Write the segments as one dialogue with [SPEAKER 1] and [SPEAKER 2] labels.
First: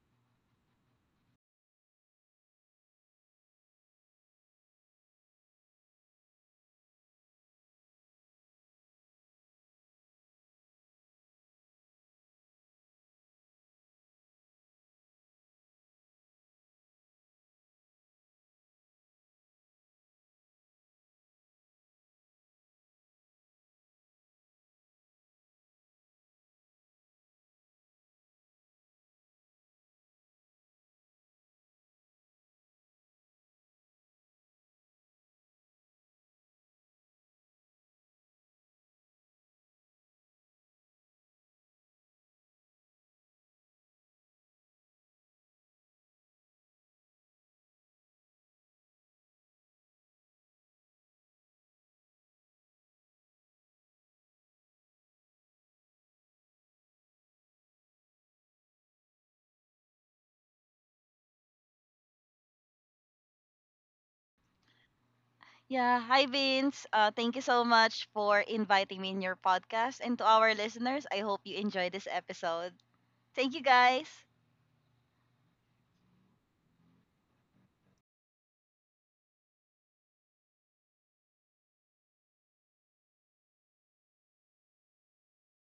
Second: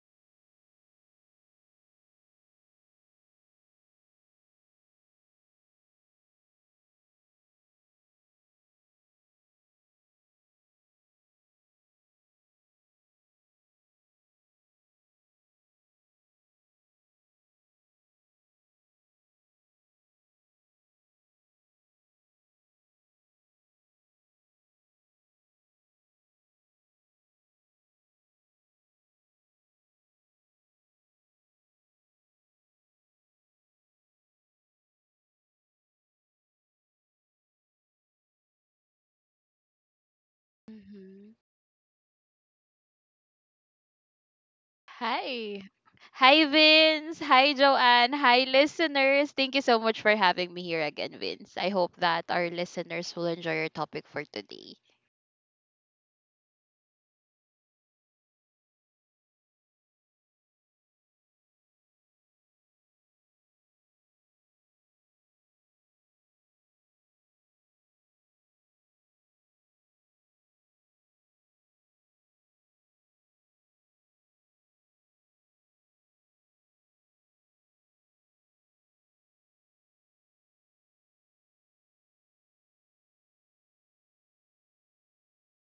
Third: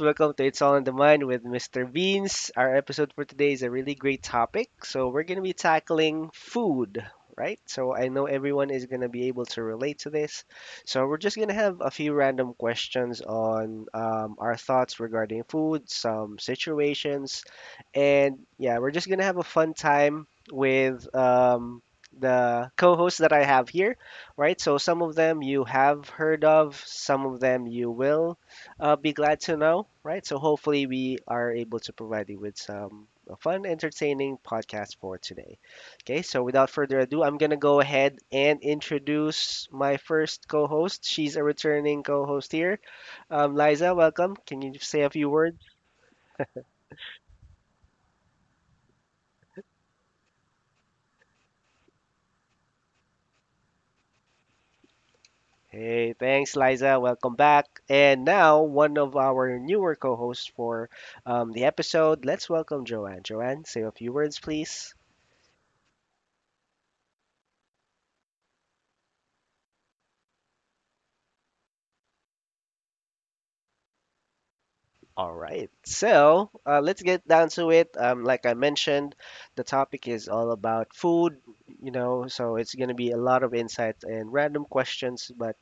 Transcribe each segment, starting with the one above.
[SPEAKER 1] Welcome to It's All in the Mind with Mr. Beans. Our episode for today is a really great topic. So, we're going to be tackling food, right? So, I know everyone is going to be able to relate to this. So, we're just going to have a few random questions on our thoughts regarding food, some situations, and yeah, we're just going to have a fun time with. The co-hosts that I have here, right? So some of them you have heard of, some of them you will, be glad to know, right? So hopefully we are able to provide you with some fun, entertaining podcast for today. Okay, so without further ado, I'm gonna go ahead and introduce my first co-host.
[SPEAKER 2] Mhm.
[SPEAKER 1] She's a returning co-host here. Liza, welcome. Can you say a few
[SPEAKER 2] Hi.
[SPEAKER 1] words?
[SPEAKER 2] Hi, Vince. Hi, Joanne. Hi, listeners. Thank you so much for having me here again, Vince. I hope that our listeners will enjoy your topic for today.
[SPEAKER 1] Hey, thanks, Liza. Welcome back. And now one of our newer co-hosts for the episode. Let's welcome Joanne. Joanne, say a few words, please.
[SPEAKER 3] Yeah, hi Vince. Thank you so much for inviting me in your podcast. And to our listeners, I hope you enjoy this episode. Thank you guys.
[SPEAKER 1] All right. So let's get down to it. Like I mentioned, the topic is all about food, you know, so it's going to be a lot of insights and random questions, but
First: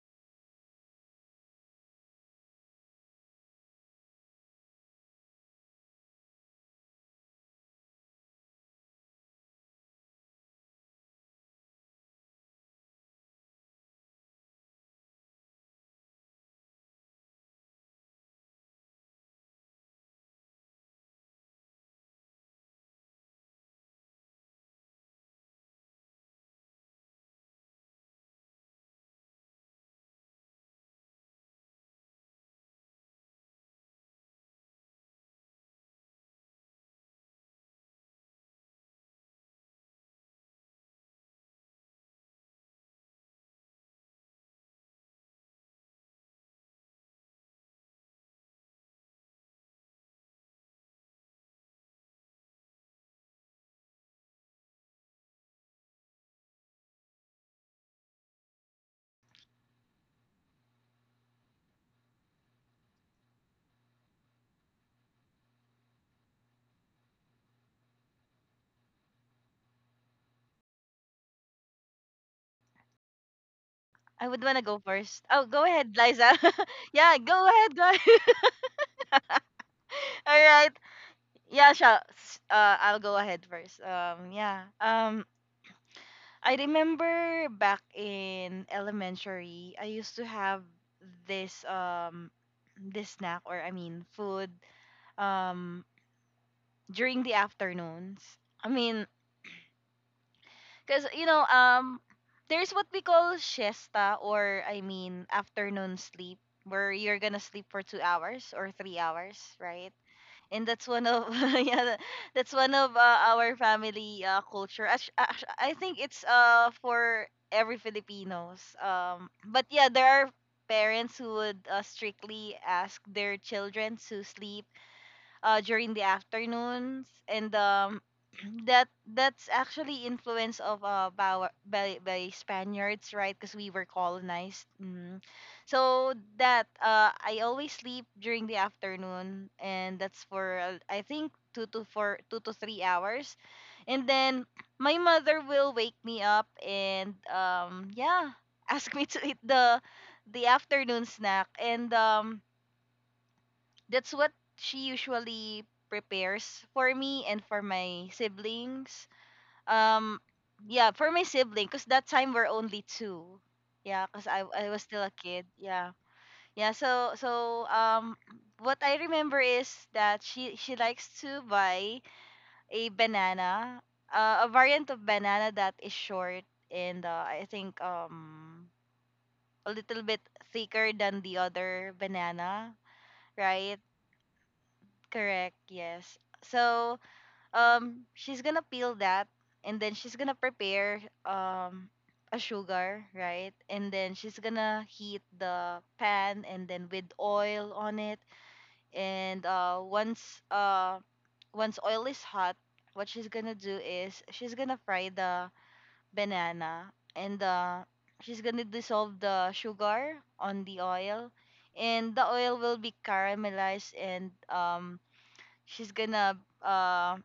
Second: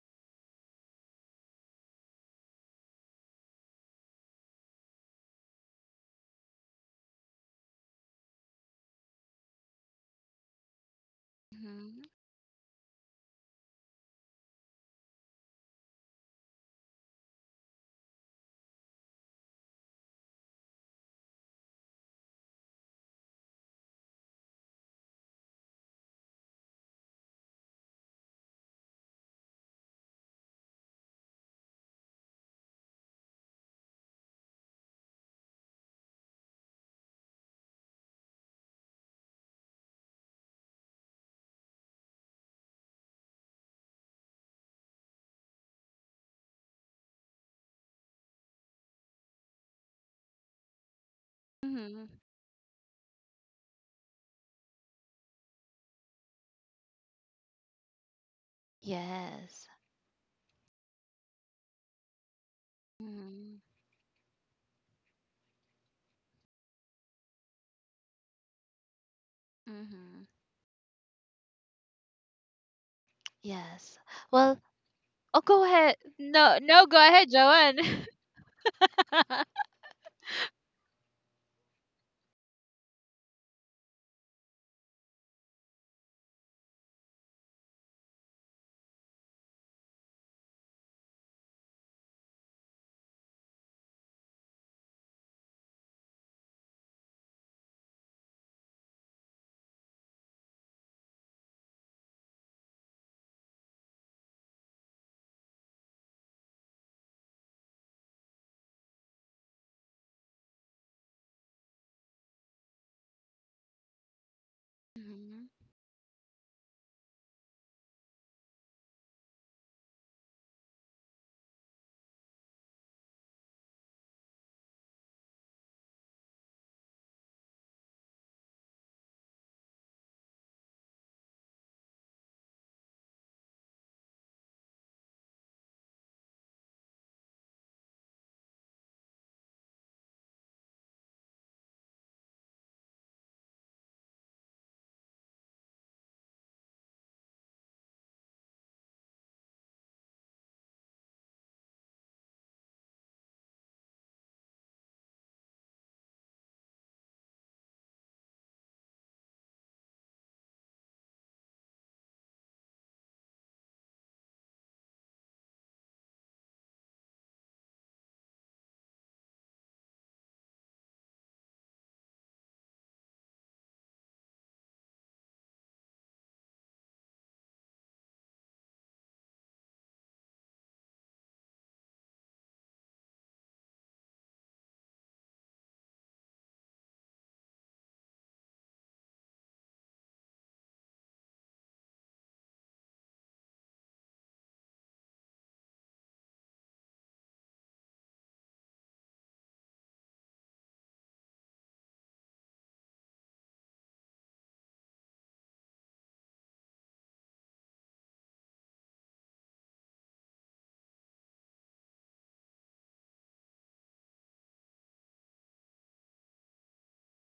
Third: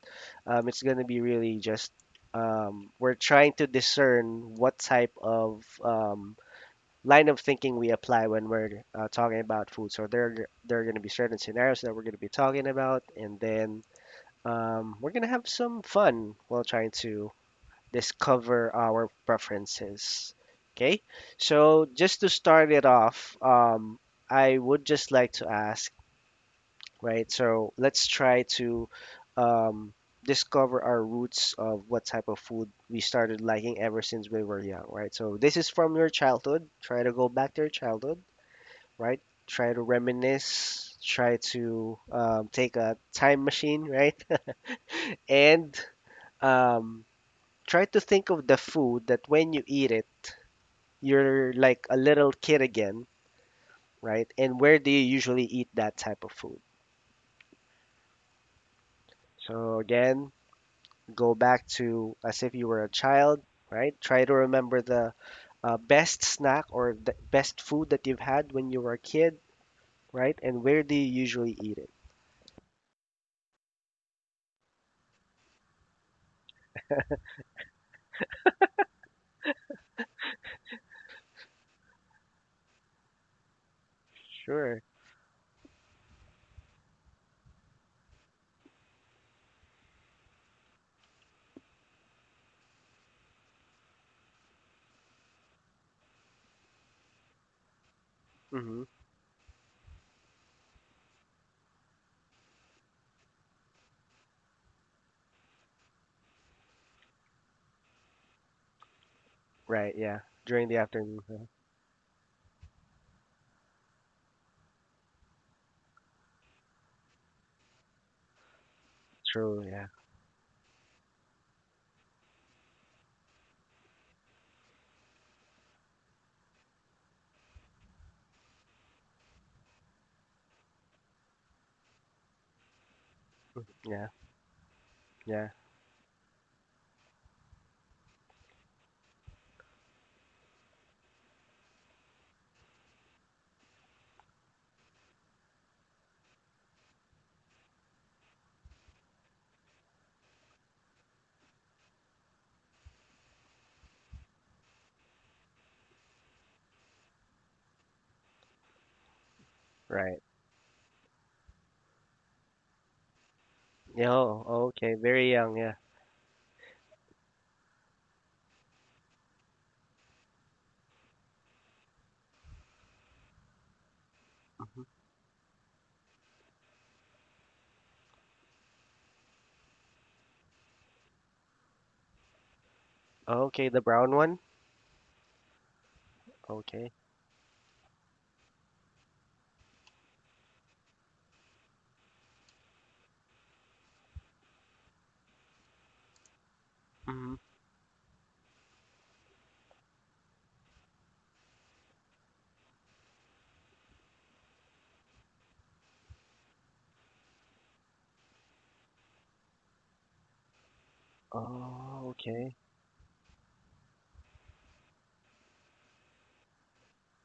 [SPEAKER 1] it's going to be really just we're trying to discern what type of line of thinking we apply when we're talking about food. So there are going to be certain scenarios that we're
[SPEAKER 2] Hmm.
[SPEAKER 1] going to be talking about, and then we're going to have some fun while trying to discover our preferences. Okay, so just to start it off, I would just like to ask, right? So let's try to um, discover our roots of what type of food we started liking ever since we were young, right? So this is from your childhood. Try to go back to your childhood, right? Try to reminisce. Try to take a time machine, right? and um, Try to think of the food that when you eat it, you're like a
[SPEAKER 2] Hmm.
[SPEAKER 1] little kid again, right? And where do you usually eat that type of food?
[SPEAKER 2] Yes.
[SPEAKER 1] So again, go back to as if you were a child,
[SPEAKER 2] Hmm.
[SPEAKER 1] right? Try to remember the best snack or the best food that you've had when you were a kid,
[SPEAKER 2] Hmm.
[SPEAKER 1] right? And where do you usually eat it?
[SPEAKER 2] Yes.
[SPEAKER 3] I would want
[SPEAKER 2] Well,
[SPEAKER 3] to go first.
[SPEAKER 2] oh,
[SPEAKER 3] Oh,
[SPEAKER 2] go
[SPEAKER 3] go
[SPEAKER 2] ahead.
[SPEAKER 3] ahead, Liza.
[SPEAKER 2] No, no, go
[SPEAKER 3] Yeah,
[SPEAKER 2] ahead,
[SPEAKER 3] go ahead,
[SPEAKER 2] Joanne.
[SPEAKER 3] go ahead. All right. Yeah, sure. I'll go ahead first. Yeah.
[SPEAKER 1] Sure.
[SPEAKER 3] I remember back in elementary, I used to have this um this snack or I mean food um during the afternoons. I
[SPEAKER 1] Mm-hmm.
[SPEAKER 3] mean, because, there's what we call siesta or, I mean, afternoon sleep, where you're gonna sleep for 2 hours or 3 hours, right?
[SPEAKER 1] Right, yeah.
[SPEAKER 3] And
[SPEAKER 1] During the
[SPEAKER 3] that's one
[SPEAKER 1] afternoon,
[SPEAKER 3] of,
[SPEAKER 1] huh?
[SPEAKER 3] yeah, that's one of our family culture.
[SPEAKER 2] Mhm.
[SPEAKER 3] I think it's for every Filipinos. But
[SPEAKER 1] True,
[SPEAKER 3] yeah,
[SPEAKER 1] yeah.
[SPEAKER 3] there are parents who would strictly ask their children to sleep during the afternoons, and that that's actually influence of by Spaniards, right? Because we were
[SPEAKER 1] Yeah,
[SPEAKER 3] colonized. Mm.
[SPEAKER 1] yeah.
[SPEAKER 3] So that I always sleep during the afternoon, and that's for I think 2 to 3 hours, and then my mother will wake me up and yeah ask me to eat the afternoon snack, and that's what she usually prepares for me and for my siblings.
[SPEAKER 1] Right.
[SPEAKER 3] Um, yeah, for my sibling, cause that time we're only two. Yeah,
[SPEAKER 1] Yeah.
[SPEAKER 3] cause I
[SPEAKER 1] Oh,
[SPEAKER 3] I was
[SPEAKER 1] okay.
[SPEAKER 3] still a
[SPEAKER 1] Very
[SPEAKER 3] kid.
[SPEAKER 1] young, yeah.
[SPEAKER 3] Yeah, yeah. So what I remember is that she likes to buy a banana, a
[SPEAKER 1] hmm
[SPEAKER 3] variant of banana that is short and I think a little bit thicker than the other banana,
[SPEAKER 1] Okay,
[SPEAKER 3] right?
[SPEAKER 1] the brown one?
[SPEAKER 3] Correct, yes.
[SPEAKER 1] Okay.
[SPEAKER 3] So, she's gonna peel that and then she's gonna prepare um a sugar, right? And then she's gonna heat the pan and then with
[SPEAKER 1] Mhm.
[SPEAKER 3] oil on it. And once oil is hot, what she's gonna do is she's gonna fry the banana and she's gonna dissolve the sugar on the oil,
[SPEAKER 1] Oh,
[SPEAKER 3] and the
[SPEAKER 1] okay.
[SPEAKER 3] oil will be caramelized and she's gonna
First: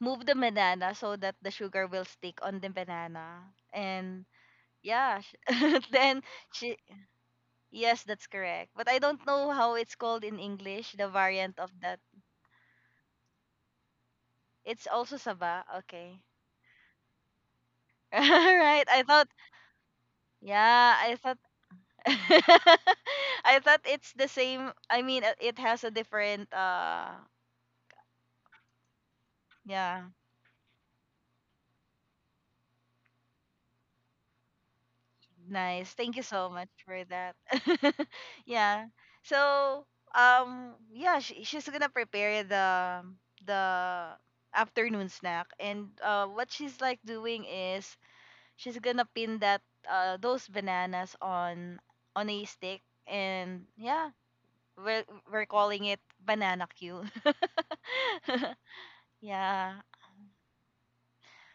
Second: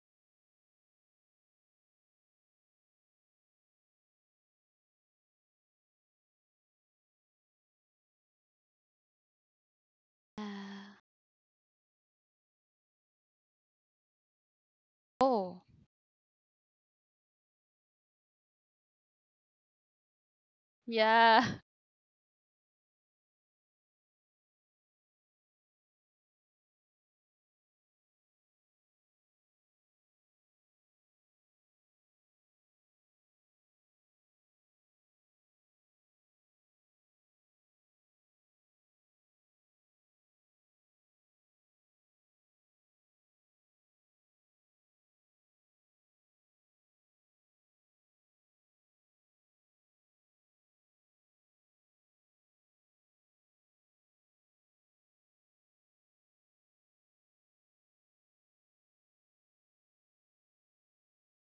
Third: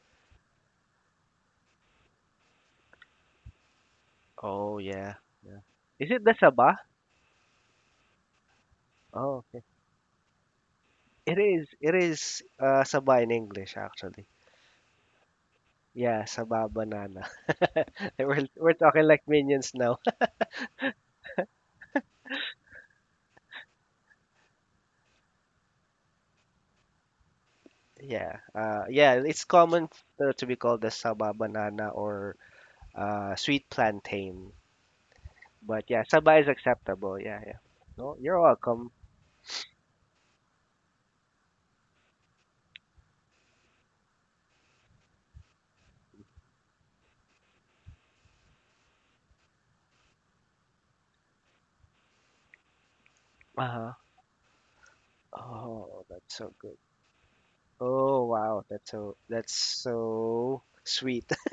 [SPEAKER 3] move the banana so that the sugar will stick on the banana. And
[SPEAKER 1] Oh, yeah.
[SPEAKER 3] yeah,
[SPEAKER 1] Yeah. Is
[SPEAKER 3] then
[SPEAKER 1] it the
[SPEAKER 3] she,
[SPEAKER 1] Sabah?
[SPEAKER 3] yes, that's correct, but I don't
[SPEAKER 1] Oh,
[SPEAKER 3] know
[SPEAKER 1] okay.
[SPEAKER 3] how it's called in
[SPEAKER 2] Yeah.
[SPEAKER 3] English, the
[SPEAKER 1] It
[SPEAKER 3] variant
[SPEAKER 1] is.
[SPEAKER 3] of
[SPEAKER 1] It
[SPEAKER 3] that.
[SPEAKER 1] is uh, Sabah in English, actually.
[SPEAKER 3] It's also
[SPEAKER 2] Oh,
[SPEAKER 3] saba. Okay.
[SPEAKER 1] Yeah, Sabah banana. We're
[SPEAKER 3] Right, i
[SPEAKER 1] talking like
[SPEAKER 3] thought
[SPEAKER 1] minions now.
[SPEAKER 3] Yeah, I thought.
[SPEAKER 2] yeah.
[SPEAKER 3] I thought it's the same. It has a different
[SPEAKER 1] Yeah. Yeah. It's common
[SPEAKER 3] yeah.
[SPEAKER 1] to be called the Sabah banana or sweet plantain. But
[SPEAKER 3] Nice.
[SPEAKER 1] yeah,
[SPEAKER 3] Thank you
[SPEAKER 1] Sabah is
[SPEAKER 3] so much for
[SPEAKER 1] acceptable.
[SPEAKER 3] that.
[SPEAKER 1] Yeah, yeah. No, you're
[SPEAKER 3] Yeah.
[SPEAKER 1] welcome.
[SPEAKER 3] So, yeah, she's gonna prepare the the afternoon snack, and what she's like doing is she's gonna pin that those bananas on a stick, and
[SPEAKER 1] Uh-huh.
[SPEAKER 3] yeah, we're we're calling it
[SPEAKER 1] Oh, that's so
[SPEAKER 3] banana
[SPEAKER 1] good.
[SPEAKER 3] queue.
[SPEAKER 1] Oh, wow. That's so that's
[SPEAKER 3] Yeah.
[SPEAKER 1] so sweet.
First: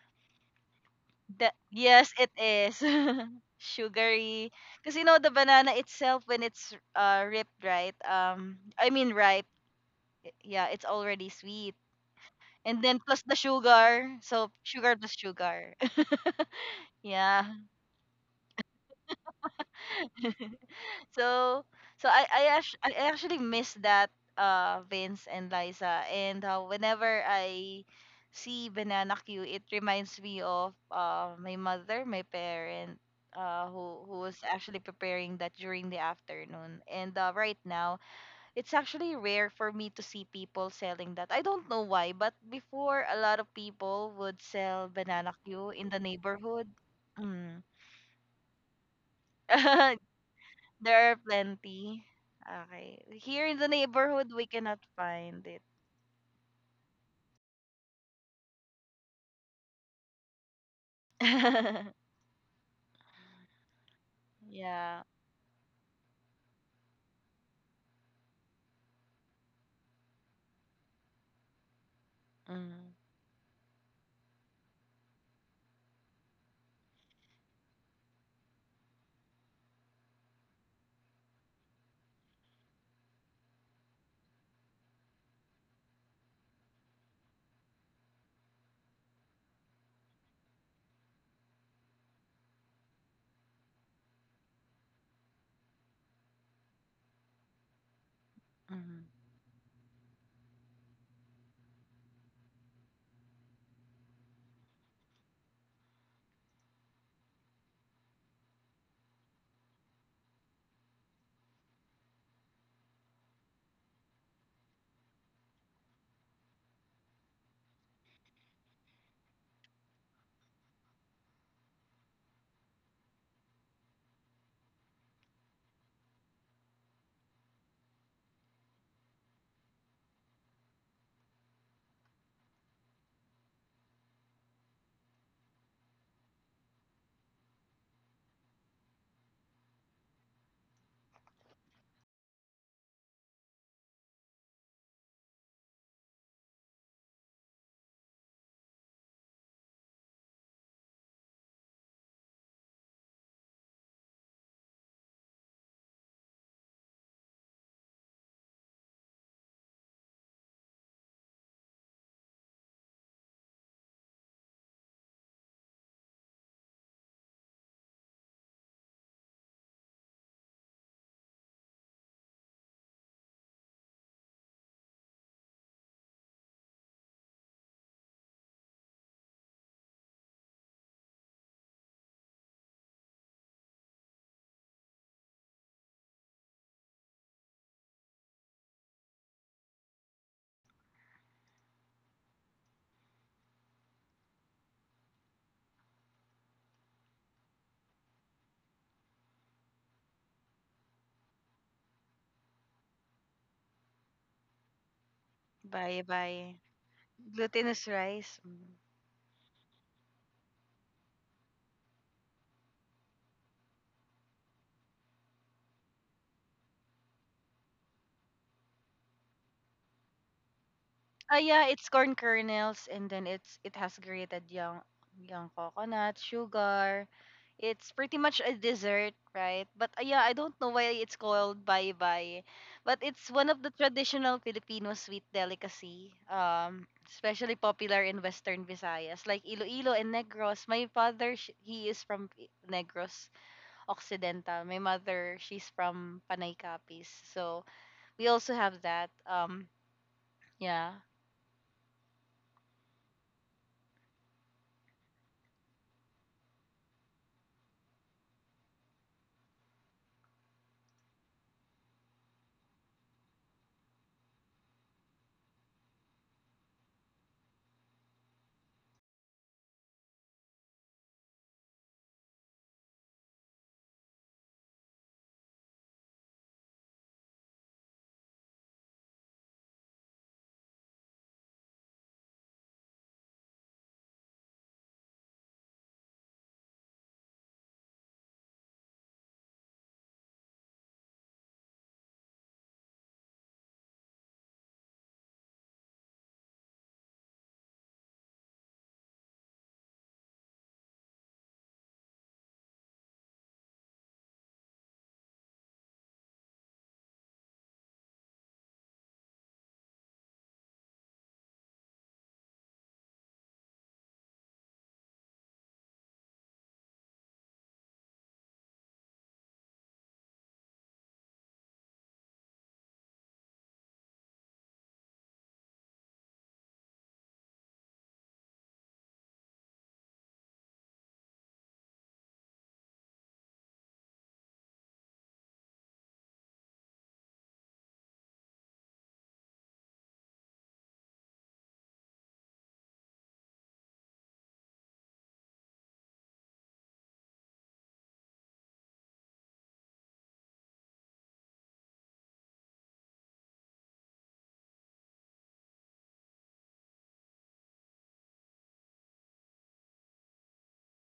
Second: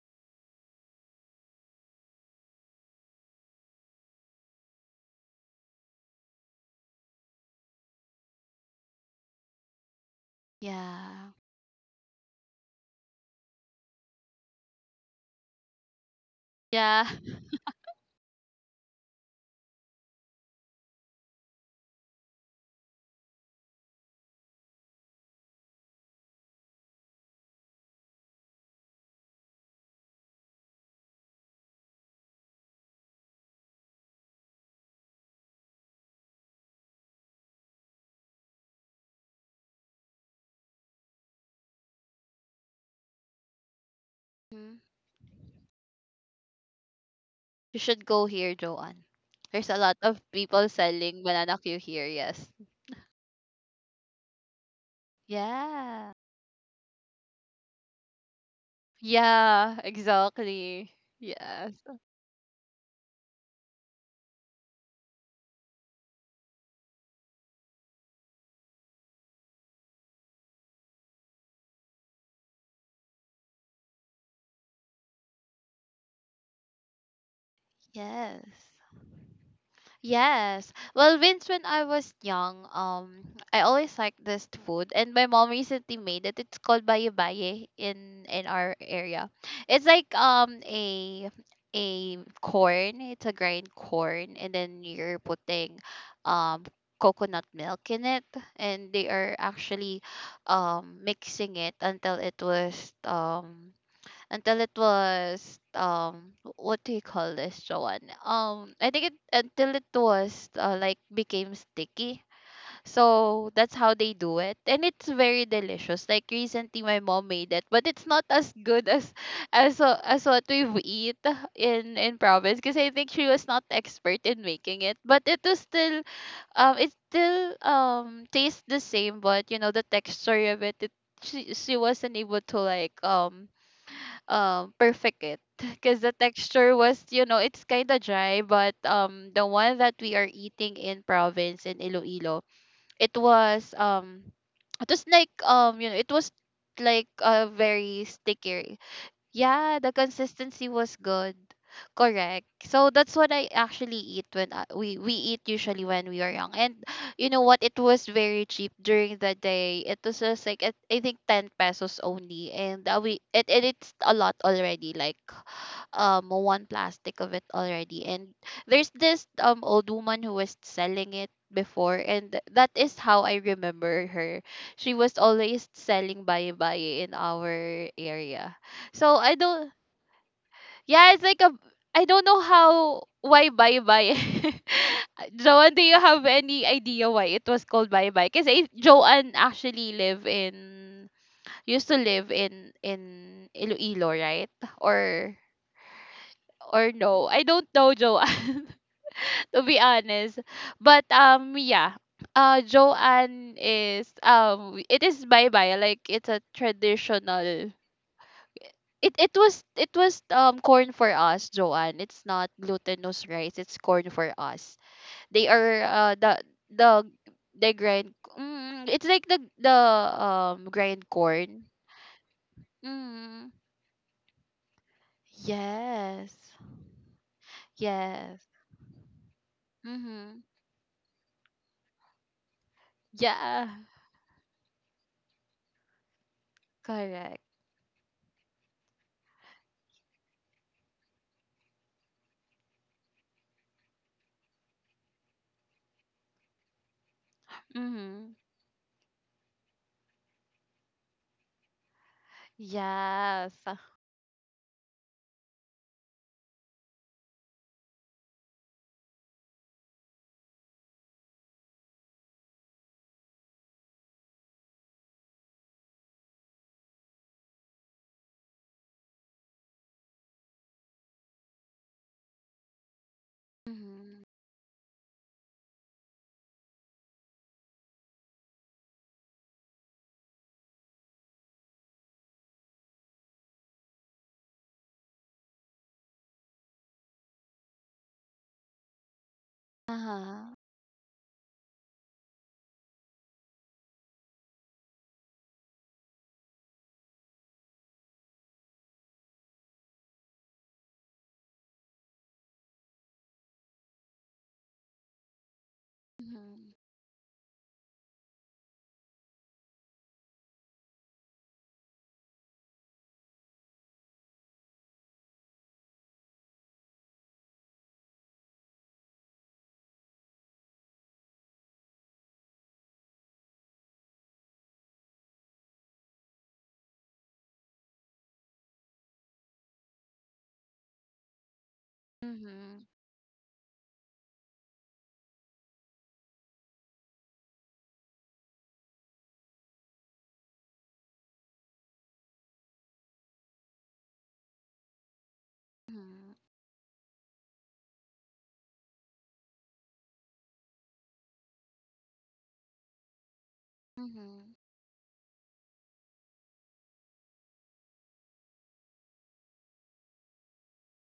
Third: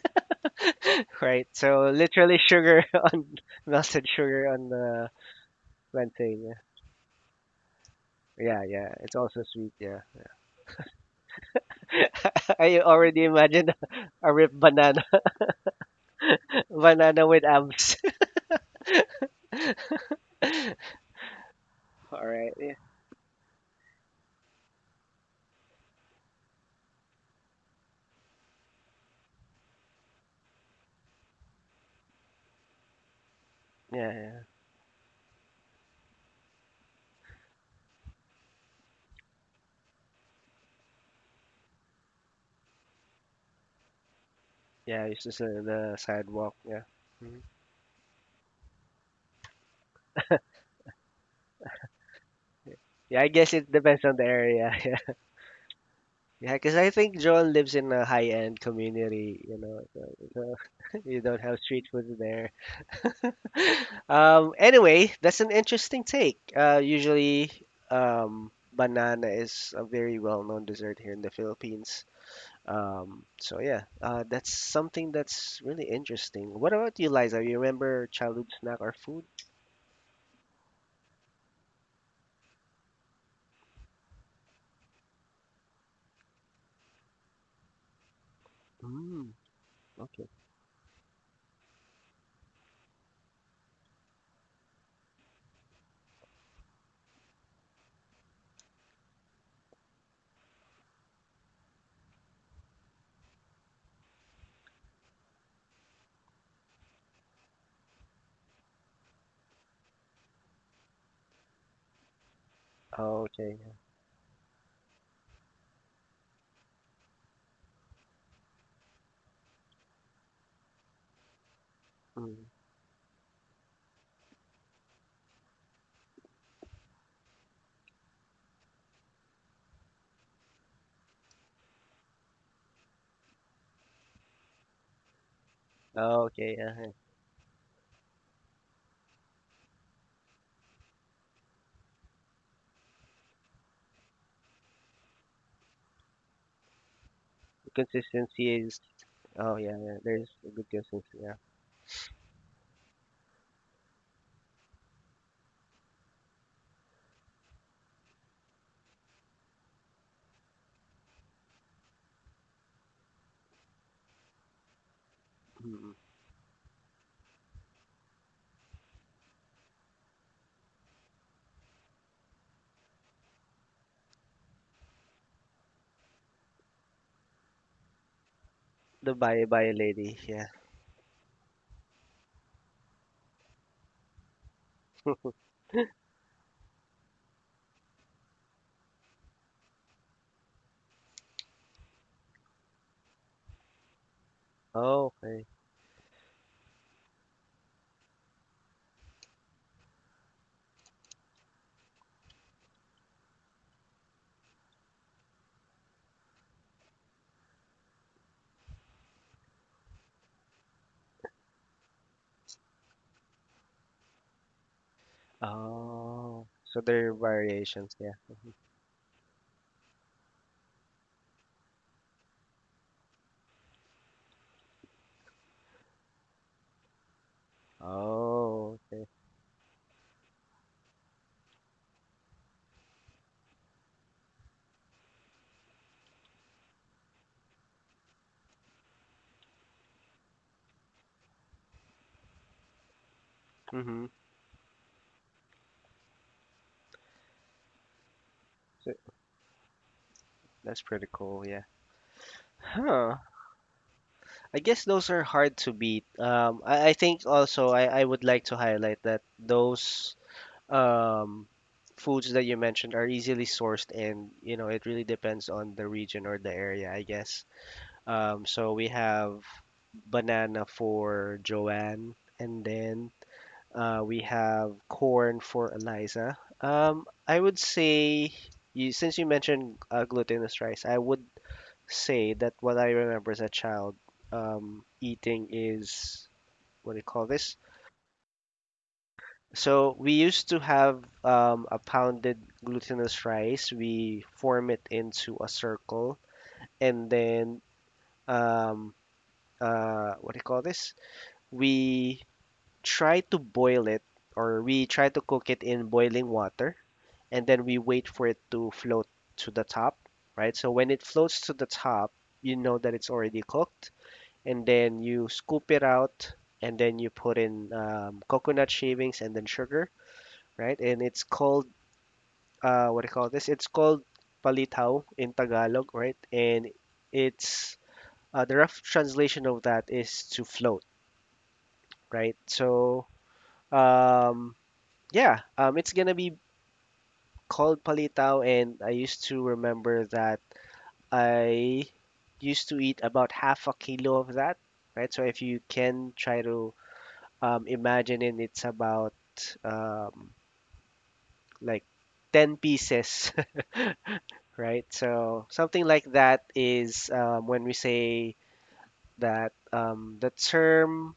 [SPEAKER 1] Right.
[SPEAKER 3] The,
[SPEAKER 1] So
[SPEAKER 3] yes, it
[SPEAKER 1] literally
[SPEAKER 3] is
[SPEAKER 1] sugar on melted sugar
[SPEAKER 3] sugary.
[SPEAKER 1] on
[SPEAKER 3] Because you
[SPEAKER 1] the
[SPEAKER 3] know the banana itself when
[SPEAKER 1] plantain.
[SPEAKER 3] it's ripped, right?
[SPEAKER 1] Yeah,
[SPEAKER 3] I
[SPEAKER 1] yeah.
[SPEAKER 3] mean
[SPEAKER 1] It's also
[SPEAKER 3] ripe.
[SPEAKER 1] sweet, yeah.
[SPEAKER 3] Yeah, it's already
[SPEAKER 2] Yeah.
[SPEAKER 3] sweet.
[SPEAKER 1] I
[SPEAKER 3] And then plus
[SPEAKER 1] already
[SPEAKER 3] the
[SPEAKER 1] imagine
[SPEAKER 3] sugar,
[SPEAKER 1] a
[SPEAKER 3] so
[SPEAKER 1] ripped
[SPEAKER 3] sugar
[SPEAKER 1] banana.
[SPEAKER 3] plus sugar.
[SPEAKER 2] Yeah.
[SPEAKER 1] Banana with
[SPEAKER 3] Yeah.
[SPEAKER 1] abs.
[SPEAKER 3] So
[SPEAKER 1] All right. Yeah.
[SPEAKER 3] I actually miss that, Vince and Liza, and whenever I see Banana Q it reminds me of my mother, my parent, who
[SPEAKER 1] Yeah,
[SPEAKER 3] who was
[SPEAKER 1] yeah.
[SPEAKER 3] actually preparing that during the afternoon. And right now it's actually rare for me to see people selling that. I don't know why, but before a lot of people would sell
[SPEAKER 1] Yeah, it's
[SPEAKER 3] Banana
[SPEAKER 1] just
[SPEAKER 3] Q in
[SPEAKER 1] the
[SPEAKER 3] the
[SPEAKER 1] sidewalk,
[SPEAKER 3] neighborhood.
[SPEAKER 1] yeah. Mhm.
[SPEAKER 3] Mm.
[SPEAKER 2] You should go here, Joanne. There's a lot of people
[SPEAKER 3] There are
[SPEAKER 2] selling banana Q
[SPEAKER 3] plenty.
[SPEAKER 2] here, yes.
[SPEAKER 3] Okay.
[SPEAKER 1] Yeah, I
[SPEAKER 3] Here
[SPEAKER 1] guess
[SPEAKER 3] in the
[SPEAKER 1] it depends on the
[SPEAKER 3] neighborhood, we
[SPEAKER 1] area.
[SPEAKER 3] cannot find it.
[SPEAKER 2] Yeah.
[SPEAKER 1] Yeah, yeah, because I think John lives in a high-end community. You know,
[SPEAKER 2] Yeah,
[SPEAKER 1] so,
[SPEAKER 2] exactly.
[SPEAKER 1] so you don't have street
[SPEAKER 2] Yes.
[SPEAKER 1] food there.
[SPEAKER 3] Yeah.
[SPEAKER 1] Anyway, that's an interesting take. Usually, banana is a very well-known dessert here in the Philippines.
[SPEAKER 3] Mm-hmm.
[SPEAKER 1] So yeah, that's something that's really interesting. What about you, Liza? You remember childhood
[SPEAKER 2] Yes.
[SPEAKER 1] snack or food?
[SPEAKER 2] Yes. Well, Vince, when I was young, I always liked this food, and my mom recently made it. It's called baye baye in our area.
[SPEAKER 1] Mm,
[SPEAKER 2] It's like
[SPEAKER 1] okay.
[SPEAKER 2] a corn. It's a grind corn, and then you're putting um coconut milk in it, and they are actually mixing it until it was what do you call this, Joanne? I think it until it was like became sticky.
[SPEAKER 1] Oh,
[SPEAKER 2] So
[SPEAKER 1] okay, yeah.
[SPEAKER 2] that's how they do it. And it's very delicious. Like recently my mom made it, but it's not as good as as what we've eat in
[SPEAKER 1] Mm.
[SPEAKER 2] province because I think she was not expert in making it. But it was still it still tastes the same, but you know the texture of it she wasn't able to like perfect it because the
[SPEAKER 1] Oh, okay.
[SPEAKER 2] texture
[SPEAKER 1] Uh-huh.
[SPEAKER 2] was it's kind of dry but the one that we are eating in province in Iloilo it was it was, like, it was, like, a very
[SPEAKER 1] Consistency is.
[SPEAKER 2] sticky,
[SPEAKER 1] Oh yeah,
[SPEAKER 2] yeah, the
[SPEAKER 1] yeah. There's a good
[SPEAKER 2] consistency was
[SPEAKER 1] consistency. Yeah.
[SPEAKER 2] good. Correct. So that's what I actually eat when I, we eat usually when we are young. And you know what? It was very cheap during the day. It was just like I think 10 pesos only, and we it, it it's a lot already. Like
[SPEAKER 1] Mm.
[SPEAKER 2] one plastic of it already and there's this old woman who was selling it before and that is how I remember her. She was always selling baye baye in our area.
[SPEAKER 1] The
[SPEAKER 2] So I
[SPEAKER 1] bye bye
[SPEAKER 2] don't.
[SPEAKER 1] lady. Yeah.
[SPEAKER 2] Yeah, it's like a I don't know how, why baye baye. Joanne, do you have any idea why it was called baye baye? Because Joanne actually live in used to live in Iloilo, right?
[SPEAKER 1] Oh,
[SPEAKER 2] Or
[SPEAKER 1] okay.
[SPEAKER 2] or no. I don't know, Joanne, to be honest. But yeah. Joanne is it is bye bye,
[SPEAKER 3] Bye
[SPEAKER 2] like it's a
[SPEAKER 3] bye.
[SPEAKER 2] traditional
[SPEAKER 3] Glutinous rice. Mm.
[SPEAKER 2] it was corn for us, Joanne. It's not glutinous rice, it's corn for us. They are
[SPEAKER 1] Oh. So
[SPEAKER 2] the
[SPEAKER 1] there are
[SPEAKER 2] they
[SPEAKER 1] variations. Yeah.
[SPEAKER 2] grind
[SPEAKER 1] Mm-hmm.
[SPEAKER 2] it's like the grind
[SPEAKER 3] Ah,
[SPEAKER 2] corn.
[SPEAKER 3] yeah, it's corn kernels, and then
[SPEAKER 2] Mm,
[SPEAKER 3] it has grated young coconut,
[SPEAKER 2] yes.
[SPEAKER 3] sugar. It's pretty much
[SPEAKER 2] Yes.
[SPEAKER 3] a
[SPEAKER 1] Oh, okay.
[SPEAKER 3] dessert, right? But yeah, I
[SPEAKER 2] Mhm.
[SPEAKER 3] don't know why it's called baybay. But it's one of the
[SPEAKER 2] Yeah.
[SPEAKER 3] traditional Filipino sweet delicacy,
[SPEAKER 2] Correct.
[SPEAKER 3] especially popular in Western Visayas, like Iloilo and Negros. My father, he is from Negros
[SPEAKER 1] hmm
[SPEAKER 3] Occidental. My mother, she's from Panay Capiz. So we
[SPEAKER 2] Mhm.
[SPEAKER 3] also have
[SPEAKER 1] So,
[SPEAKER 3] that.
[SPEAKER 1] that's
[SPEAKER 3] Yeah,
[SPEAKER 1] pretty cool, yeah. Huh.
[SPEAKER 2] Yes.
[SPEAKER 1] I guess those are hard to beat. Um, I think also I would like to highlight that those um, foods that you mentioned are easily sourced and, you know, it really depends on the region or the area, I guess. So we have banana for Joanne, and then we
[SPEAKER 2] Mhm.
[SPEAKER 1] have corn for Eliza. I would say you, since you mentioned glutinous rice, I would say that what I remember as a child eating is what do you call this? So we used
[SPEAKER 2] Uh-huh.
[SPEAKER 1] to have a pounded glutinous rice. We form it into a circle, and then um, what do you call this? We try to boil it, or we try to cook it in boiling water,
[SPEAKER 2] Mhm.
[SPEAKER 1] and then we wait for it to float to the top, right? So when it floats to the top, you know that it's already cooked and then you scoop it out and then you put in coconut shavings and then sugar, right? And it's called what do you call this? It's called palitaw in Tagalog, right? And it's the rough translation of that is to float, right?
[SPEAKER 2] Mhm.
[SPEAKER 1] So um, yeah, it's gonna be called palitaw, and I used to remember that I used to eat about half a kilo of that, right? So if you can
[SPEAKER 2] Mhm.
[SPEAKER 1] try to imagining it's about um, like 10 pieces,
[SPEAKER 2] Mhm.
[SPEAKER 1] right? So something like that is when we say that the term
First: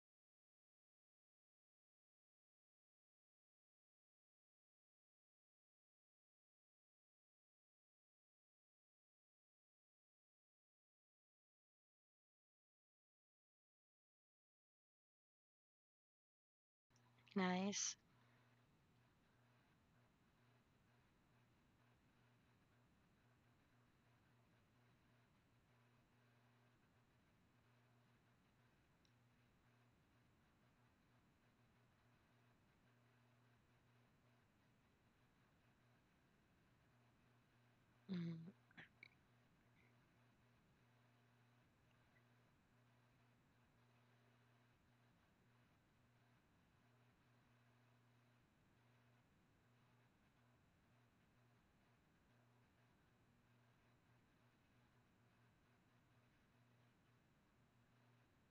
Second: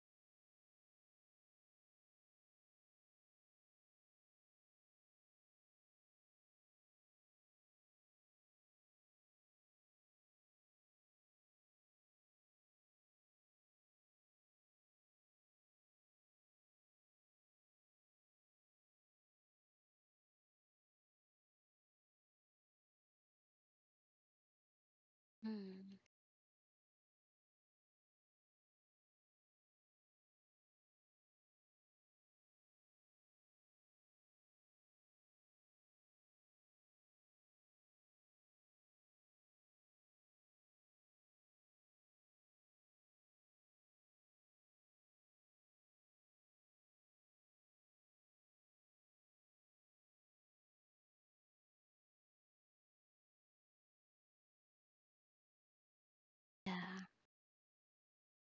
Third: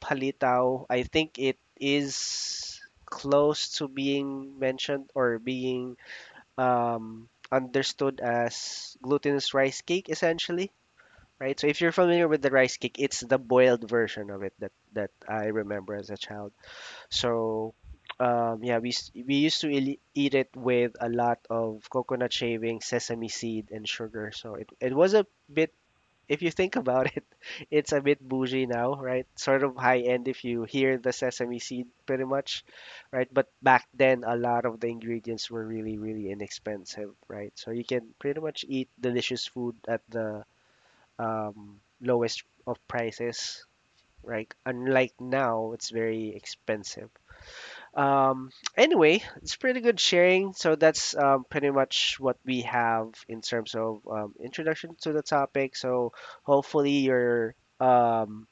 [SPEAKER 1] palitaw, I think it is close to being mentioned or being understood as glutinous rice cake, essentially. Right, so if you're familiar with the rice cake, it's the boiled version of it that I remember as a child. So,
[SPEAKER 3] nice.
[SPEAKER 1] yeah, we used to eat it with a lot of coconut shavings, sesame seed, and sugar. So it was a bit,
[SPEAKER 2] Mhm.
[SPEAKER 1] if you think about it, it's a bit bougie now, right? Sort of high end if you hear the sesame seed, pretty much, right? But back then, a lot of the ingredients were really, really inexpensive, right? So you can pretty
[SPEAKER 3] Mhm.
[SPEAKER 1] much eat delicious food at the lowest of prices, right? Unlike now, it's very expensive. Um, anyway, it's pretty good sharing. So that's pretty much what we have in terms of introduction to the topic. So hopefully
[SPEAKER 2] Yeah.
[SPEAKER 1] your um,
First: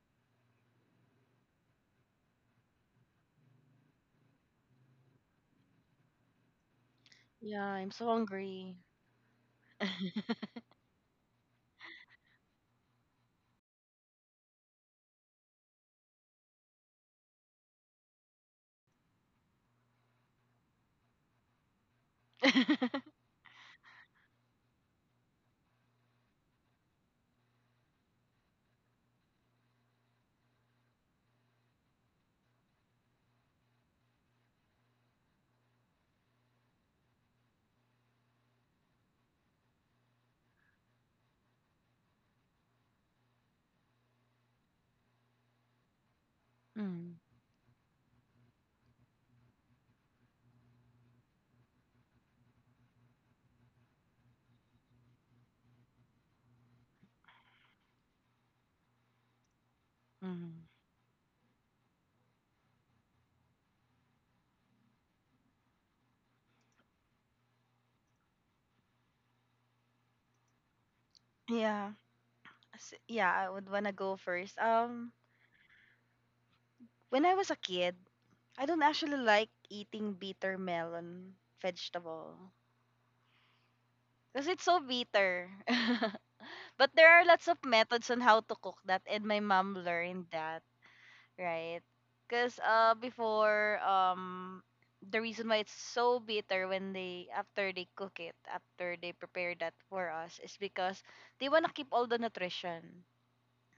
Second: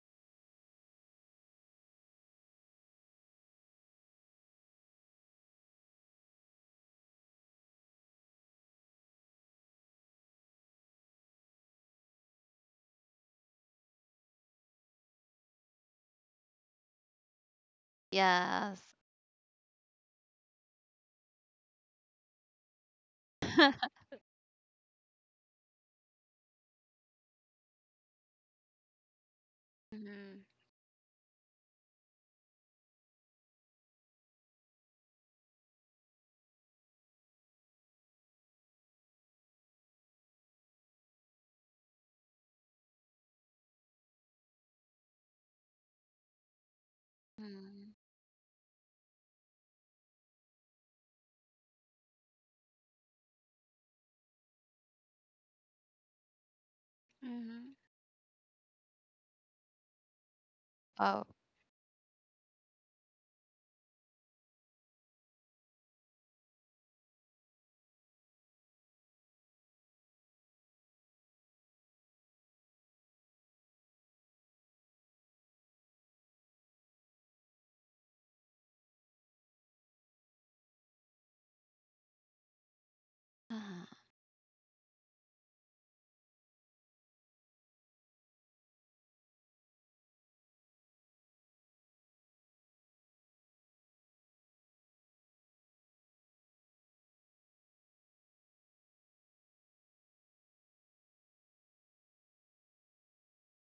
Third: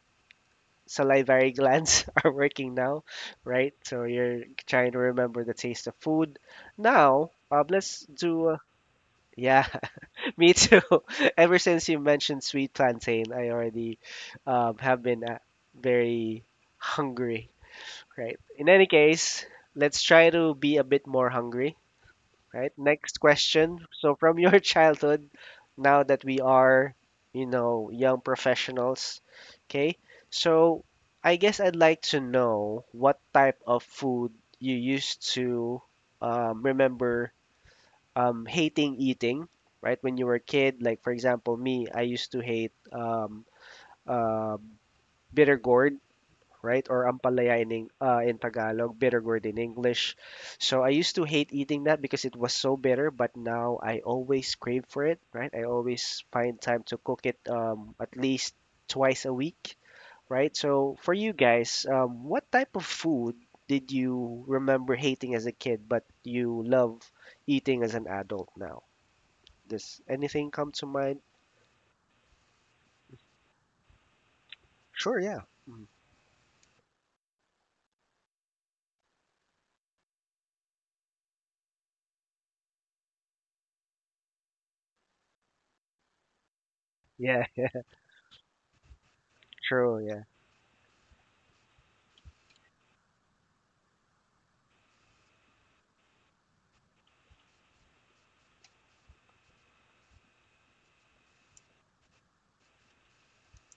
[SPEAKER 1] salivary glands are working now, right? So you're trying to remember the taste of food. Now,
[SPEAKER 3] Yeah, I'm
[SPEAKER 1] let's
[SPEAKER 3] so
[SPEAKER 1] do.
[SPEAKER 3] hungry.
[SPEAKER 1] Yeah, me too. Ever since you mentioned sweet plantain, I already have been very hungry. Right. In
[SPEAKER 2] Yes.
[SPEAKER 1] any case, let's try to be a bit more hungry. Right. Next question. So, from your childhood, now that we are, you know, young professionals, okay.
[SPEAKER 2] Mhm.
[SPEAKER 1] So, I guess I'd like to know what type of food you used to remember hating eating, right? When you were a kid, like for example, me, I used to hate uh, bitter gourd, right? Or
[SPEAKER 3] Mhm.
[SPEAKER 1] ampalaya in,
[SPEAKER 2] Mhm.
[SPEAKER 1] In Tagalog, bitter gourd in English. So I used to hate eating that because it was so bitter, but now I always crave for it, right? I always find time to cook it
[SPEAKER 2] Mhm.
[SPEAKER 1] at least twice a week, right?
[SPEAKER 3] Mhm.
[SPEAKER 1] So for
[SPEAKER 2] Oh.
[SPEAKER 1] you guys, what type of food did you remember hating as a kid, but you love eating as an adult now? Does anything come to mind?
[SPEAKER 3] Yeah. Yeah, I would wanna go first.
[SPEAKER 1] Sure, yeah. Mm.
[SPEAKER 3] When I was a kid, I don't actually like eating bitter melon vegetable
[SPEAKER 2] Uh-huh.
[SPEAKER 3] because it's so bitter. But there are
[SPEAKER 1] Yeah,
[SPEAKER 3] lots of methods on how to cook that, and my mom
[SPEAKER 1] true, yeah.
[SPEAKER 3] learned that. Right. Because before, the reason why it's so bitter when they, after they cook it, after they prepare that for us, is because they want to keep all the nutrition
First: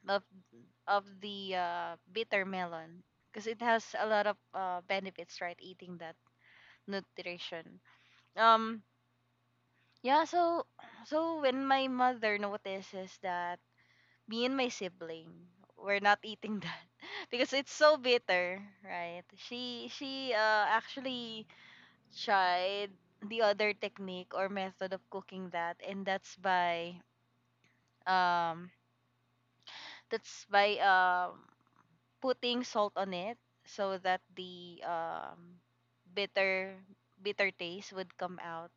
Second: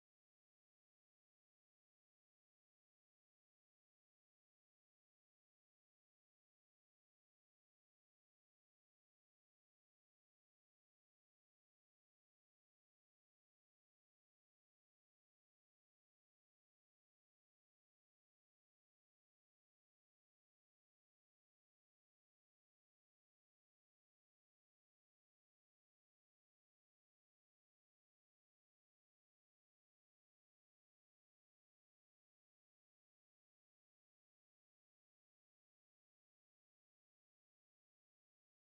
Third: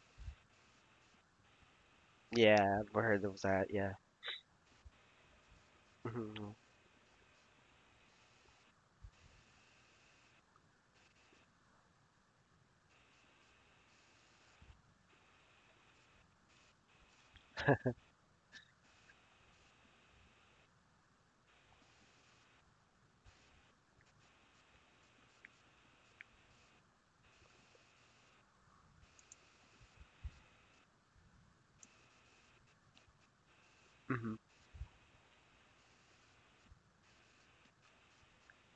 [SPEAKER 3] of, of the bitter
[SPEAKER 1] Yeah, I've
[SPEAKER 3] melon.
[SPEAKER 1] heard of
[SPEAKER 3] Because it
[SPEAKER 1] that,
[SPEAKER 3] has
[SPEAKER 1] yeah.
[SPEAKER 3] a lot of benefits, right? Eating that
[SPEAKER 1] hmm
[SPEAKER 3] nutrition. Um, yeah, so, so when my mother notices that me and my sibling we're not eating that because it's so bitter, right, she actually tried the other technique or method of cooking that, and that's by um that's by uh, putting salt on it so that the bitter bitter taste would come out,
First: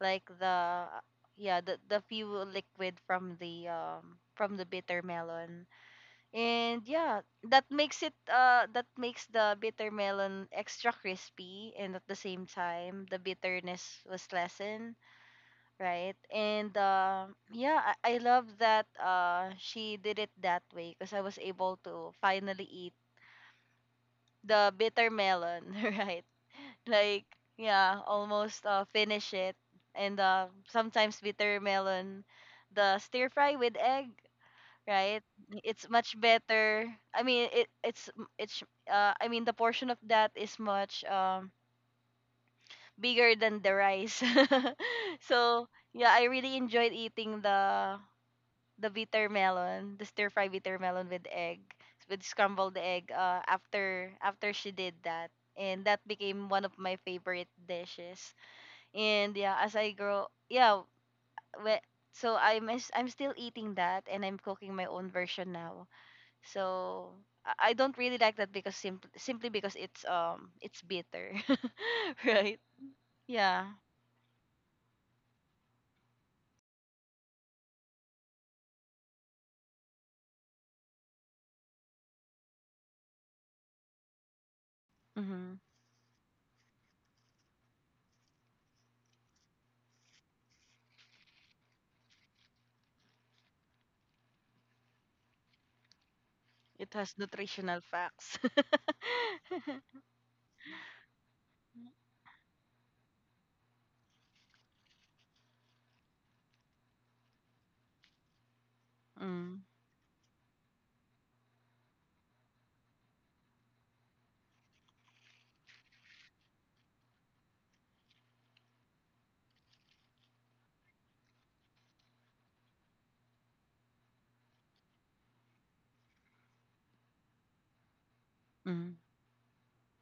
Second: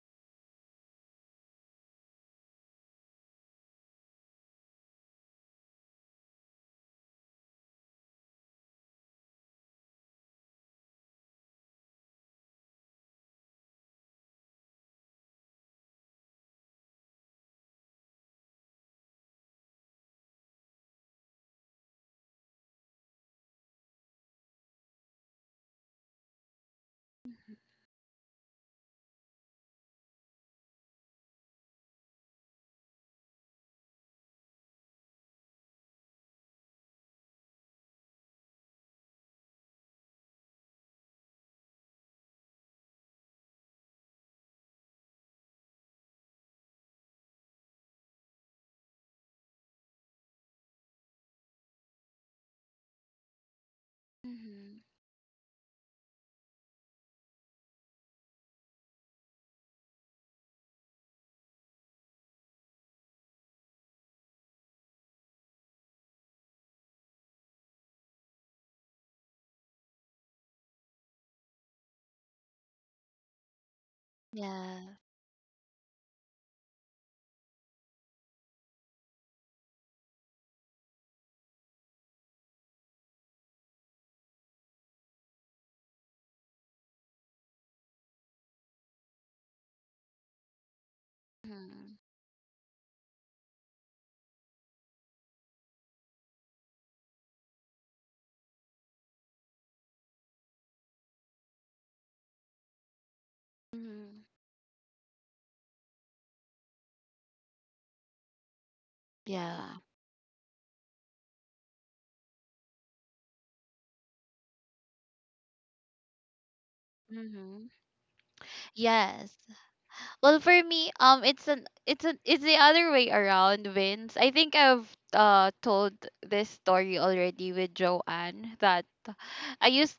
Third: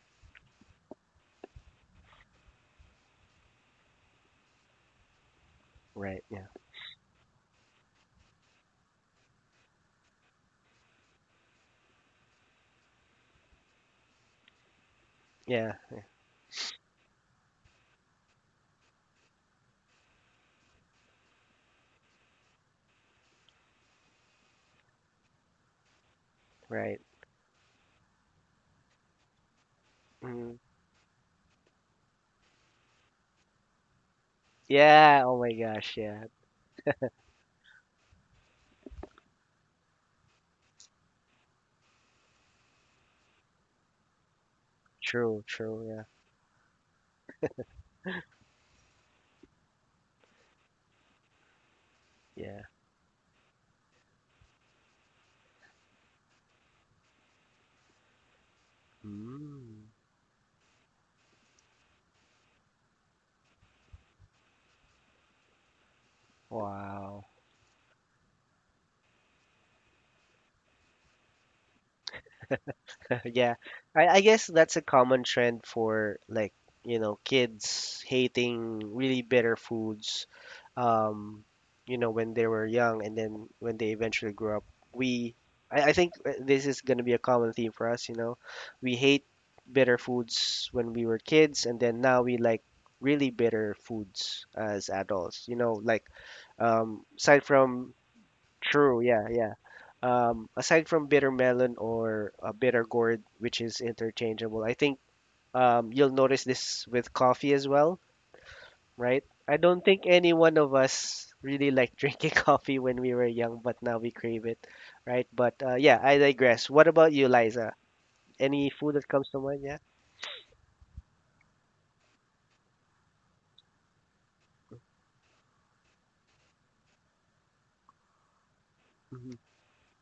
[SPEAKER 3] like the yeah the few liquid from the bitter melon.
[SPEAKER 1] Right, yeah.
[SPEAKER 3] And yeah, that makes it that makes the bitter melon extra crispy, and at the same time the bitterness was lessened,
[SPEAKER 1] Yeah,
[SPEAKER 3] right? And yeah, I love that she did it that way because I was able to finally eat the bitter melon, right?
[SPEAKER 1] right.
[SPEAKER 3] Like yeah, almost finish it. And
[SPEAKER 1] Mhm.
[SPEAKER 3] sometimes bitter melon, the stir fry with egg, right?
[SPEAKER 1] Yeah, oh my
[SPEAKER 3] It's
[SPEAKER 1] gosh,
[SPEAKER 3] much
[SPEAKER 1] yeah.
[SPEAKER 3] better. I mean, it's it's the portion of that is much bigger than the rice.
[SPEAKER 1] True,
[SPEAKER 3] So
[SPEAKER 1] true, yeah.
[SPEAKER 3] yeah, I really enjoyed eating the bitter melon, the stir fry bitter melon with egg, with
[SPEAKER 1] Yeah.
[SPEAKER 3] scrambled egg. After after she
[SPEAKER 2] Mhm.
[SPEAKER 3] did that, and that became one of my favorite dishes. And yeah, as I
[SPEAKER 1] Mm.
[SPEAKER 3] grow, yeah, we, so I'm still eating that, and I'm cooking my own version now, so
[SPEAKER 1] Wow.
[SPEAKER 3] I don't really like that because simply because it's bitter, right?
[SPEAKER 1] Yeah.
[SPEAKER 3] Yeah.
[SPEAKER 1] I guess that's a
[SPEAKER 2] Yeah.
[SPEAKER 1] common trend for like, you know, kids hating really bitter foods, um, you know, when they were young and then when they eventually grew up. We,
[SPEAKER 3] Mm-hmm.
[SPEAKER 1] I think this is going to be a common theme for us, you know. We hate bitter foods when we were kids and
[SPEAKER 2] Mhm.
[SPEAKER 1] then now we like really bitter foods as adults, you know, like
[SPEAKER 3] It has
[SPEAKER 1] aside
[SPEAKER 3] nutritional
[SPEAKER 1] from
[SPEAKER 3] facts.
[SPEAKER 1] True, yeah, yeah. Aside from bitter melon or bitter gourd, which is
[SPEAKER 2] Mhm.
[SPEAKER 1] interchangeable, I think you'll notice this with coffee as well, right? I
[SPEAKER 3] Mm.
[SPEAKER 2] Yeah.
[SPEAKER 1] don't think any one of us really liked drinking coffee when we were young, but now we crave it, right? But yeah, I digress. What about you,
[SPEAKER 2] Mm-hmm.
[SPEAKER 1] Liza? Any food that comes
[SPEAKER 2] Yes.
[SPEAKER 1] to mind? Yeah.
[SPEAKER 2] Well, for me, it's the other way around, Vince. I think I've told this story already with Joanne that
[SPEAKER 3] Mm.
[SPEAKER 1] hmm
[SPEAKER 2] I used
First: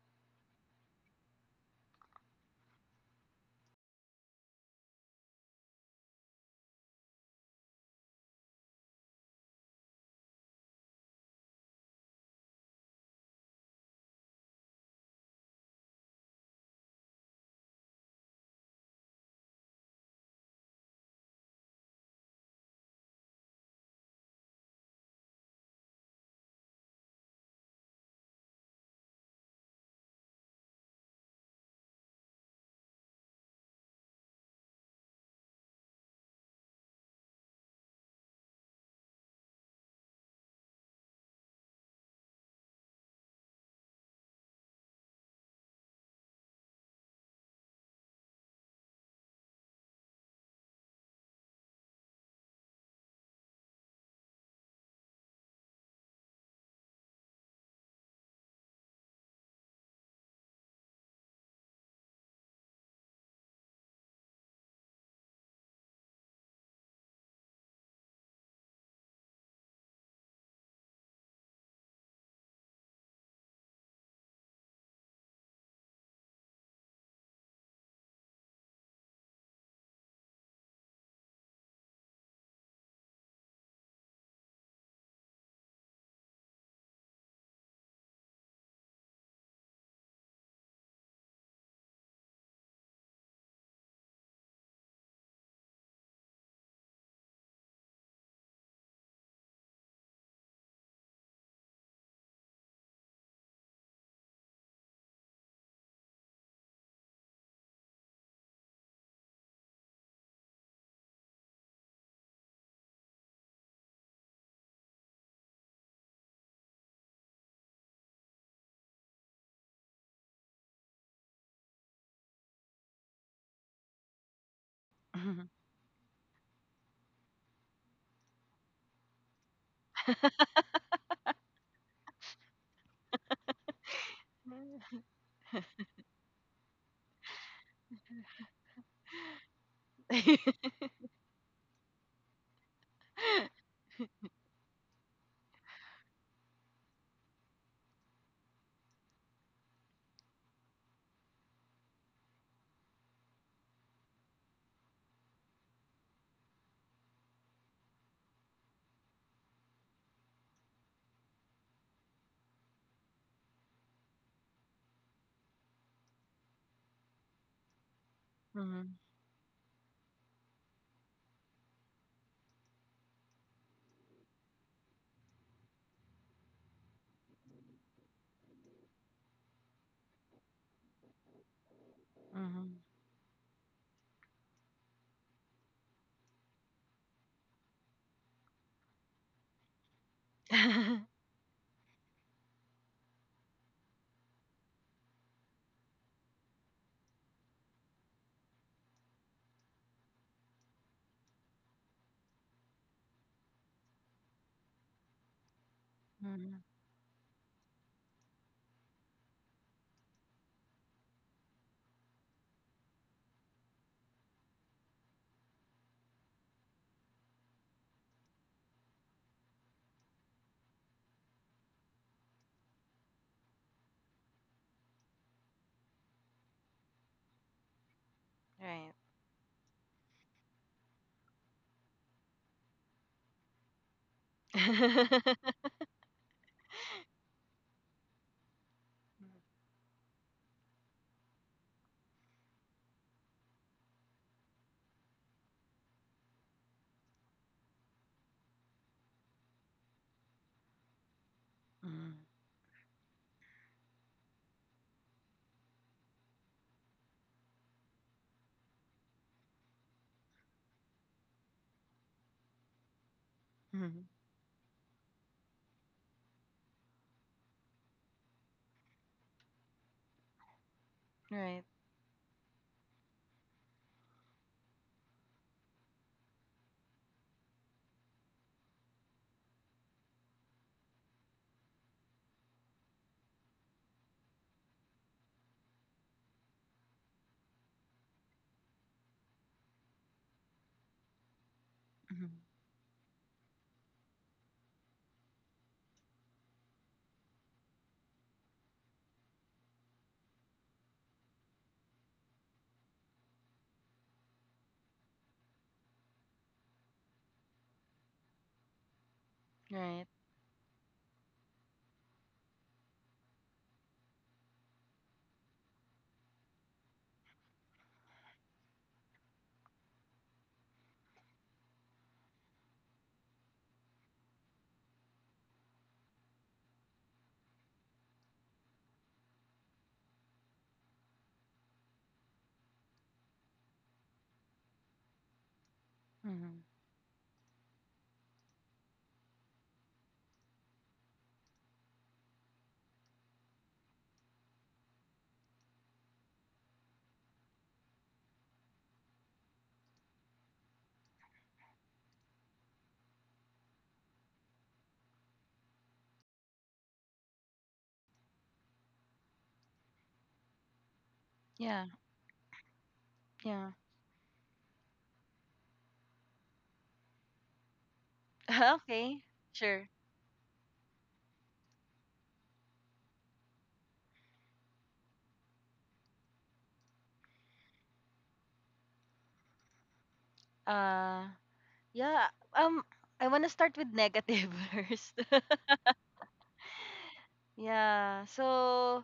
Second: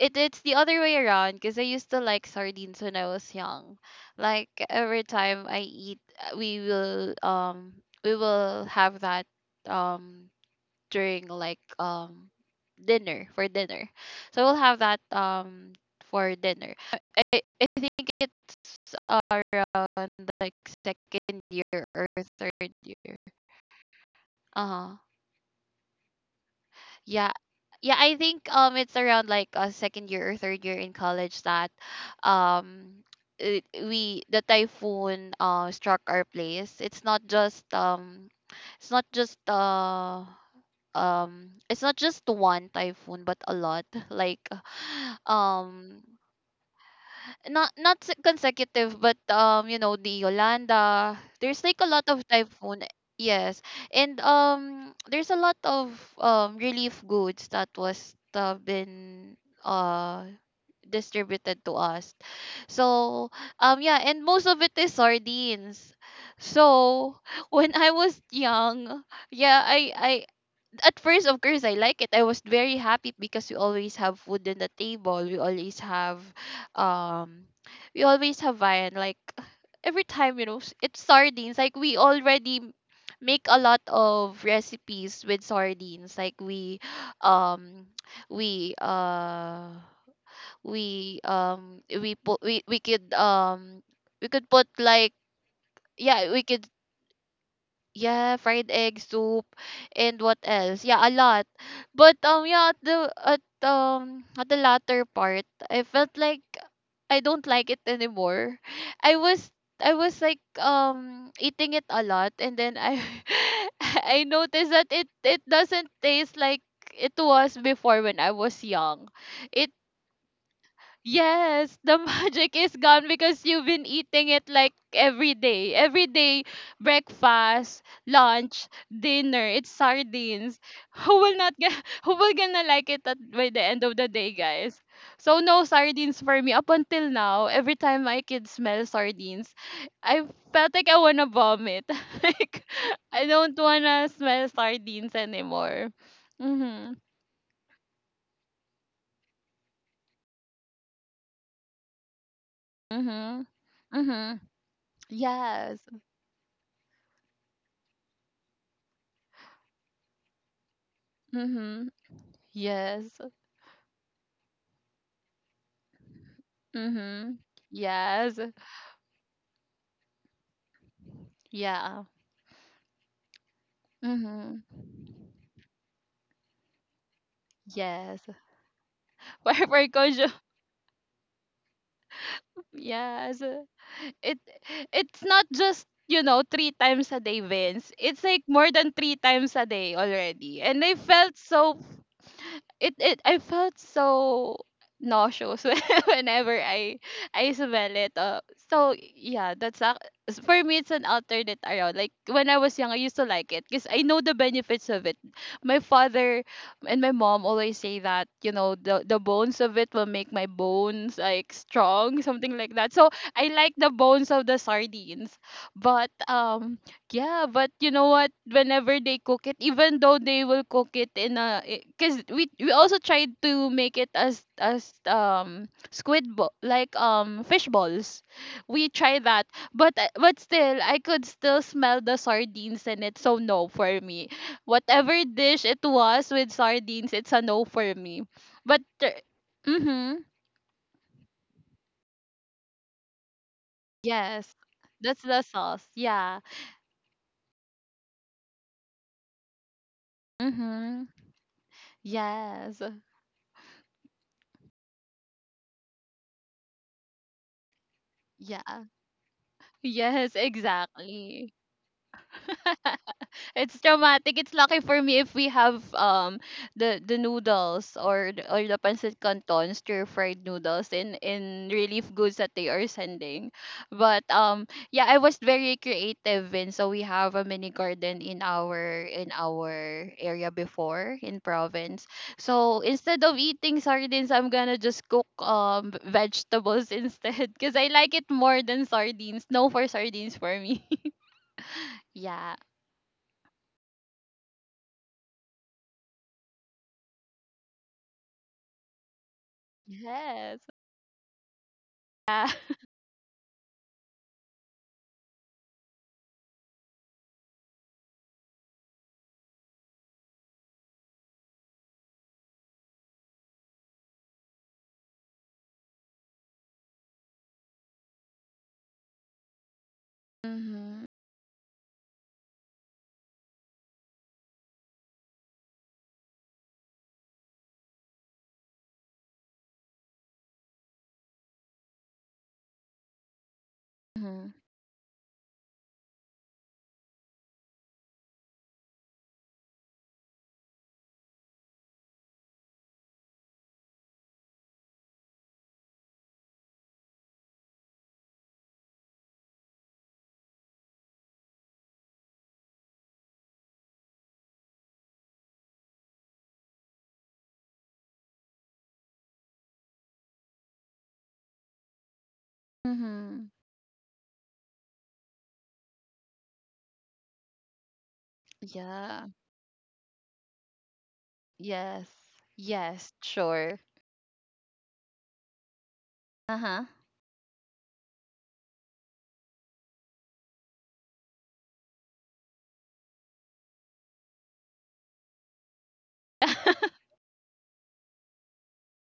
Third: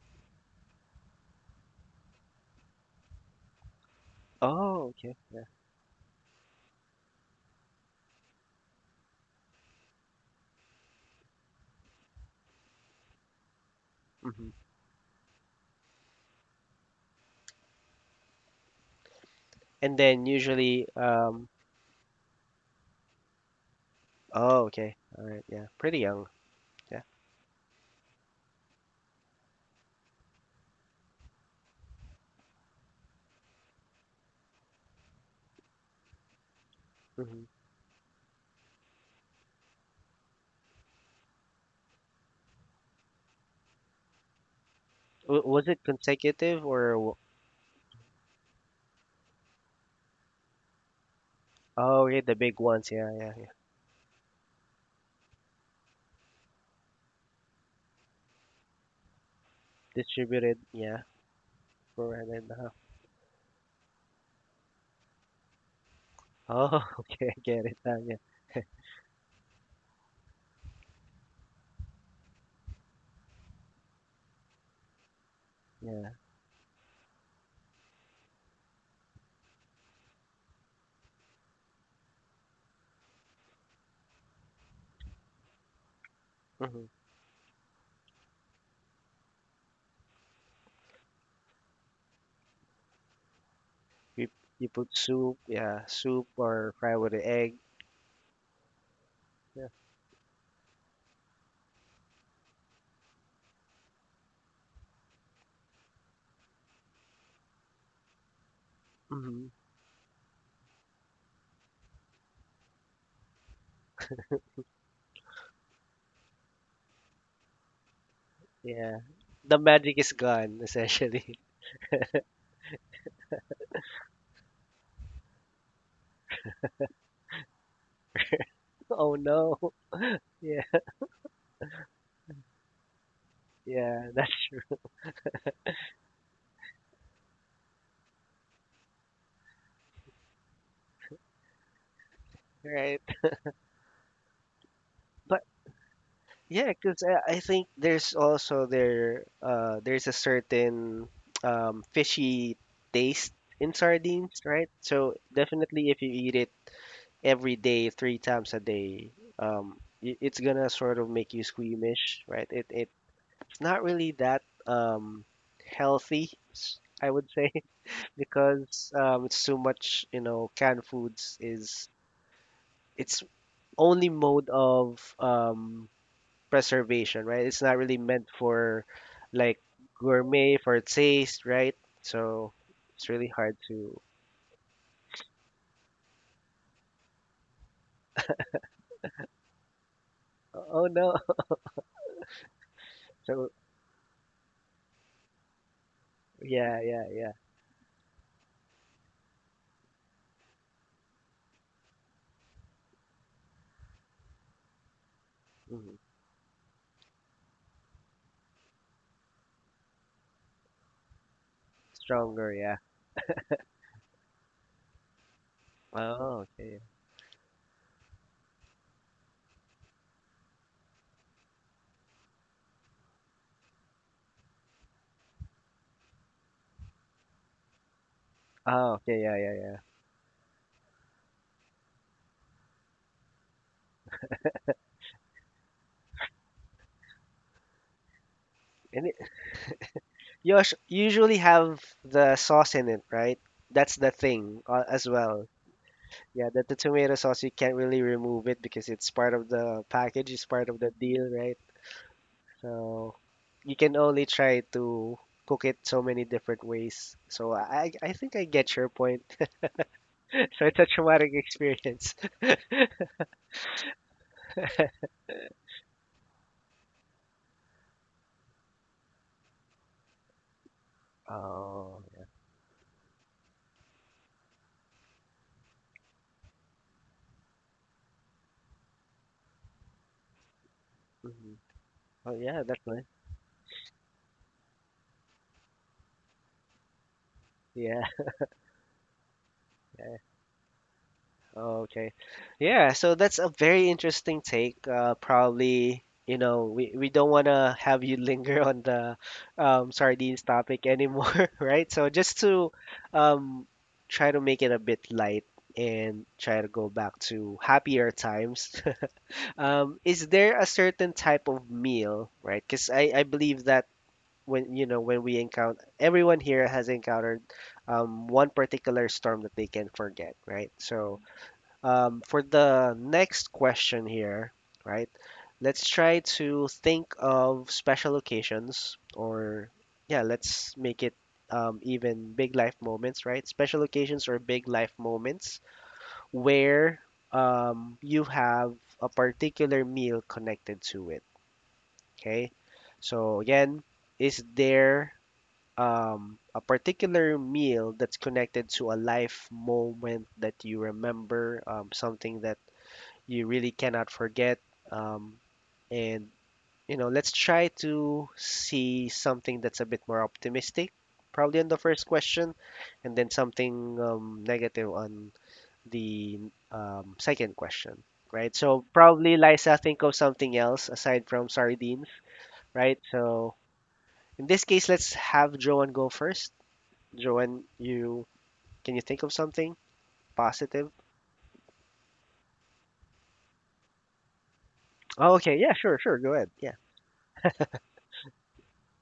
[SPEAKER 2] it, it's the other way around because I used to like sardines when I was young. Like
[SPEAKER 1] Oh,
[SPEAKER 2] every
[SPEAKER 1] okay. Yeah.
[SPEAKER 2] time I eat, we will have that um during dinner for dinner. So
[SPEAKER 1] hmm
[SPEAKER 2] we'll have that for dinner. I think it's
[SPEAKER 1] And
[SPEAKER 2] around
[SPEAKER 1] then
[SPEAKER 2] like
[SPEAKER 1] usually,
[SPEAKER 2] second year or third year.
[SPEAKER 1] oh, okay.
[SPEAKER 2] Uh
[SPEAKER 1] All right. Yeah. Pretty young. Yeah.
[SPEAKER 2] Yeah. Yeah, I think it's around like a second year or third year in college that um it, we the typhoon struck our place. It's not
[SPEAKER 1] hmm
[SPEAKER 2] just um it's not just one typhoon but a lot like
[SPEAKER 1] W- was it
[SPEAKER 2] um
[SPEAKER 1] consecutive or
[SPEAKER 2] not consecutive but you know the Yolanda, there's like a
[SPEAKER 1] Oh,
[SPEAKER 2] lot
[SPEAKER 1] yeah,
[SPEAKER 2] of
[SPEAKER 1] the big
[SPEAKER 2] typhoon,
[SPEAKER 1] ones. Yeah, yeah, yeah.
[SPEAKER 2] yes, and there's a lot of relief goods that was been uh
[SPEAKER 1] Distributed, yeah,
[SPEAKER 2] distributed to us,
[SPEAKER 1] provided. Uh-huh.
[SPEAKER 2] so yeah, and most of it is sardines,
[SPEAKER 1] Oh,
[SPEAKER 2] so
[SPEAKER 1] okay, I get
[SPEAKER 2] when
[SPEAKER 1] it.
[SPEAKER 2] I
[SPEAKER 1] Yeah,
[SPEAKER 2] was young, yeah, I at first, of course, I like it. I was very happy because we always have food on the table.
[SPEAKER 1] yeah.
[SPEAKER 2] Um, we always have Hawaiian. Like every time, it's sardines. Like we already make a lot of recipes with sardines. Like
[SPEAKER 1] hmm
[SPEAKER 2] um, we uh, we put, we
[SPEAKER 1] You
[SPEAKER 2] could put,
[SPEAKER 1] you put
[SPEAKER 2] like,
[SPEAKER 1] soup, yeah, soup
[SPEAKER 2] yeah we could
[SPEAKER 1] or fry with an egg.
[SPEAKER 2] yeah, fried egg soup
[SPEAKER 1] Yeah.
[SPEAKER 2] and what else? Yeah, a lot. But yeah, at the latter part, I felt like I don't like it anymore. I
[SPEAKER 1] hmm
[SPEAKER 2] was I was like eating it a lot and then I I noticed that it doesn't taste like it was before when I was
[SPEAKER 1] Yeah.
[SPEAKER 2] young.
[SPEAKER 1] The
[SPEAKER 2] It
[SPEAKER 1] magic is gone, essentially.
[SPEAKER 2] Yes, the magic is gone because you've been eating it like every
[SPEAKER 3] Mm.
[SPEAKER 2] day. Every day, breakfast, lunch,
[SPEAKER 1] Oh
[SPEAKER 2] dinner,
[SPEAKER 1] no.
[SPEAKER 2] it's sardines.
[SPEAKER 1] Yeah,
[SPEAKER 2] Who will not get who will gonna like it by the end of the
[SPEAKER 1] yeah, that's
[SPEAKER 2] day,
[SPEAKER 1] true,
[SPEAKER 2] guys?
[SPEAKER 3] Mm.
[SPEAKER 2] So no sardines for me up until now. Every time my kids smell sardines, I felt like I wanna vomit. Like
[SPEAKER 1] right?
[SPEAKER 2] I don't wanna smell sardines
[SPEAKER 1] But
[SPEAKER 2] anymore.
[SPEAKER 1] yeah,
[SPEAKER 2] Mhm.
[SPEAKER 1] because I think there's also there's a certain fishy taste
[SPEAKER 2] Mhm.
[SPEAKER 1] in
[SPEAKER 2] Mhm.
[SPEAKER 1] sardines, right? So
[SPEAKER 2] Yes.
[SPEAKER 1] definitely if you eat it every day, 3 times a day, it's gonna sort of make you
[SPEAKER 2] Mhm.
[SPEAKER 1] squeamish, right? It's
[SPEAKER 2] Yes.
[SPEAKER 1] not really that healthy, I would
[SPEAKER 2] Mm-hmm.
[SPEAKER 1] say,
[SPEAKER 2] Yes.
[SPEAKER 1] because it's too much. Canned foods is
[SPEAKER 2] Yeah.
[SPEAKER 1] it's only mode
[SPEAKER 2] Mm-hmm.
[SPEAKER 1] of preservation, right? It's not really
[SPEAKER 2] Yes.
[SPEAKER 1] meant for like
[SPEAKER 2] Wherever Kojo.
[SPEAKER 1] gourmet for taste, right? So it's really
[SPEAKER 2] Yes.
[SPEAKER 1] hard to.
[SPEAKER 2] It it's not just, three times a day, Vince. It's like more than three times a day already. And
[SPEAKER 1] Oh
[SPEAKER 3] Mm. Mm.
[SPEAKER 1] no!
[SPEAKER 2] I
[SPEAKER 1] So
[SPEAKER 2] felt so nauseous whenever
[SPEAKER 1] yeah,
[SPEAKER 2] I
[SPEAKER 1] yeah, yeah.
[SPEAKER 2] I smell it. So yeah, for me it's an alternate around. Like when I was young, I used to like it because I know the benefits of it. My
[SPEAKER 1] Hmm.
[SPEAKER 2] father and my mom always say that you know the bones of it will make my bones like strong,
[SPEAKER 1] Stronger,
[SPEAKER 2] something like
[SPEAKER 1] yeah.
[SPEAKER 2] that. So I like the bones of the sardines, but
[SPEAKER 1] Oh, okay.
[SPEAKER 2] yeah, but you know what? Whenever they cook it, even though they will cook it because we also tried to make it as squid ball like fish balls, we
[SPEAKER 3] Right.
[SPEAKER 1] Oh, okay,
[SPEAKER 2] tried
[SPEAKER 1] yeah,
[SPEAKER 2] that.
[SPEAKER 1] yeah, yeah.
[SPEAKER 2] But still, I could still smell the sardines in it. So no for me. Whatever dish it was with sardines, it's a no for me. But
[SPEAKER 1] And
[SPEAKER 2] uh,
[SPEAKER 1] it,
[SPEAKER 2] mm-hmm,
[SPEAKER 1] you usually have the sauce in it, right? That's the
[SPEAKER 2] yes,
[SPEAKER 1] thing as
[SPEAKER 2] that's the
[SPEAKER 1] well.
[SPEAKER 2] sauce. Yeah.
[SPEAKER 1] Yeah, that the tomato sauce, you can't really remove it because it's part of the package, it's part of the
[SPEAKER 2] Mm-hmm.
[SPEAKER 1] deal, right?
[SPEAKER 3] Mm.
[SPEAKER 2] Yes.
[SPEAKER 1] So you can only try to cook it so many different ways. So I think I get
[SPEAKER 2] Yeah.
[SPEAKER 1] your point.
[SPEAKER 2] Yes,
[SPEAKER 1] So it's a traumatic
[SPEAKER 2] exactly.
[SPEAKER 1] experience.
[SPEAKER 2] It's
[SPEAKER 3] Mm.
[SPEAKER 2] traumatic. It's lucky for me if we have the noodles or the pancit canton stir fried noodles in
[SPEAKER 3] Right.
[SPEAKER 2] in
[SPEAKER 1] Oh,
[SPEAKER 2] relief goods that they are sending. But yeah, I was very creative and so we have a mini garden in our area before
[SPEAKER 1] yeah.
[SPEAKER 2] in
[SPEAKER 1] Mhm.
[SPEAKER 2] province.
[SPEAKER 1] Oh, yeah,
[SPEAKER 2] So
[SPEAKER 1] that's nice.
[SPEAKER 2] instead of eating sardines, I'm gonna just cook vegetables instead because I
[SPEAKER 1] Yeah.
[SPEAKER 2] like it more than sardines. No for sardines for me.
[SPEAKER 1] Okay.
[SPEAKER 3] Mm.
[SPEAKER 2] Yeah.
[SPEAKER 1] Yeah, so that's a very interesting take. Probably, we don't want to have you linger on the sardines
[SPEAKER 2] Yes.
[SPEAKER 1] topic anymore, right? So just
[SPEAKER 2] Yeah.
[SPEAKER 1] to um, try to make it a bit light and try to go back to happier times.
[SPEAKER 3] Right.
[SPEAKER 1] Is there a certain type of meal, right? Because I believe that when we encounter, everyone here has encountered one particular storm that they can forget, right?
[SPEAKER 2] Mhm.
[SPEAKER 1] So for the next question here, right? Let's try to think of special occasions, or yeah, let's make it even big life moments, right? Special occasions or
[SPEAKER 2] Mhm.
[SPEAKER 1] big life moments
[SPEAKER 3] Mm.
[SPEAKER 1] where you have a particular meal connected to it. Okay. So again, is there a particular meal that's connected to a life moment that you remember, something that you really cannot forget. Um, and let's try to see something that's a bit more optimistic, probably on the
[SPEAKER 3] Yeah.
[SPEAKER 1] first question, and then
[SPEAKER 2] Mhm.
[SPEAKER 3] Yeah.
[SPEAKER 1] something negative on the second question, right? So
[SPEAKER 3] Okay.
[SPEAKER 2] Yeah.
[SPEAKER 1] probably Liza,
[SPEAKER 3] Sure.
[SPEAKER 1] think of something else aside from sardines,
[SPEAKER 2] Yes.
[SPEAKER 1] right?
[SPEAKER 2] Yes,
[SPEAKER 1] So
[SPEAKER 2] sure.
[SPEAKER 1] in this case, let's have Joanne go first.
[SPEAKER 2] Uh-huh.
[SPEAKER 1] Joanne, you can you think of something positive?
[SPEAKER 3] Uh. Yeah. Um. I wanna start with negative first.
[SPEAKER 1] Oh, okay, yeah, sure, sure, go ahead. Yeah.
[SPEAKER 3] Yeah. So,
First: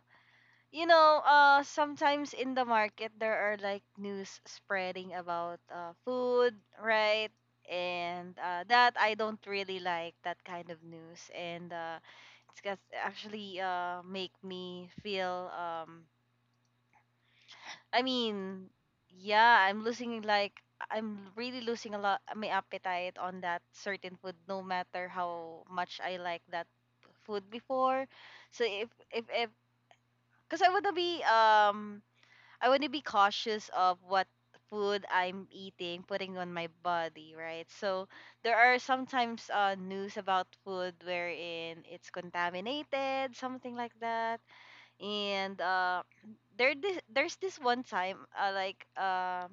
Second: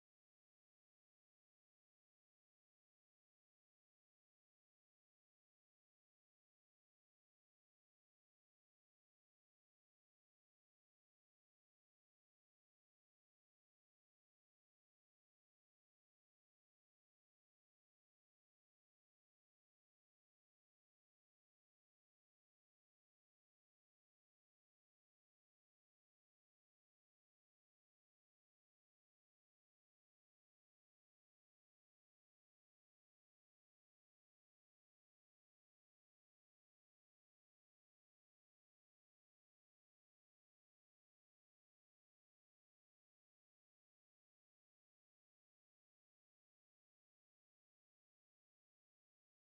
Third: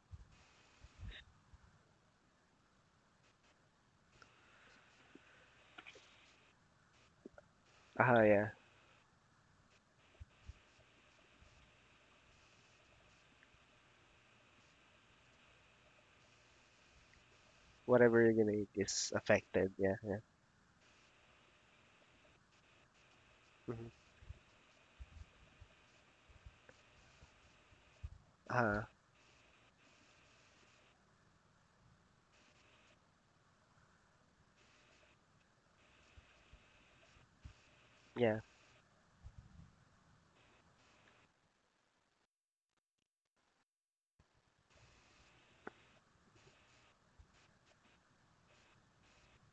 [SPEAKER 3] you know, sometimes in the market there are like news spreading about food, right? And
[SPEAKER 1] Yeah.
[SPEAKER 3] that, I don't really like that kind of news, and it's just actually make me feel I
[SPEAKER 1] whatever you're gonna eat
[SPEAKER 3] mean,
[SPEAKER 1] is
[SPEAKER 3] yeah,
[SPEAKER 1] affected.
[SPEAKER 3] I'm
[SPEAKER 1] Yeah, yeah.
[SPEAKER 3] losing like I'm really losing a lot my appetite on that
[SPEAKER 1] Hmm.
[SPEAKER 3] certain food no matter how much I like that food before. So
[SPEAKER 1] Uh,
[SPEAKER 3] if, because I wanna be cautious of what food I'm eating, putting on my body, right? So
[SPEAKER 1] yeah.
[SPEAKER 3] there are sometimes news about food wherein it's contaminated, something like that. And there's this one time,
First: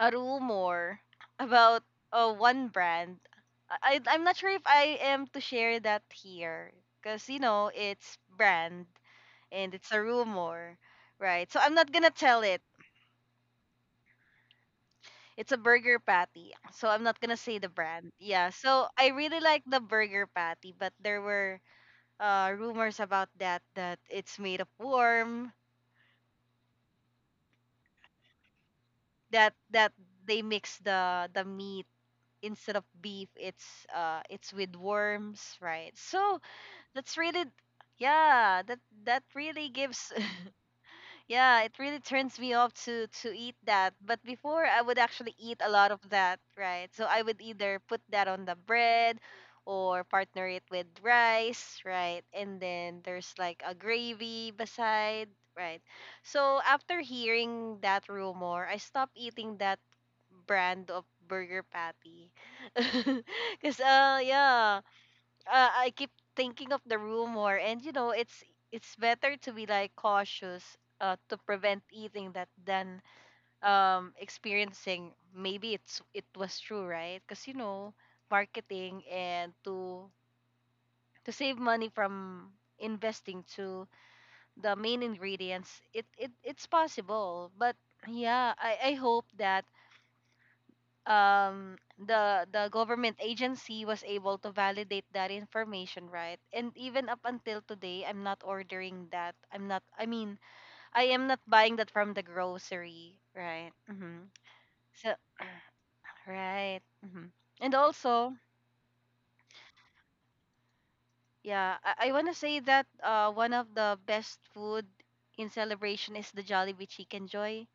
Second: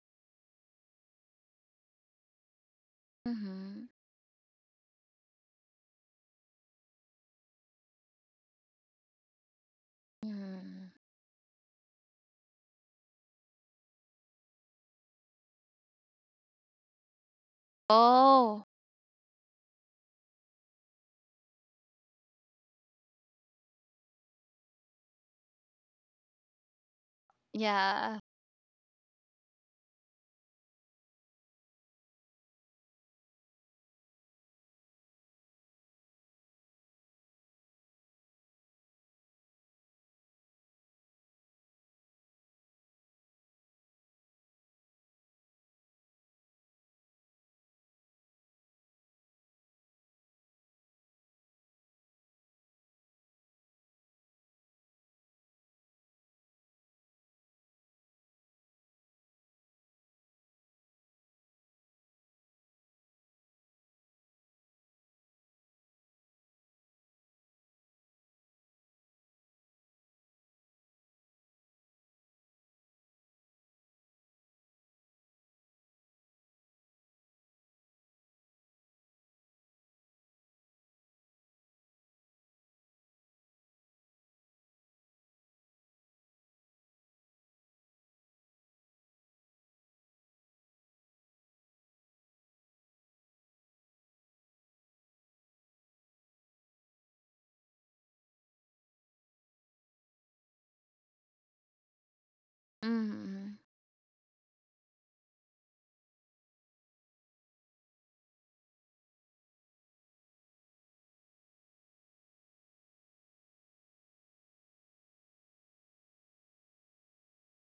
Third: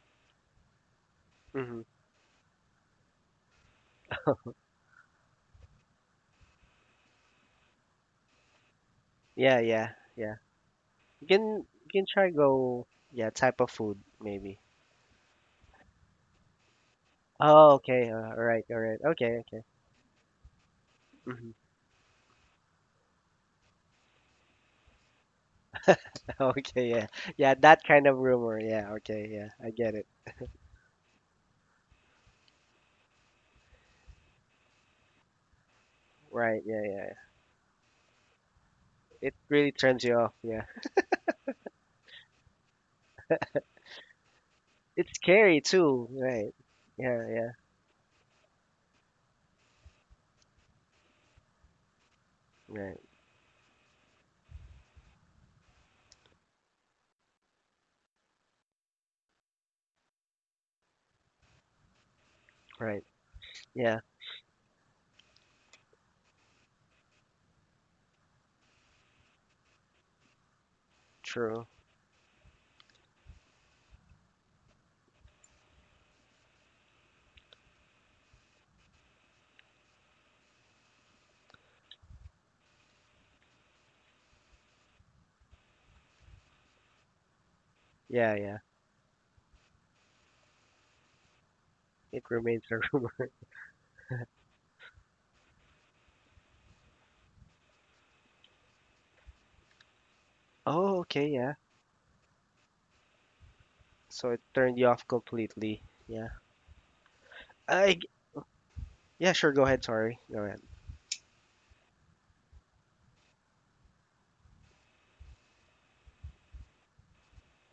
[SPEAKER 3] a rumor about
[SPEAKER 1] Hmm.
[SPEAKER 3] one brand.
[SPEAKER 2] Mhm. Mhm.
[SPEAKER 3] I I'm not sure if I am to share that here because you know it's brand,
[SPEAKER 1] Yeah,
[SPEAKER 3] and
[SPEAKER 1] yeah,
[SPEAKER 3] it's a
[SPEAKER 1] yeah.
[SPEAKER 3] rumor,
[SPEAKER 1] You can
[SPEAKER 3] right? So I'm
[SPEAKER 1] you
[SPEAKER 3] not
[SPEAKER 1] can
[SPEAKER 3] gonna
[SPEAKER 1] try
[SPEAKER 3] tell it.
[SPEAKER 1] go yeah type of food maybe.
[SPEAKER 3] It's a burger patty, so I'm not gonna say the
[SPEAKER 1] Oh, okay.
[SPEAKER 3] brand.
[SPEAKER 1] All
[SPEAKER 3] Yeah,
[SPEAKER 1] right,
[SPEAKER 2] Oh,
[SPEAKER 1] all
[SPEAKER 3] so
[SPEAKER 1] right.
[SPEAKER 3] I really
[SPEAKER 1] Okay,
[SPEAKER 3] like
[SPEAKER 1] okay.
[SPEAKER 3] the burger patty, but there
[SPEAKER 1] Hmm.
[SPEAKER 3] were rumors about that, that it's made of worm,
[SPEAKER 1] Okay, yeah, yeah. That kind of
[SPEAKER 2] yeah.
[SPEAKER 1] rumor. Yeah. Okay. Yeah, I
[SPEAKER 3] that
[SPEAKER 1] get it.
[SPEAKER 3] they mix the meat, instead of beef, it's with worms, right? So
[SPEAKER 1] Right. Yeah, yeah. Yeah.
[SPEAKER 3] that's really, yeah, that
[SPEAKER 1] It
[SPEAKER 3] really
[SPEAKER 1] really turns
[SPEAKER 3] gives,
[SPEAKER 1] you off. Yeah.
[SPEAKER 3] yeah, it really turns me off to eat that. But before I would
[SPEAKER 1] It's
[SPEAKER 3] actually eat
[SPEAKER 1] scary
[SPEAKER 3] a lot of
[SPEAKER 1] too.
[SPEAKER 3] that,
[SPEAKER 1] Right.
[SPEAKER 3] right? So I
[SPEAKER 1] Yeah,
[SPEAKER 3] would
[SPEAKER 1] yeah.
[SPEAKER 3] either put that on the bread or partner it with rice, right? And
[SPEAKER 1] Right.
[SPEAKER 3] then there's like a gravy beside, right? So after hearing that rumor, I stopped eating that brand of burger patty.
[SPEAKER 1] Right.
[SPEAKER 3] Cause
[SPEAKER 1] Yeah.
[SPEAKER 3] yeah, I keep thinking of the rumor, and you know, it's better to be like cautious, to
[SPEAKER 1] True.
[SPEAKER 3] prevent eating that than experiencing. Maybe it was true, right? Because you know, marketing and to save money from investing to the main ingredients, it's possible. But
[SPEAKER 1] Yeah,
[SPEAKER 3] yeah,
[SPEAKER 1] yeah.
[SPEAKER 3] I hope that um
[SPEAKER 1] It
[SPEAKER 3] the
[SPEAKER 1] remains a
[SPEAKER 3] government
[SPEAKER 1] rumor.
[SPEAKER 3] agency was able to validate that information, right? And even up until today, I'm not ordering that i'm not i mean
[SPEAKER 1] Oh,
[SPEAKER 3] i am
[SPEAKER 1] okay.
[SPEAKER 3] not
[SPEAKER 1] Yeah.
[SPEAKER 3] buying that from the grocery,
[SPEAKER 2] Mhm.
[SPEAKER 3] right? Hmm.
[SPEAKER 1] So it turned you off
[SPEAKER 3] So
[SPEAKER 1] completely. Yeah.
[SPEAKER 3] right. Hmm. And
[SPEAKER 1] I g-
[SPEAKER 3] also,
[SPEAKER 1] yeah, sure. Go ahead. Sorry. Go ahead.
[SPEAKER 3] yeah, I want to say that one of the best food in celebration is the Jollibee Chicken Joy,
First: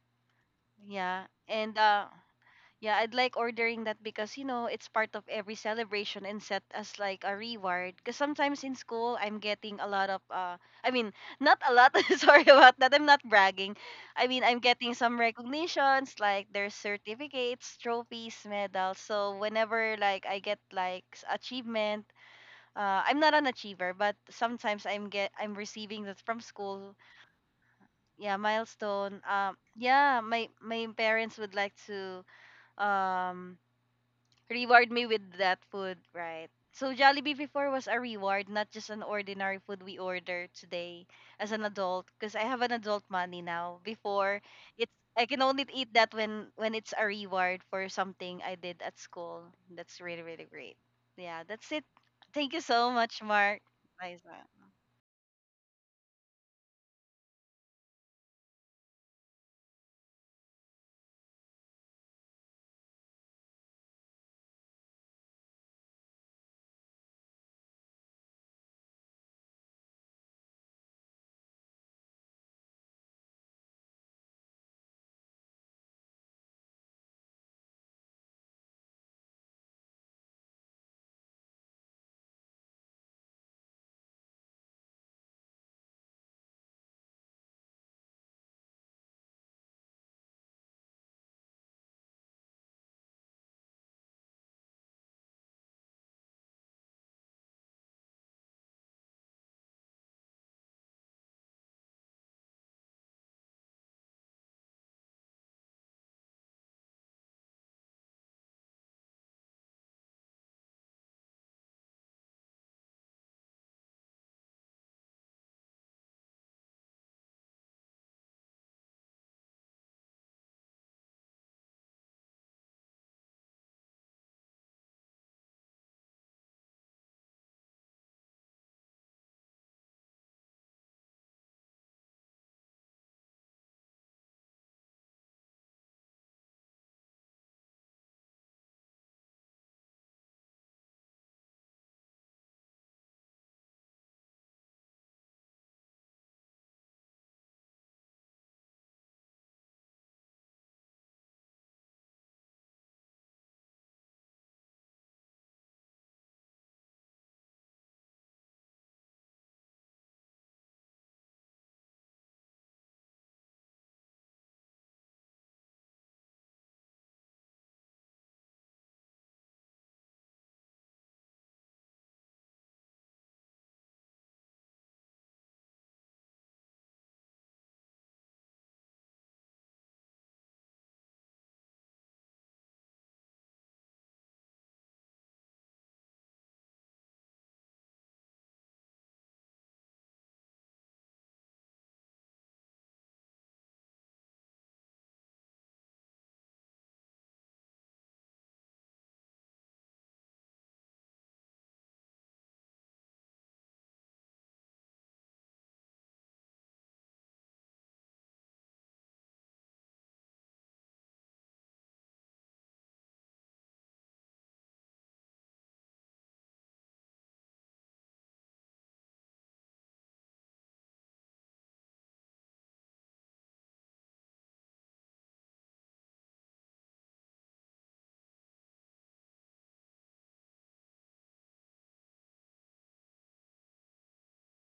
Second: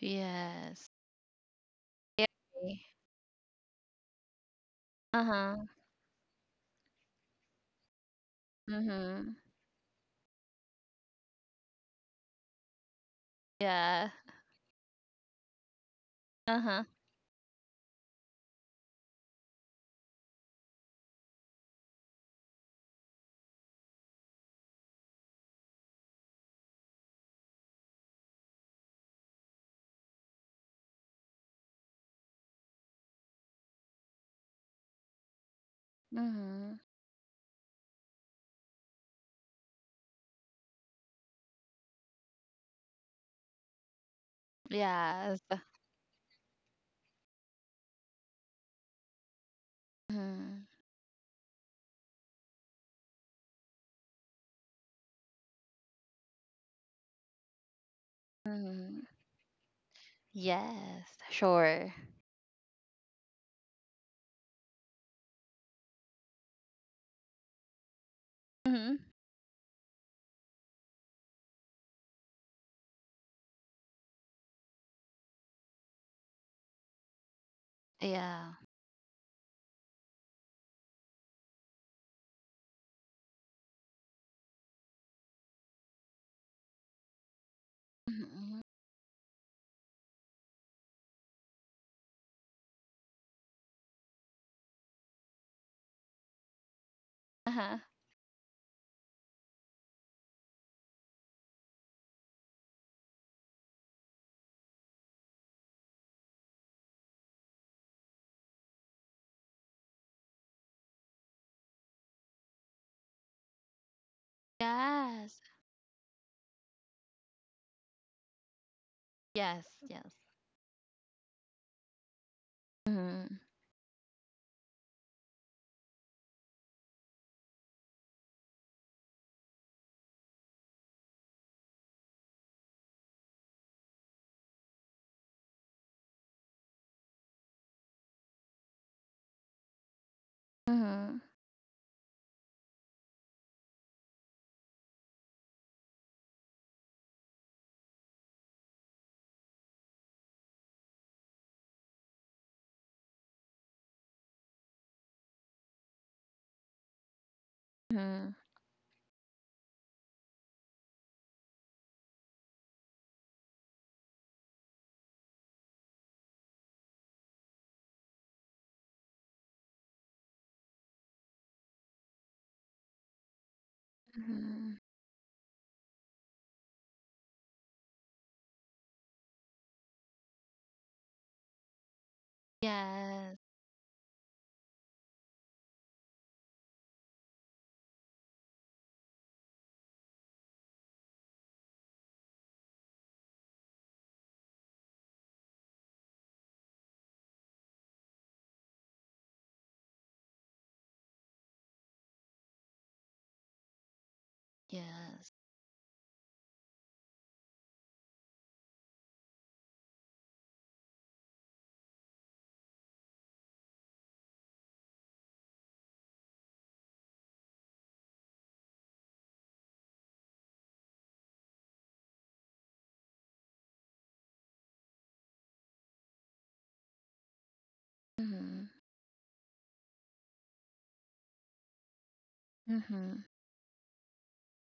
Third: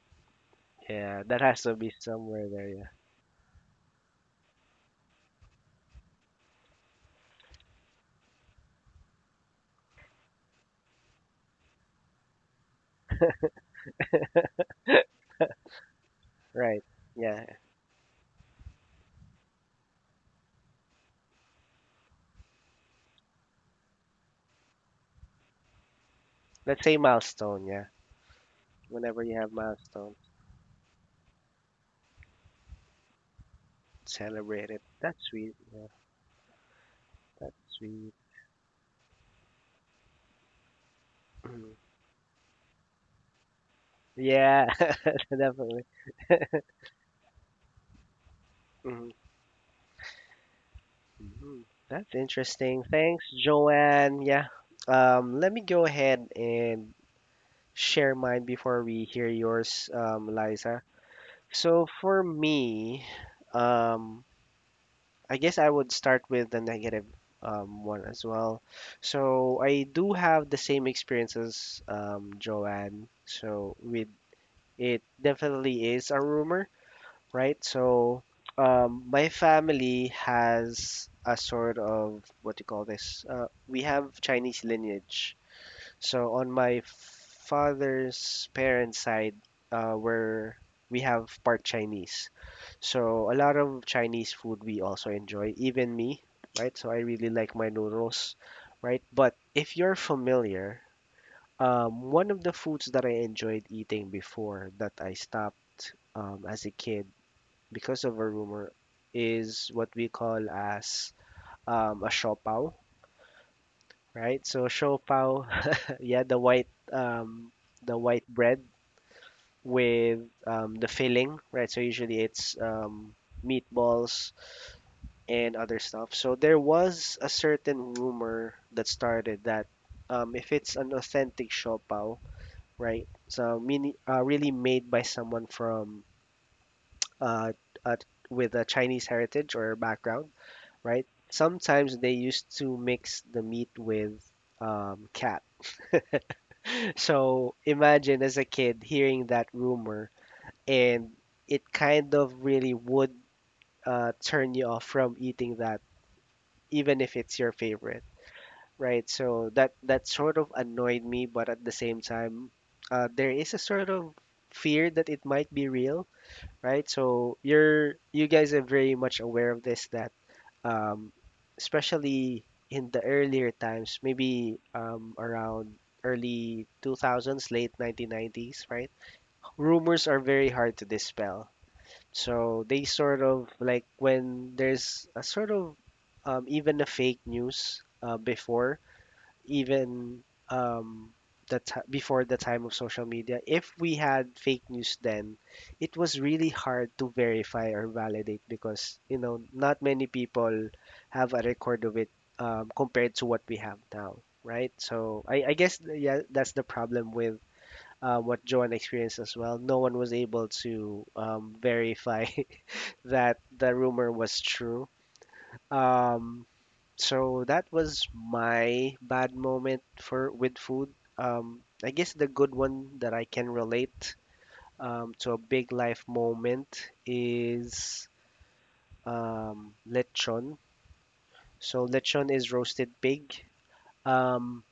[SPEAKER 2] Yes.
[SPEAKER 1] Yeah,
[SPEAKER 3] yeah.
[SPEAKER 1] that has to
[SPEAKER 3] And
[SPEAKER 1] be somewhere there.
[SPEAKER 2] Scary.
[SPEAKER 1] Yeah.
[SPEAKER 3] yeah, I'd like ordering that because you know it's part of
[SPEAKER 2] Uh-huh.
[SPEAKER 3] every celebration and set as like a reward. Because sometimes in school
[SPEAKER 2] Mhm.
[SPEAKER 3] I'm getting a lot of I mean not a lot. Sorry about that. I'm not bragging.
[SPEAKER 2] Yeah.
[SPEAKER 3] I mean, I'm getting some recognitions, like there's
[SPEAKER 1] Right.
[SPEAKER 2] Uh-huh.
[SPEAKER 1] Yeah.
[SPEAKER 3] certificates, trophies, medals. So whenever like I get like achievement, I'm not an achiever, but sometimes I'm receiving that from
[SPEAKER 1] Let's
[SPEAKER 3] school.
[SPEAKER 1] say milestone. Yeah.
[SPEAKER 3] Yeah, milestone.
[SPEAKER 1] Whenever you have milestone,
[SPEAKER 3] Yeah, my parents would like to um
[SPEAKER 1] celebrate it.
[SPEAKER 3] reward me
[SPEAKER 1] That's
[SPEAKER 3] with
[SPEAKER 1] sweet.
[SPEAKER 3] that
[SPEAKER 1] Yeah.
[SPEAKER 3] food, right?
[SPEAKER 2] Mhm.
[SPEAKER 3] So Jollibee
[SPEAKER 1] That's
[SPEAKER 3] before was a
[SPEAKER 1] sweet.
[SPEAKER 3] reward, not just an ordinary food we order today as an
[SPEAKER 1] Mhm.
[SPEAKER 3] adult. Because I have an adult money now. Before,
[SPEAKER 1] Yeah.
[SPEAKER 3] it's I can
[SPEAKER 2] Yes.
[SPEAKER 3] only
[SPEAKER 1] Definitely.
[SPEAKER 3] eat that when it's a reward for something I did at
[SPEAKER 1] Mhm.
[SPEAKER 3] school. That's really
[SPEAKER 2] Mhm.
[SPEAKER 3] great. Yeah,
[SPEAKER 1] Mhm.
[SPEAKER 3] that's it.
[SPEAKER 1] That's
[SPEAKER 3] Thank you
[SPEAKER 1] interesting.
[SPEAKER 3] so much,
[SPEAKER 1] Thanks,
[SPEAKER 3] Mark.
[SPEAKER 1] Joanne.
[SPEAKER 3] Liza.
[SPEAKER 1] Yeah. Let me go ahead and share mine before we
[SPEAKER 2] Mhm.
[SPEAKER 1] hear yours, Liza.
[SPEAKER 2] Yes,
[SPEAKER 1] So
[SPEAKER 2] sure.
[SPEAKER 1] for me, um, I guess I would start with the negative one as well.
[SPEAKER 2] Mhm.
[SPEAKER 1] So I do have the same experience as Joanne. So with it definitely is a rumor, right? So
[SPEAKER 2] Yeah.
[SPEAKER 1] my family has a sort of what do you call this? We have Chinese lineage. So on my father's
[SPEAKER 2] Mhm.
[SPEAKER 1] parents' side, where we have part Chinese. So a lot of Chinese food we also enjoy, even me, right? So I really like my
[SPEAKER 2] Uh-huh.
[SPEAKER 1] noodles, right? But if you're familiar, one of the foods that I enjoyed eating before that I stopped as a kid because of a rumor is what we call as a shopao, right? So
[SPEAKER 2] Yes.
[SPEAKER 1] shopao, yeah, the white bread
[SPEAKER 2] Yes, yes.
[SPEAKER 1] with the filling, right? So usually it's
[SPEAKER 2] Mhm.
[SPEAKER 1] meatballs and other stuff. So there was a certain rumor that started that if it's an authentic shopao, right? So meaning really made by someone from uh, at, with a Chinese heritage or background, right?
[SPEAKER 2] Mhm.
[SPEAKER 1] Sometimes they used to mix the meat with cat. So imagine as a kid hearing that rumor, and it kind of really would turn you off from eating that, even if it's your favorite,
[SPEAKER 2] Mhm.
[SPEAKER 1] right? So that sort of annoyed me, but at the same time, there is a sort of fear that it might be real, right? So you guys are very much aware of this that um, especially in the earlier times, maybe
[SPEAKER 2] Mhm.
[SPEAKER 1] around early 2000s, late 1990s, right? Rumors are very hard to dispel. So they sort
[SPEAKER 2] Yes,
[SPEAKER 1] of like when there's a sort of even a fake news before even um, the ti before the time of social media, if we had fake news then, it was really hard to verify or validate because not many people have a record of it compared to what we have now, right? So
[SPEAKER 2] yes.
[SPEAKER 1] I guess yeah, that's the problem with what Joan experienced as well. No one was able to verify that the rumor was true um, so that was my bad moment for with food. I guess the good one that I can relate to a big life moment is
[SPEAKER 2] Mhm.
[SPEAKER 1] lechon. So lechon is roasted
[SPEAKER 2] Mhm.
[SPEAKER 1] pig. Um,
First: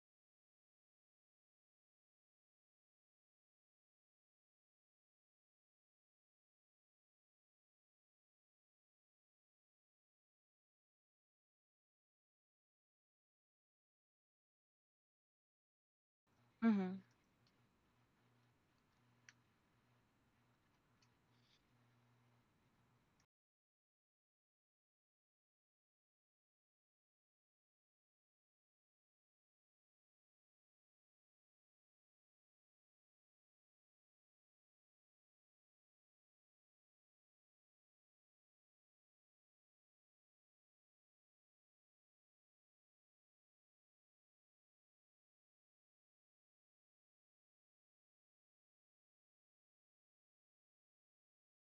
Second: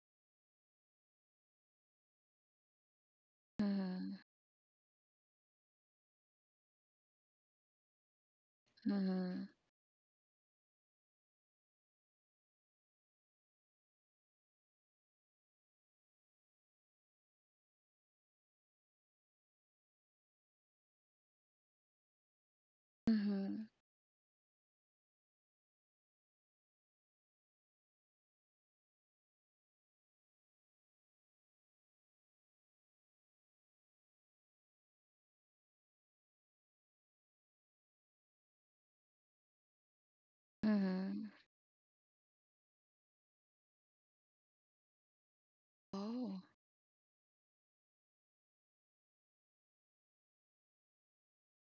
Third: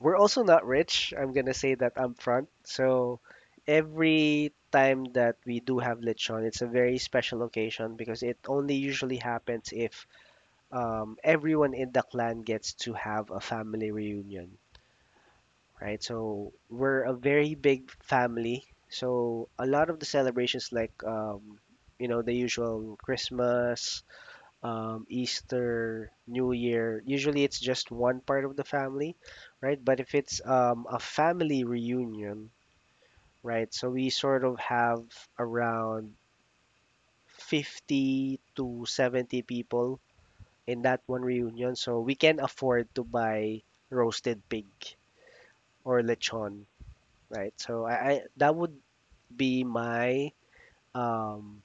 [SPEAKER 1] we're also not rich. I'm gonna say that up front. So
[SPEAKER 2] Mhm.
[SPEAKER 1] every time that we do have lechon, it's a very special occasion because it only usually
[SPEAKER 2] Mhm.
[SPEAKER 1] happens if everyone in the clan gets to have a family reunion, right? So
[SPEAKER 3] Mm-hmm.
[SPEAKER 1] we're a very big family. So a lot of the celebrations, like the usual
[SPEAKER 2] Mhm.
[SPEAKER 1] Christmas, Easter, New Year. Usually, it's just one part of the family, right? But if it's a family reunion, right? So we sort of have around 50 to 70 people in that one
[SPEAKER 2] Mhm.
[SPEAKER 1] reunion. So we can afford to buy roasted pig or
[SPEAKER 2] Oh.
[SPEAKER 1] lechon, right? So I that would be my um,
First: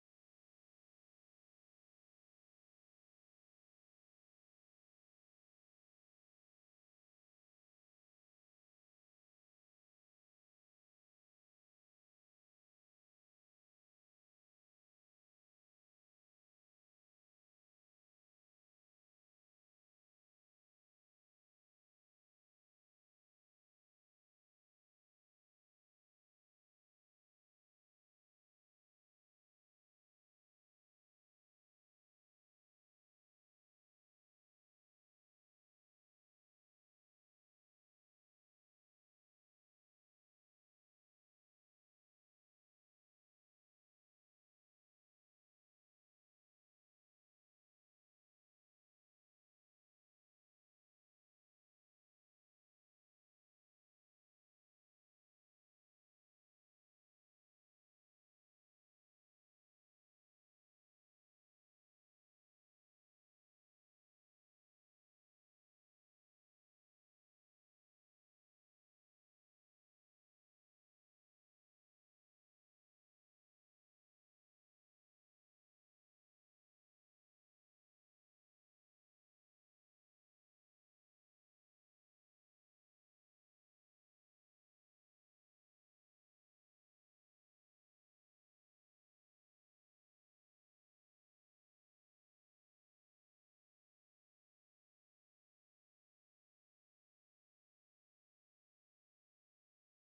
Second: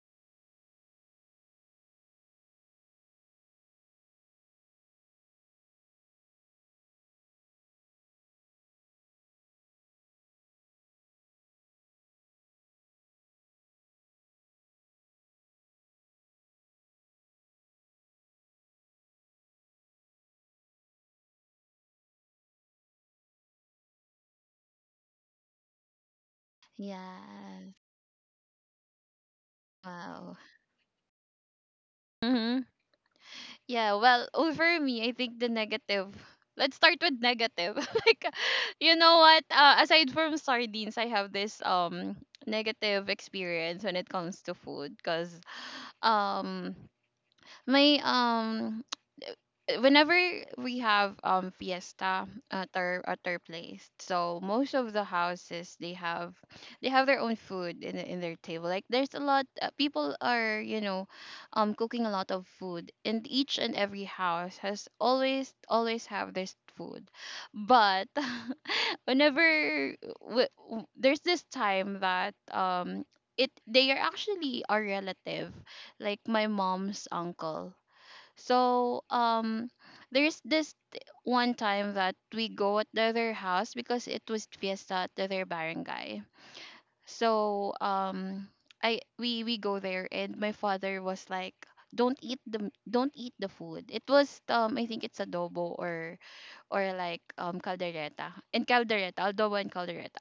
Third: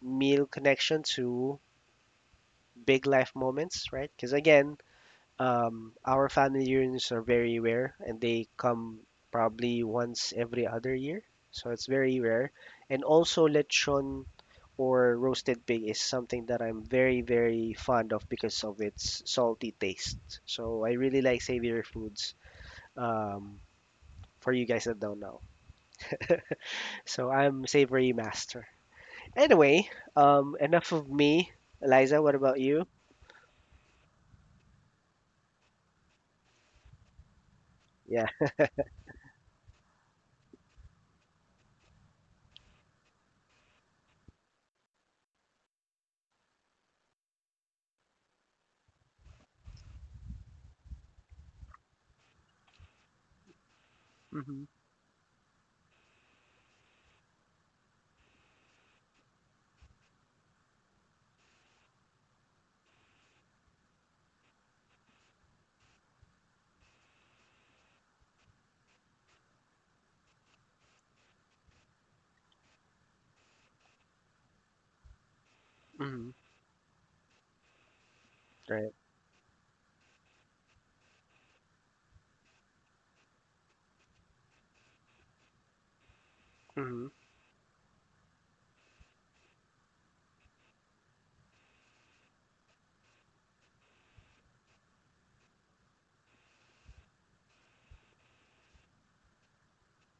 [SPEAKER 1] meal connection to big life moments, right? Because again, our family reunions are very rare, and they come probably once every other year, so it's very rare. And also, lechon or roasted pig is something that I'm very, very fond of because of its salty taste. So I really like savory foods. Um, for you guys that don't know, so I'm
[SPEAKER 2] Yes.
[SPEAKER 1] savory master. Anyway,
[SPEAKER 2] Wow.
[SPEAKER 1] enough of me. Eliza, what about
[SPEAKER 2] Mhm.
[SPEAKER 1] you?
[SPEAKER 2] Yeah, well, over me, I think the negative. Let's start with negative. Like
[SPEAKER 1] Yeah.
[SPEAKER 2] you know what? Aside from sardines, I have this negative experience when it comes to food cuz um my whenever we have fiesta at our place, so
[SPEAKER 1] Hmm.
[SPEAKER 2] most of the houses they have their own food in their table, like there's a lot, people are cooking a lot of food, and each and every house has always have this food, but whenever there's this time that it they are actually our relative, like
[SPEAKER 1] Hmm.
[SPEAKER 2] my mom's uncle,
[SPEAKER 1] Right.
[SPEAKER 2] so there's this one time that we go at the other house because it was fiesta at the other barangay.
[SPEAKER 1] Hmm.
[SPEAKER 2] So I we go there and my father was like, "Don't eat the food." It was I think it's adobo or like caldereta, and caldereta, adobo and caldereta.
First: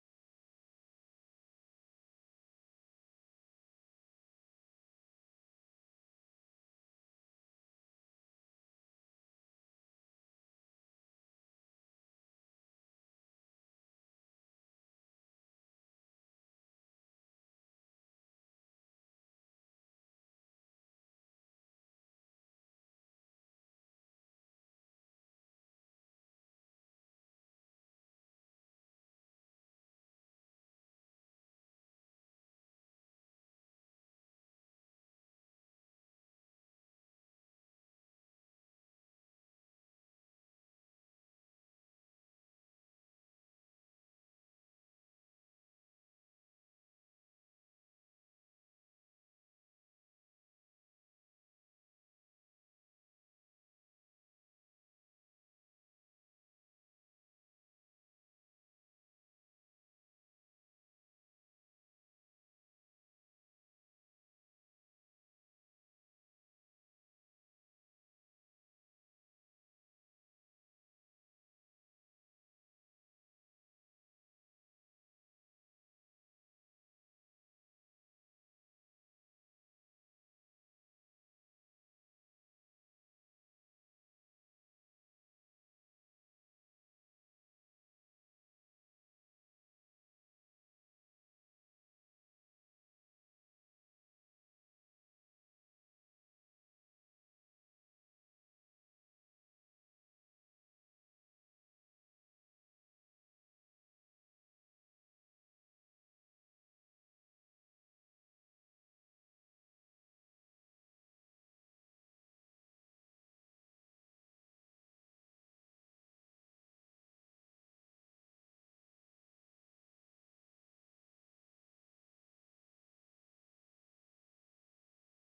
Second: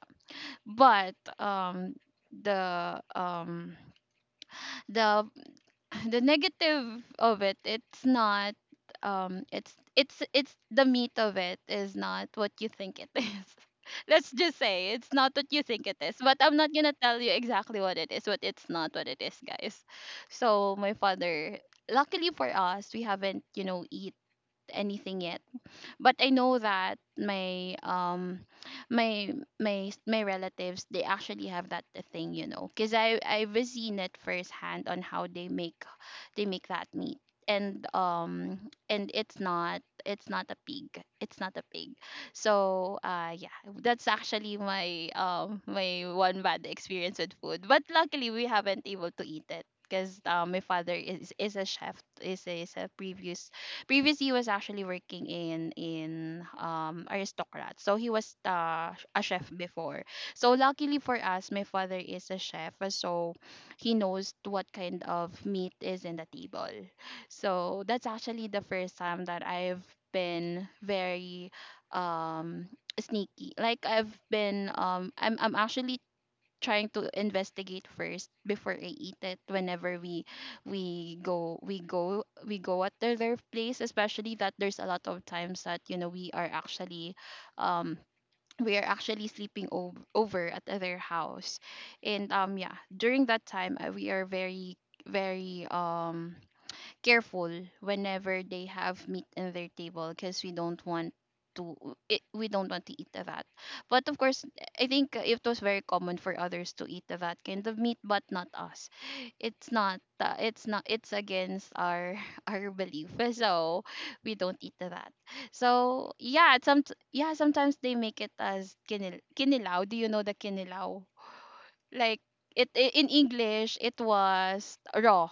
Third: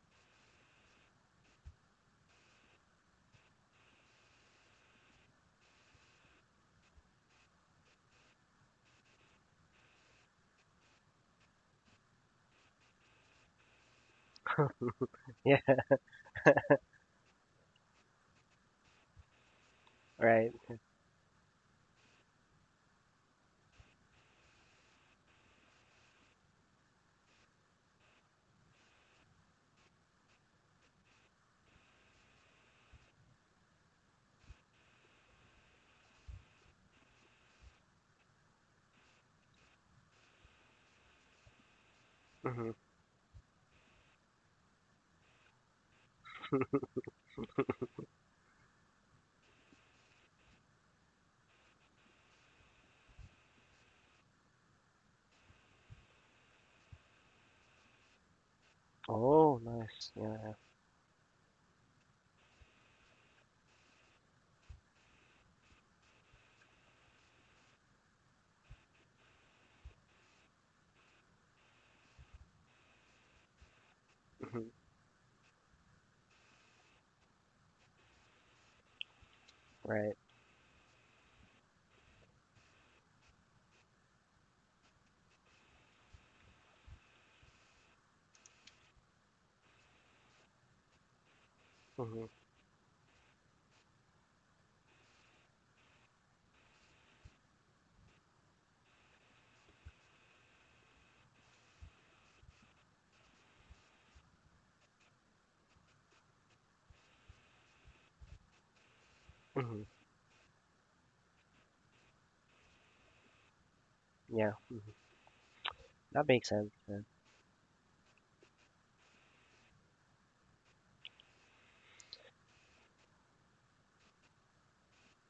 [SPEAKER 2] But the um the the negative of it's not, it's the meat of it is not what you think it is. Let's just say it's not what
[SPEAKER 1] Yeah.
[SPEAKER 2] you think it is, but I'm not gonna tell you exactly what it is, but it's not what it is, guys.
[SPEAKER 1] Right.
[SPEAKER 2] So my father, luckily for us, we haven't eat anything yet. But I know that my my relatives, they actually have that thing, because I've seen it firsthand on how they make that meat. And um and it's not a pig, it's not a pig.
[SPEAKER 1] Hmm.
[SPEAKER 2] So yeah, that's actually my one bad experience with food, but luckily we haven't able to eat it because my father is a chef. Is a previous Previously, he was actually working in Aristocrat, so he was a chef
[SPEAKER 1] Oh,
[SPEAKER 2] before.
[SPEAKER 1] nice.
[SPEAKER 2] So
[SPEAKER 1] Yeah,
[SPEAKER 2] luckily for us, my father is a chef, so he knows what kind of meat is in the table. So that's actually the first time that I've been very, um sneaky. Like
[SPEAKER 1] yeah. Mhm.
[SPEAKER 2] I'm actually trying to investigate first before I eat it whenever
[SPEAKER 1] Right.
[SPEAKER 2] we go at their place, especially that there's a lot of times that um we are actually sleeping over at their house.
[SPEAKER 1] Mhm.
[SPEAKER 2] And yeah, during that time, we are very, very, careful whenever they have meat in their table, because to we don't want to eat that. But of course, I think it was very common for others to eat that kind of meat, but not us.
[SPEAKER 1] Mhm.
[SPEAKER 2] It's not it's against our our belief, so we
[SPEAKER 1] Yeah.
[SPEAKER 2] don't eat
[SPEAKER 1] Mhm.
[SPEAKER 2] that. So
[SPEAKER 1] That makes sense then.
[SPEAKER 2] yeah, sometimes they make it as kinilaw. Do you know the kinilaw? Like in English it was raw.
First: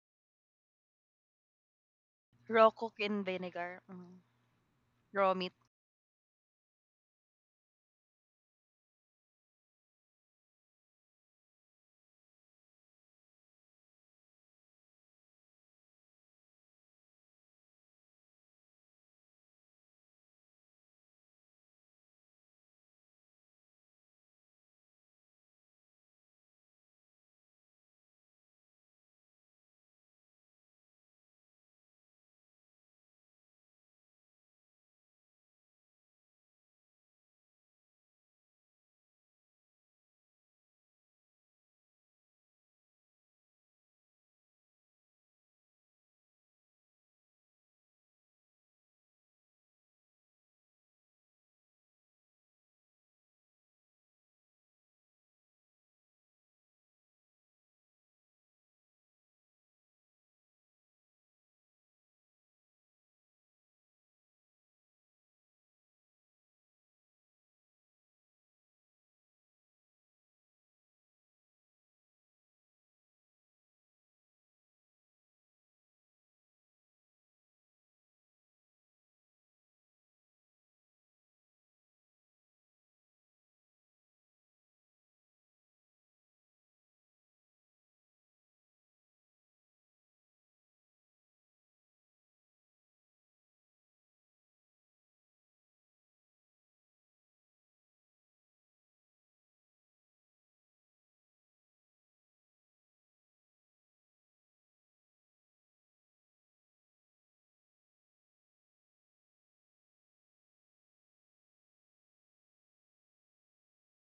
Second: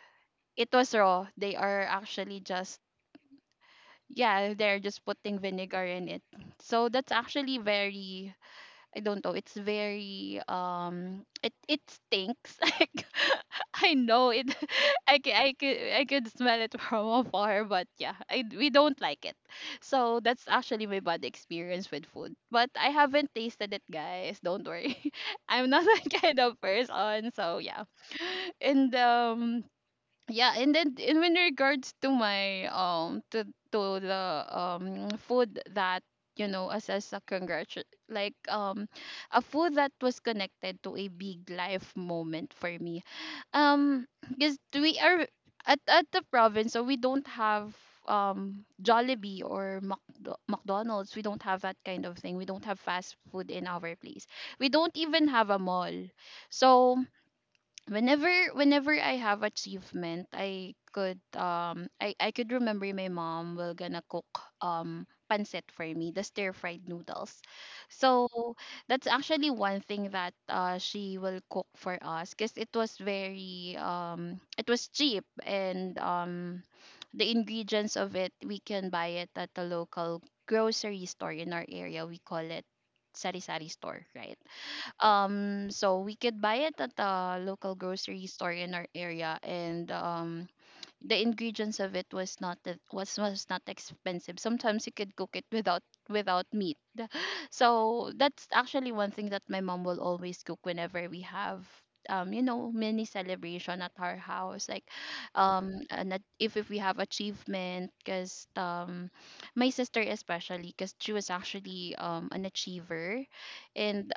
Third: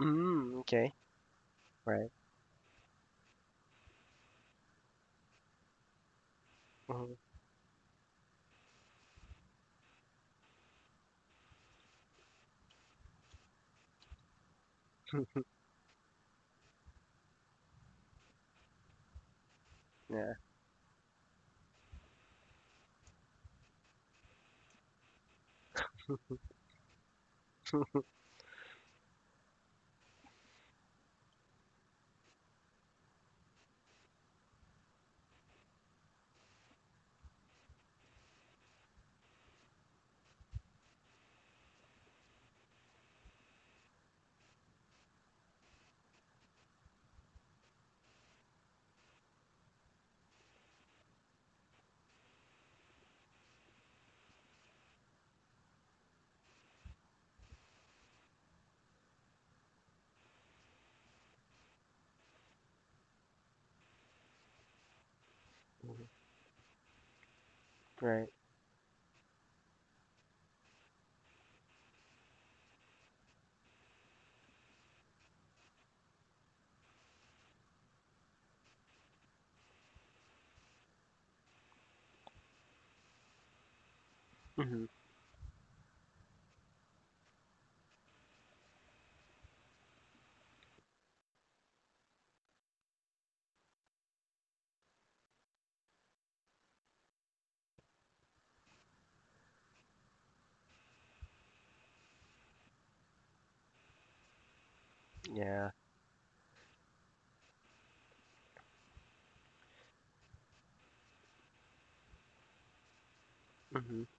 [SPEAKER 1] Mm,
[SPEAKER 2] It
[SPEAKER 1] okay.
[SPEAKER 2] was raw. They are
[SPEAKER 1] Right.
[SPEAKER 2] actually
[SPEAKER 3] Raw
[SPEAKER 2] just,
[SPEAKER 3] cook in vinegar. Hmm
[SPEAKER 2] yeah, they're just
[SPEAKER 3] Raw
[SPEAKER 2] putting
[SPEAKER 3] meat.
[SPEAKER 2] vinegar in it. So that's
[SPEAKER 1] Mhm.
[SPEAKER 2] actually very, I don't know, it's very, it stinks. Like I know it. I could smell it from afar, but yeah, we don't like it. So
[SPEAKER 1] Yeah.
[SPEAKER 2] that's actually my bad experience with food. But I haven't tasted it, guys. Don't worry. I'm not that kind of person, so yeah.
[SPEAKER 1] Mhm.
[SPEAKER 2] And yeah, and then in regards to the food that as a a food that was connected to a big life moment for me. um because we are at the province, so we don't have Jollibee or McDonald's. We don't have that kind of thing. We don't have fast food in our place. We don't even have a mall. So whenever whenever I have achievement, I could, I could remember my mom will gonna cook pancit for me, the stir fried noodles.
[SPEAKER 1] Right.
[SPEAKER 2] So that's actually one thing that she will cook for us because it was very, it was cheap, and the ingredients of it, we can buy it at the local grocery store in our area. We call it sari sari store, right?
[SPEAKER 1] Mhm.
[SPEAKER 2] So we could buy it at a local grocery store in our area, and the ingredients of it was not expensive. Sometimes you could cook it without meat. So that's actually one thing that my mom will always cook whenever we have, mini celebration at our house, like,
[SPEAKER 1] Yeah.
[SPEAKER 2] if we have achievement, because my sister especially, because she was actually, an achiever.
[SPEAKER 1] Mhm.
[SPEAKER 2] And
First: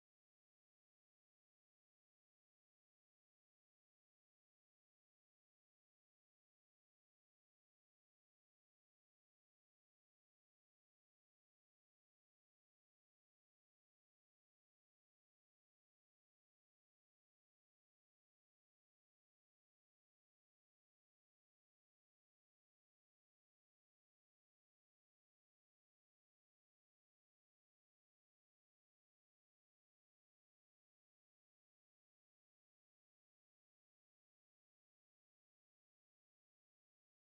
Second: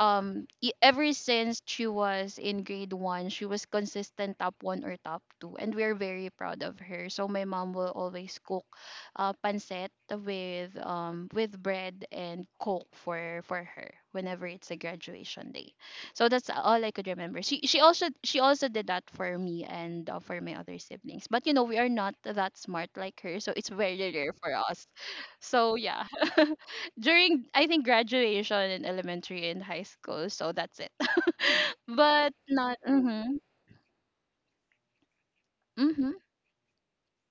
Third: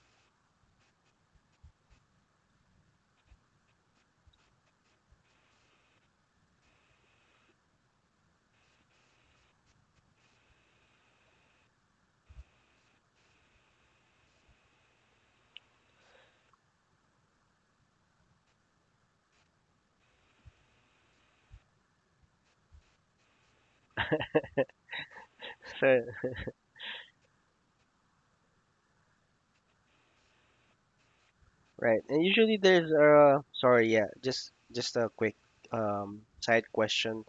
[SPEAKER 2] ever since she was in grade one, she was consistent top one or top two, and we're very proud of her. So my mom will always cook, pancit with, with bread and coke for her whenever it's a graduation day. So that's all I could remember. She also did that for me and, for my other siblings. But you know we are not that smart like her, so it's very rare for us. So
[SPEAKER 1] So,
[SPEAKER 2] yeah, during, I think, graduation in elementary and high school. So that's it.
[SPEAKER 1] right. And
[SPEAKER 2] But
[SPEAKER 1] usually
[SPEAKER 2] not.
[SPEAKER 1] there's
[SPEAKER 2] Mm-hmm.
[SPEAKER 1] sorry, yeah, just a quick
[SPEAKER 2] Mm-hmm.
[SPEAKER 1] side question.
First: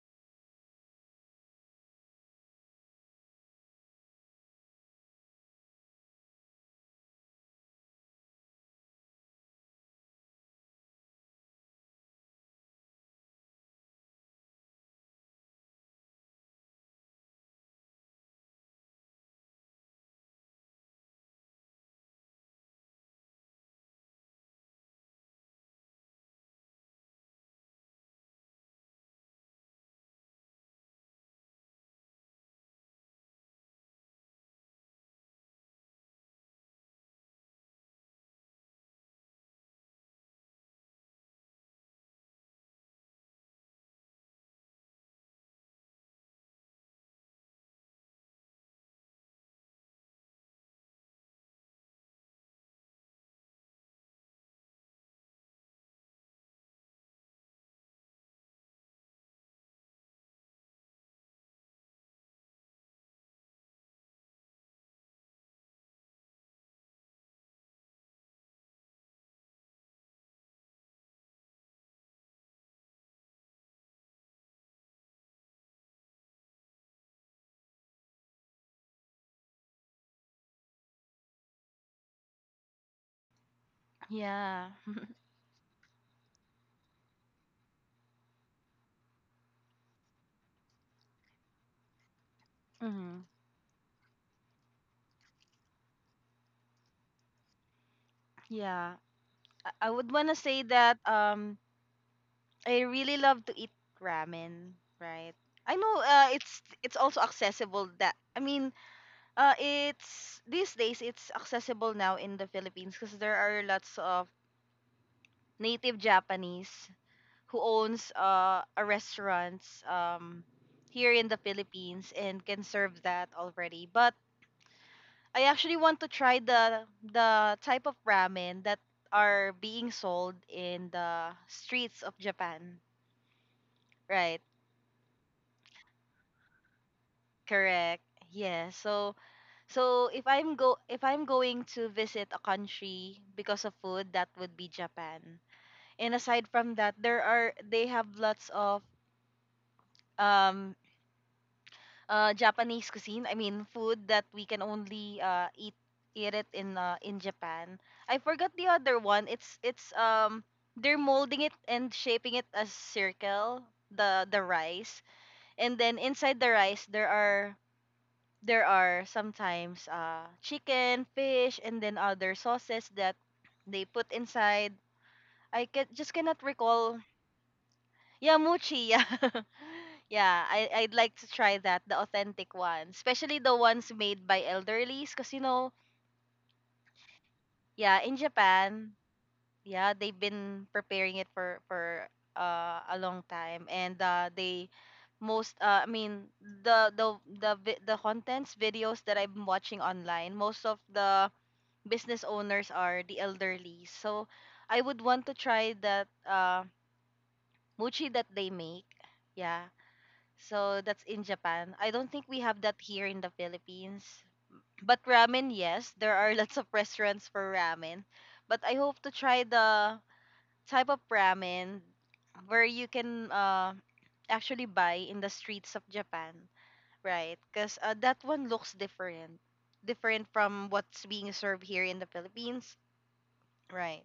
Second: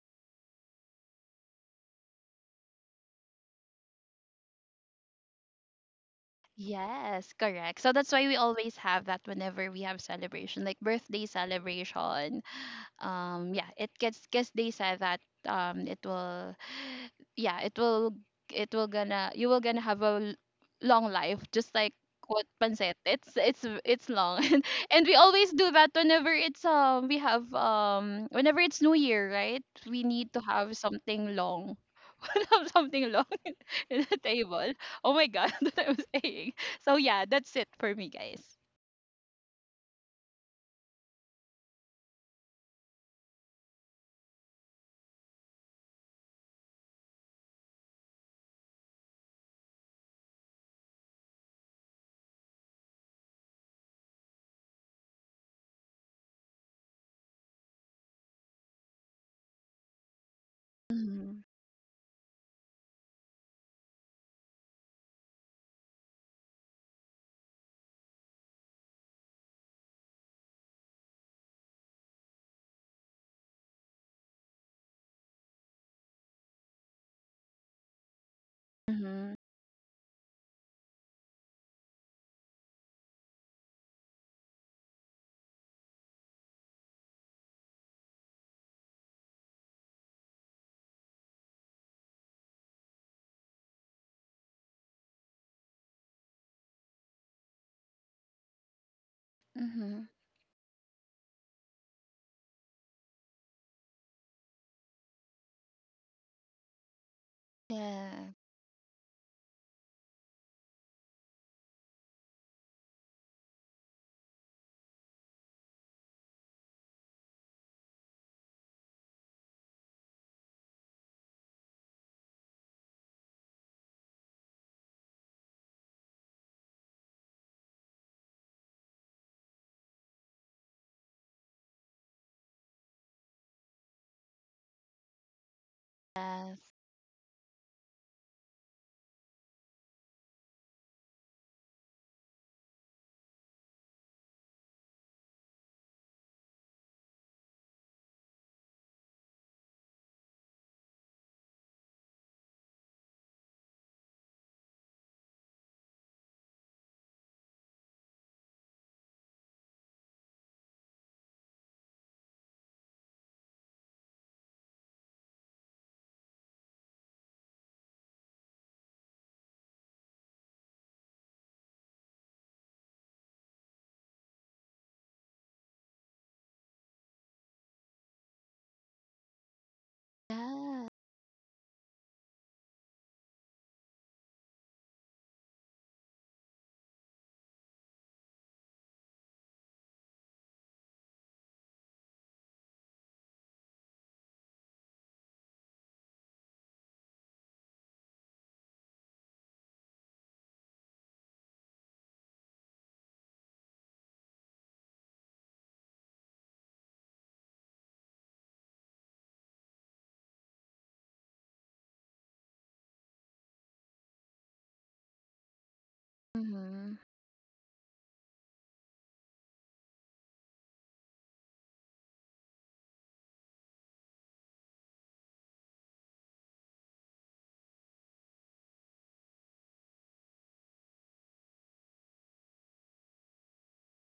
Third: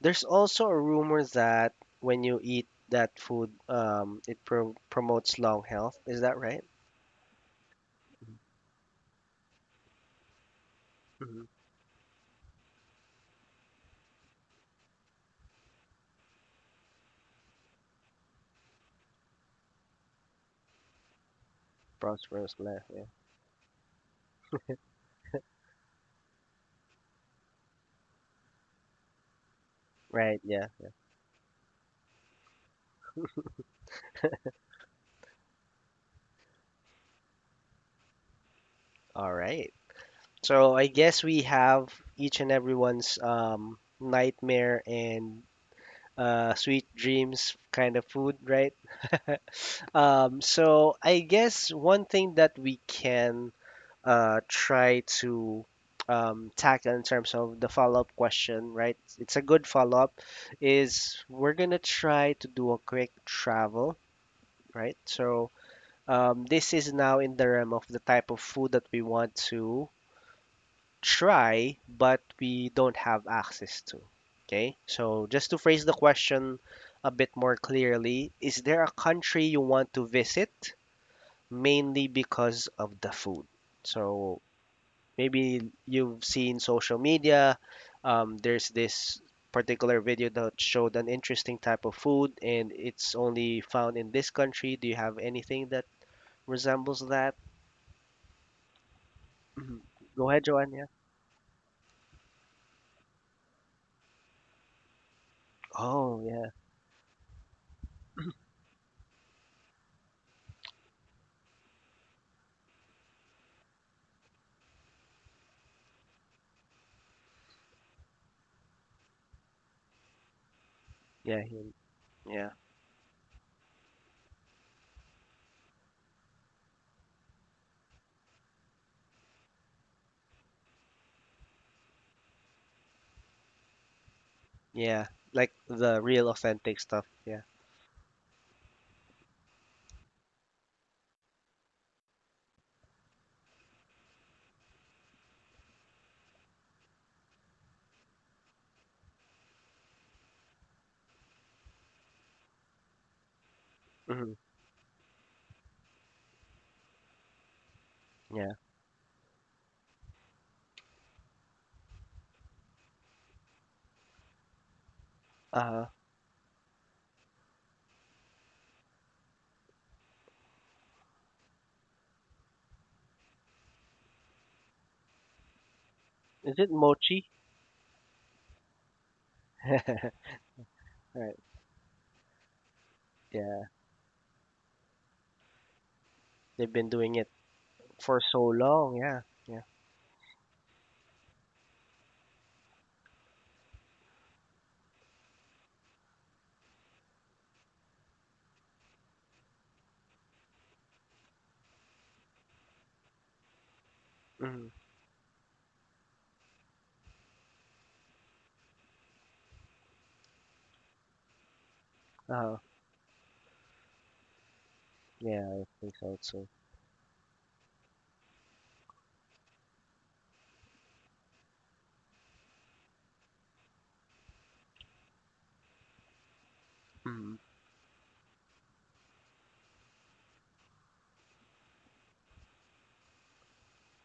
[SPEAKER 1] There's also a rumor that when you eat that food, it promotes long health. Is that right?
[SPEAKER 2] Yes, correct. So that's why we always have that whenever we have celebration, like birthday
[SPEAKER 1] Mhm.
[SPEAKER 2] celebration. Yeah, it gets because they said that, it will, yeah, it will gonna you will gonna have a long life, just like what
[SPEAKER 1] Prosperous life,
[SPEAKER 2] pancet.
[SPEAKER 1] yeah.
[SPEAKER 2] It's long. And we always do that whenever it's we have whenever it's New Year, right? We need to
[SPEAKER 1] Right, yeah.
[SPEAKER 2] have something long have something long in the table. Oh my god, that I was saying. So yeah, that's it for me, guys.
[SPEAKER 1] All right. So I guess we have each and everyone's nightmare and sweet dreams kind of food, right? So I guess one thing that we can try to tackle in terms of the follow-up question, right? It's a good follow-up, is
[SPEAKER 2] Mm-hmm.
[SPEAKER 1] we're gonna try to do a quick travel, right? So this is now in the realm of the type of food that we want to try, but we don't have access to. Okay? So, just to phrase the question a bit more clearly, is there a
[SPEAKER 2] Mm-hmm.
[SPEAKER 1] country you want to visit mainly because of the food? So,
[SPEAKER 3] Yeah.
[SPEAKER 1] maybe you've seen social media, there's this particular video that showed an interesting type of food and it's
[SPEAKER 3] hmm
[SPEAKER 1] only found in this country. Do you have anything that resembles that?
[SPEAKER 3] Yeah. I
[SPEAKER 2] Mm-hmm.
[SPEAKER 3] would want
[SPEAKER 1] Go
[SPEAKER 3] to
[SPEAKER 1] ahead,
[SPEAKER 3] say
[SPEAKER 1] Joanne. Yeah.
[SPEAKER 3] that I really love to eat ramen, right? I know
[SPEAKER 1] Oh, yeah.
[SPEAKER 3] it's also accessible that
[SPEAKER 2] Yeah.
[SPEAKER 3] I mean it's these days it's accessible now in the Philippines because there are lots of native Japanese who owns a restaurants here in the
[SPEAKER 1] Yeah.
[SPEAKER 3] Philippines and
[SPEAKER 1] Yeah.
[SPEAKER 3] can serve that already. But I actually want to try the type of ramen that are being sold in the streets of Japan, right?
[SPEAKER 1] Yeah, like the real
[SPEAKER 2] Yes.
[SPEAKER 1] authentic stuff. Yeah.
[SPEAKER 3] Correct. Yeah. So if I'm going to visit a country because of food, that would be Japan. And aside from that, there are they have lots of um Japanese cuisine. I mean, food that
[SPEAKER 1] Hmm.
[SPEAKER 3] we can only eat it in Japan. I
[SPEAKER 1] Yeah.
[SPEAKER 3] forgot the other one. It's They're molding it and shaping it as circle, the rice. And
[SPEAKER 1] Uh,
[SPEAKER 3] then inside the rice there are sometimes chicken, fish, and then other sauces that they put inside. I can just cannot
[SPEAKER 1] is it
[SPEAKER 3] recall.
[SPEAKER 1] mochi?
[SPEAKER 3] Yeah, mochi. Yeah, yeah.
[SPEAKER 2] Yes.
[SPEAKER 3] I'd like to
[SPEAKER 1] Right.
[SPEAKER 3] try that, the authentic one, especially the
[SPEAKER 1] Yeah,
[SPEAKER 3] ones made by elderlies, cause you know,
[SPEAKER 1] they've been doing it
[SPEAKER 3] yeah, in
[SPEAKER 1] for so
[SPEAKER 3] Japan,
[SPEAKER 1] long. Yeah. Yeah.
[SPEAKER 3] yeah, they've been preparing it for a long time, and they most I mean the contents videos that I've been watching online, most of the business owners are the elderly. So
[SPEAKER 1] Hmm.
[SPEAKER 3] I would want to try that mochi that they make. Yeah. So that's in Japan. I don't think we
[SPEAKER 1] Uh,
[SPEAKER 3] have that here in the Philippines. But
[SPEAKER 1] yeah,
[SPEAKER 3] ramen,
[SPEAKER 1] I
[SPEAKER 3] yes,
[SPEAKER 1] think
[SPEAKER 3] there
[SPEAKER 1] so
[SPEAKER 3] are
[SPEAKER 1] too.
[SPEAKER 3] lots of
[SPEAKER 2] Mm-hmm.
[SPEAKER 3] restaurants for ramen. But I hope to try the type of ramen where you can actually buy in the streets of Japan,
[SPEAKER 1] Hmm.
[SPEAKER 3] right? Because that one looks different, different from what's being served here in the Philippines. Right.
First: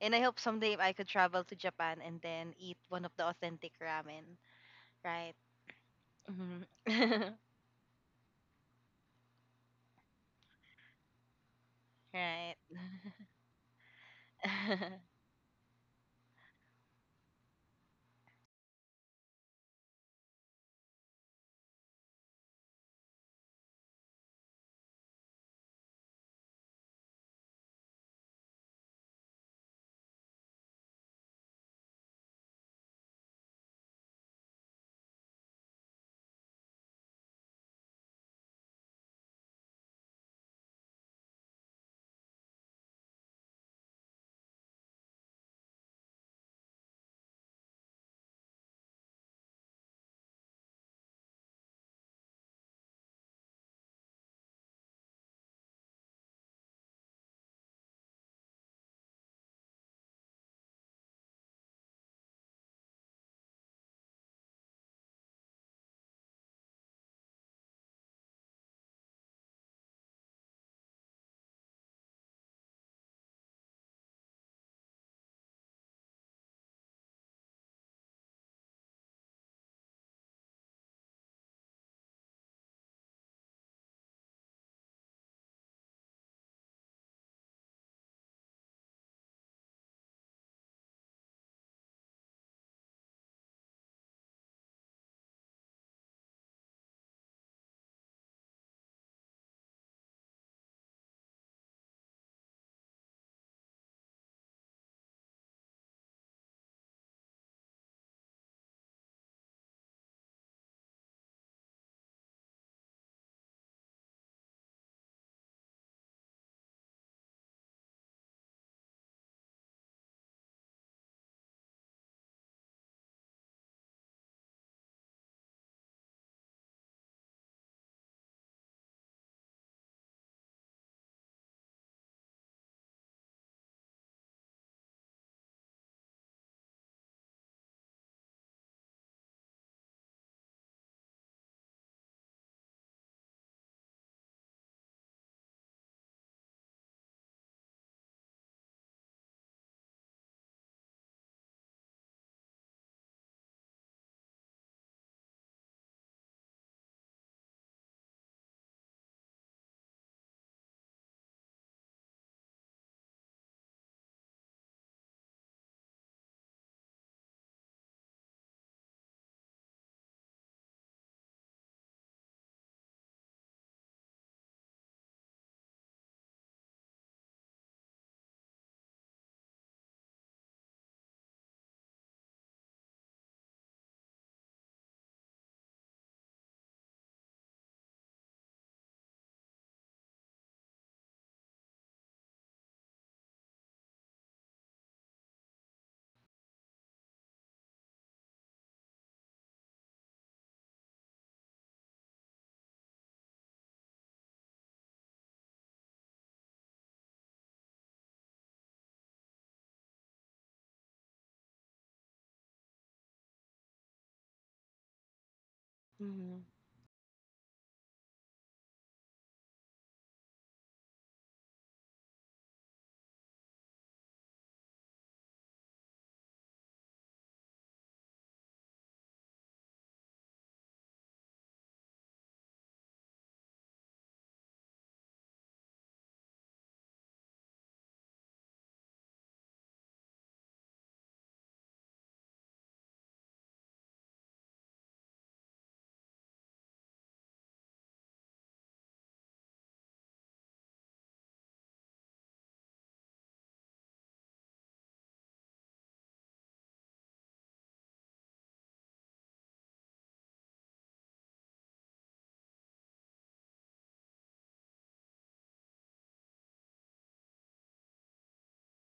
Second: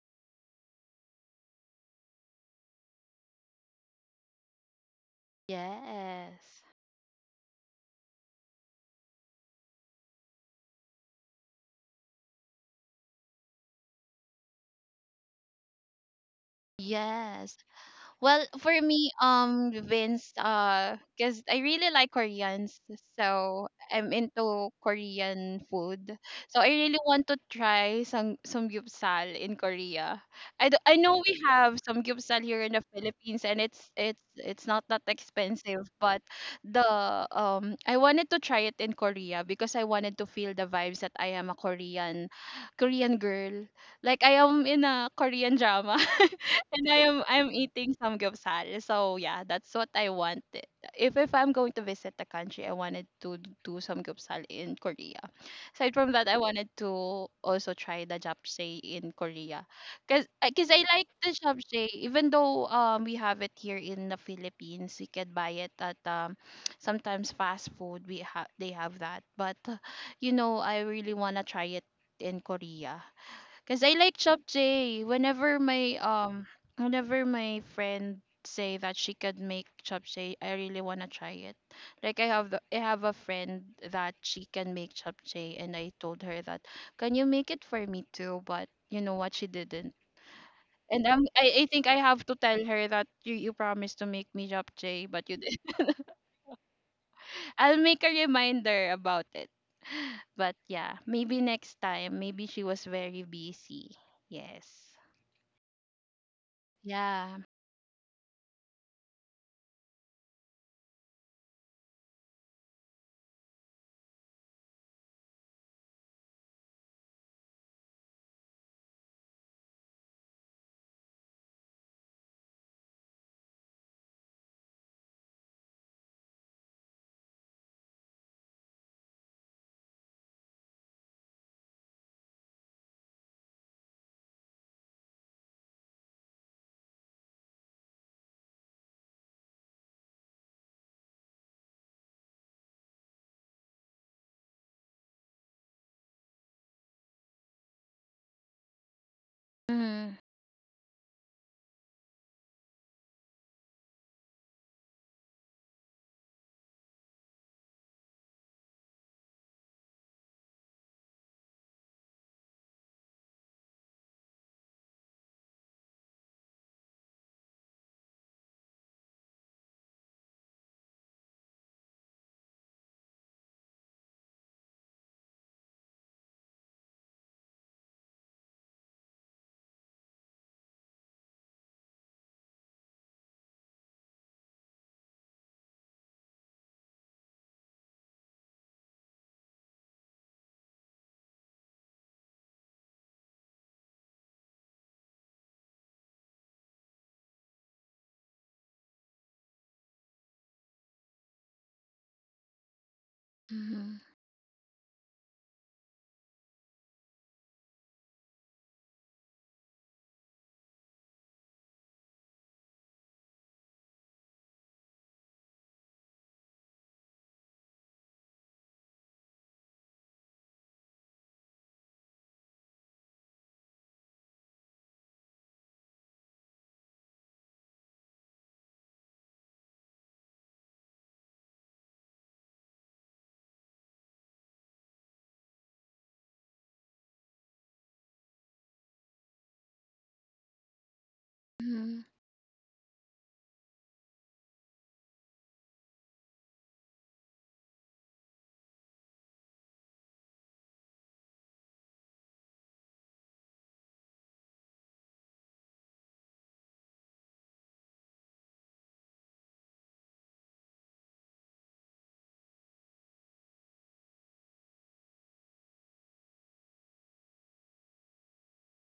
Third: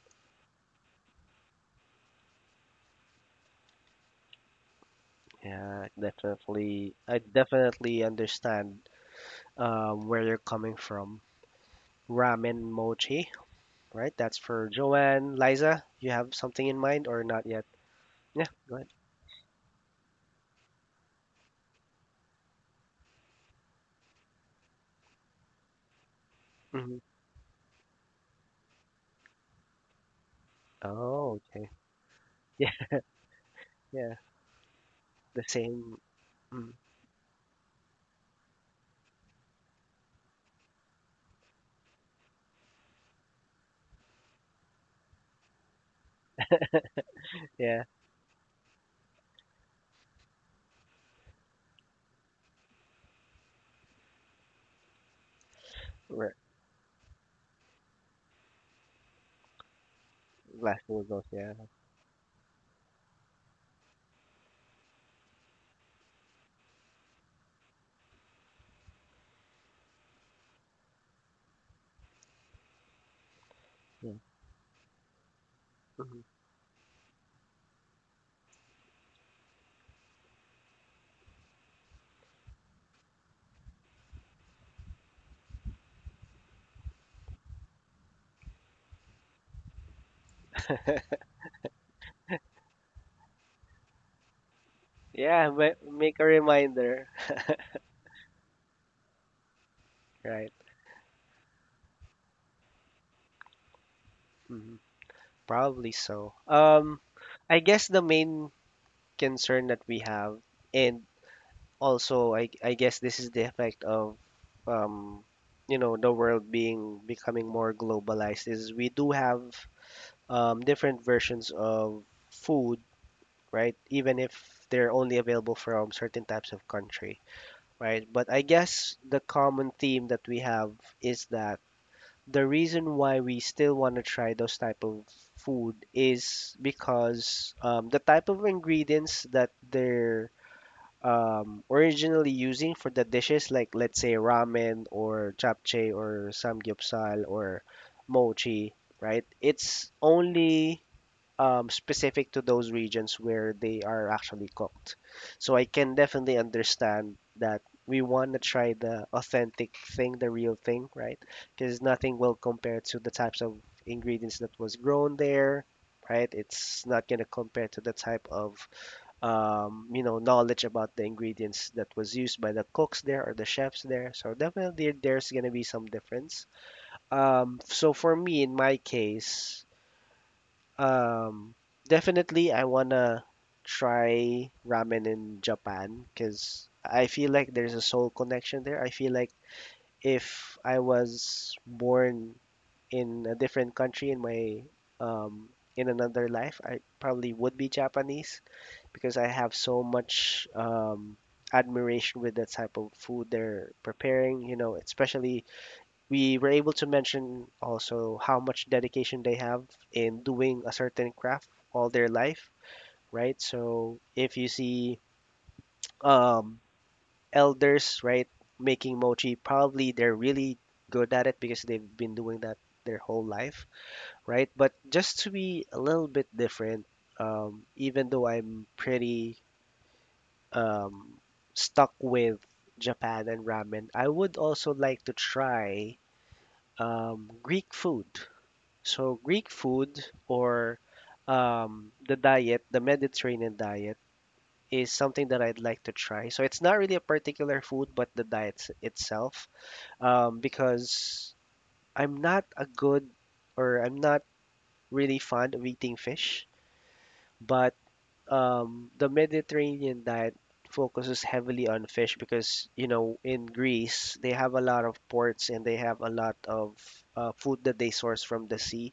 [SPEAKER 3] And I hope someday I could travel to Japan and then eat one of the authentic ramen. Right.
[SPEAKER 1] Yeah,
[SPEAKER 3] Mhm.
[SPEAKER 2] Yes.
[SPEAKER 1] definitely. I definitely understand where you're coming from.
[SPEAKER 3] Right.
[SPEAKER 1] Ramen mochi, right? That's for Joanne. Liza, you have something in mind or not
[SPEAKER 2] Yes.
[SPEAKER 1] yet?
[SPEAKER 2] Well,
[SPEAKER 1] Yeah,
[SPEAKER 2] for
[SPEAKER 1] go ahead.
[SPEAKER 2] me, Vince, because I really like Koreans, so I'm into Korean food. So I really
[SPEAKER 1] Hmm.
[SPEAKER 2] want to try some samgyeopsal in Korea. I know we
[SPEAKER 1] Oh, okay.
[SPEAKER 2] have samgyeopsal here
[SPEAKER 1] Yeah,
[SPEAKER 2] in the Philippines, and it's
[SPEAKER 1] yeah,
[SPEAKER 2] it's it's not that
[SPEAKER 1] the
[SPEAKER 2] expensive,
[SPEAKER 1] same.
[SPEAKER 2] but
[SPEAKER 1] Mm.
[SPEAKER 2] the I wanted to try it in Korea because I wanted to feel the vibes that I am a Korean, Korean girl. Like I am in a Korean drama. And I'm
[SPEAKER 1] Yeah,
[SPEAKER 2] eating samgyeopsal. So yeah, that's what I wanted. If I'm going to visit the country, I wanted to do samgyeopsal in Korea. Aside from that,
[SPEAKER 1] right.
[SPEAKER 2] I wanted to also try the japchae in Korea, cause I
[SPEAKER 1] Last
[SPEAKER 2] like
[SPEAKER 1] Bulldogs,
[SPEAKER 2] the
[SPEAKER 1] yeah.
[SPEAKER 2] japchae. Even though, we have it here in the Philippines, we can buy it at, sometimes fast food. We have they have that, but, you know, I really wanna try it in Korea. Cause I
[SPEAKER 1] Yeah.
[SPEAKER 2] like japchae.
[SPEAKER 1] Mhm.
[SPEAKER 2] Whenever my friend say that she could make japchae, I really wanna try it. Like, I have a friend that she can make japchae, and I told her that, can you make it for me too? But you know what, she didn't. I think I have to tell her that, you promised to make me japchae, but you
[SPEAKER 1] Yeah,
[SPEAKER 2] didn't.
[SPEAKER 1] make a reminder,
[SPEAKER 2] I'll make a reminder about it.
[SPEAKER 1] right?
[SPEAKER 2] But yeah, maybe next time. Maybe she was very busy.
[SPEAKER 1] Mhm.
[SPEAKER 2] Yes.
[SPEAKER 1] Probably so.
[SPEAKER 2] Yeah.
[SPEAKER 1] I guess the main concern that we have, and also I guess this is the effect of um, the world being becoming more globalized is we do have different versions of food, right? Even if they're only available from certain types of country, right? But I guess the common theme that we have is that the reason why we still want to try those type of food is because the type of ingredients that they're originally using for the dishes, like let's say ramen or japchae or samgyeopsal or mochi, right? It's
[SPEAKER 2] Mhm.
[SPEAKER 1] only specific to those regions where they are actually cooked. So I can definitely understand that we want to try the authentic thing, the real thing, right? Because nothing will compare to the types of ingredients that was grown there, right? It's not going to compare to the type of you know knowledge about the ingredients that was used by the cooks there or the chefs there. So definitely there's going to be some difference. So for me, in my case, um, definitely, I wanna try ramen in Japan because I feel like there's a soul connection there. I feel like if I was born in a different country in my um, in another life, I probably would be Japanese because I have so much admiration with the type of food they're
[SPEAKER 2] Mhm.
[SPEAKER 1] preparing. You know, especially we were able to mention also how much dedication they have in doing a certain craft all their life, right? So if you see
[SPEAKER 3] Mhm.
[SPEAKER 1] um, elders, right, making mochi, probably they're really good at it because they've been doing that their whole life, right? But just to be a little bit different, even though I'm pretty um, stuck with Japan and ramen, I would also like to try Greek food. So Greek food or
[SPEAKER 2] Mhm.
[SPEAKER 1] the diet, the Mediterranean diet, is something that I'd like to try. So it's not really a particular food, but the diet itself, because I'm not a good or I'm not really fond of eating fish, but the Mediterranean diet focuses heavily on fish because, you know, in Greece, they have a lot of ports and they have a lot of food that they source from the sea.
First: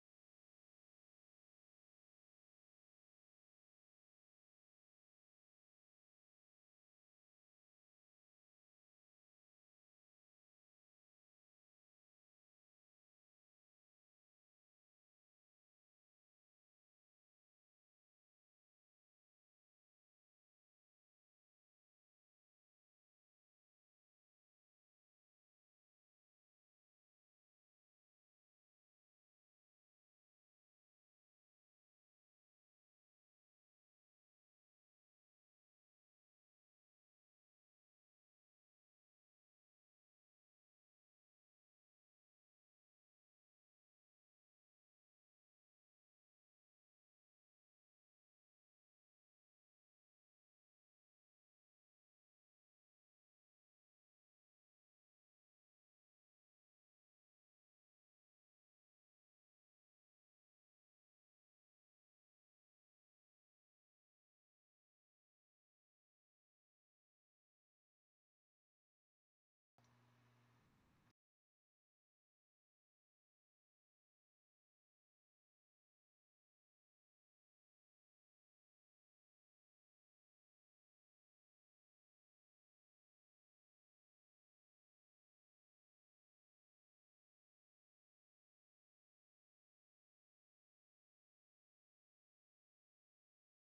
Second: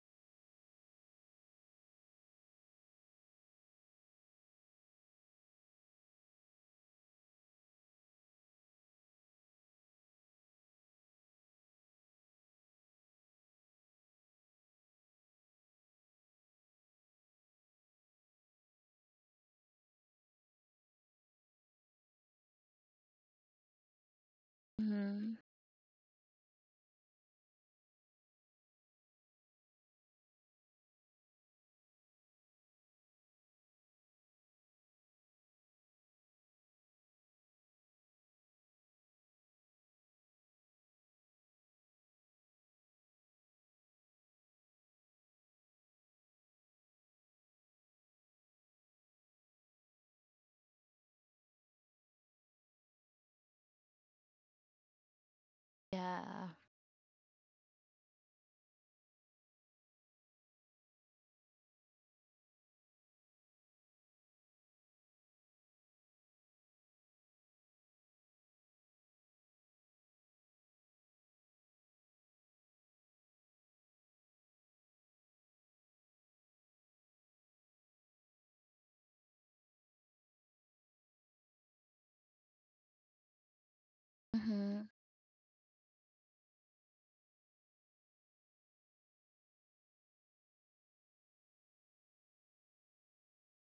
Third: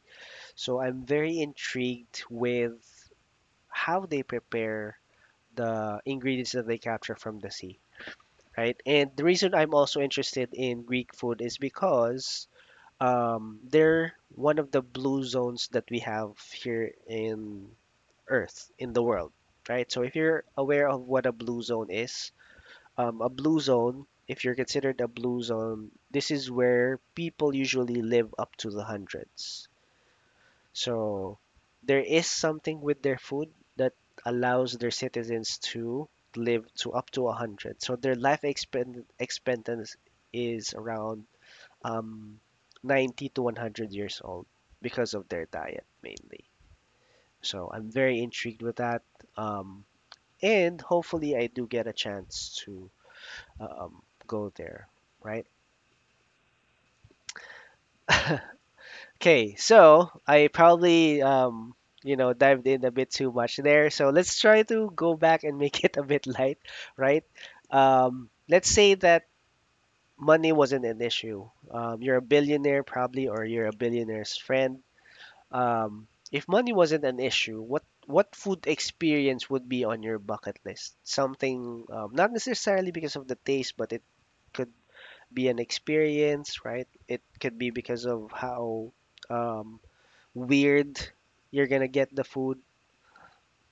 [SPEAKER 1] So I'm very intrigued with how they prepare the ingredients that they capture from the sea, right? And the reason I'm also interested in Greek food is because they're one of the blue zones that we have here in Earth, in the world, right? So if you're aware of what a blue zone is, a blue zone, if you're considered a
[SPEAKER 2] Mm-hmm.
[SPEAKER 1] blue zone, this is where people usually live up to the hundreds, so there is something with their food that allows their citizens to live to up to 100. So their life expectancy is around um, 90 to 100 years old because of their diet mainly. So I'm very intrigued with that. Um, and hopefully I do get a chance to go there, right?
[SPEAKER 2] Yeah.
[SPEAKER 1] Okay, so I probably you know dived in a bit too much there. So let's try to go back and make it a bit light, right? Let's say that money wasn't an issue. You're a billionaire probably, or you're a billionaire's friend. If money wasn't an issue, what food experience would be on your bucket list? Something not necessarily because of the taste, but it could
[SPEAKER 2] Mm-hmm.
[SPEAKER 1] be an experience, right? It could be because of how um, weird you're gonna get the food,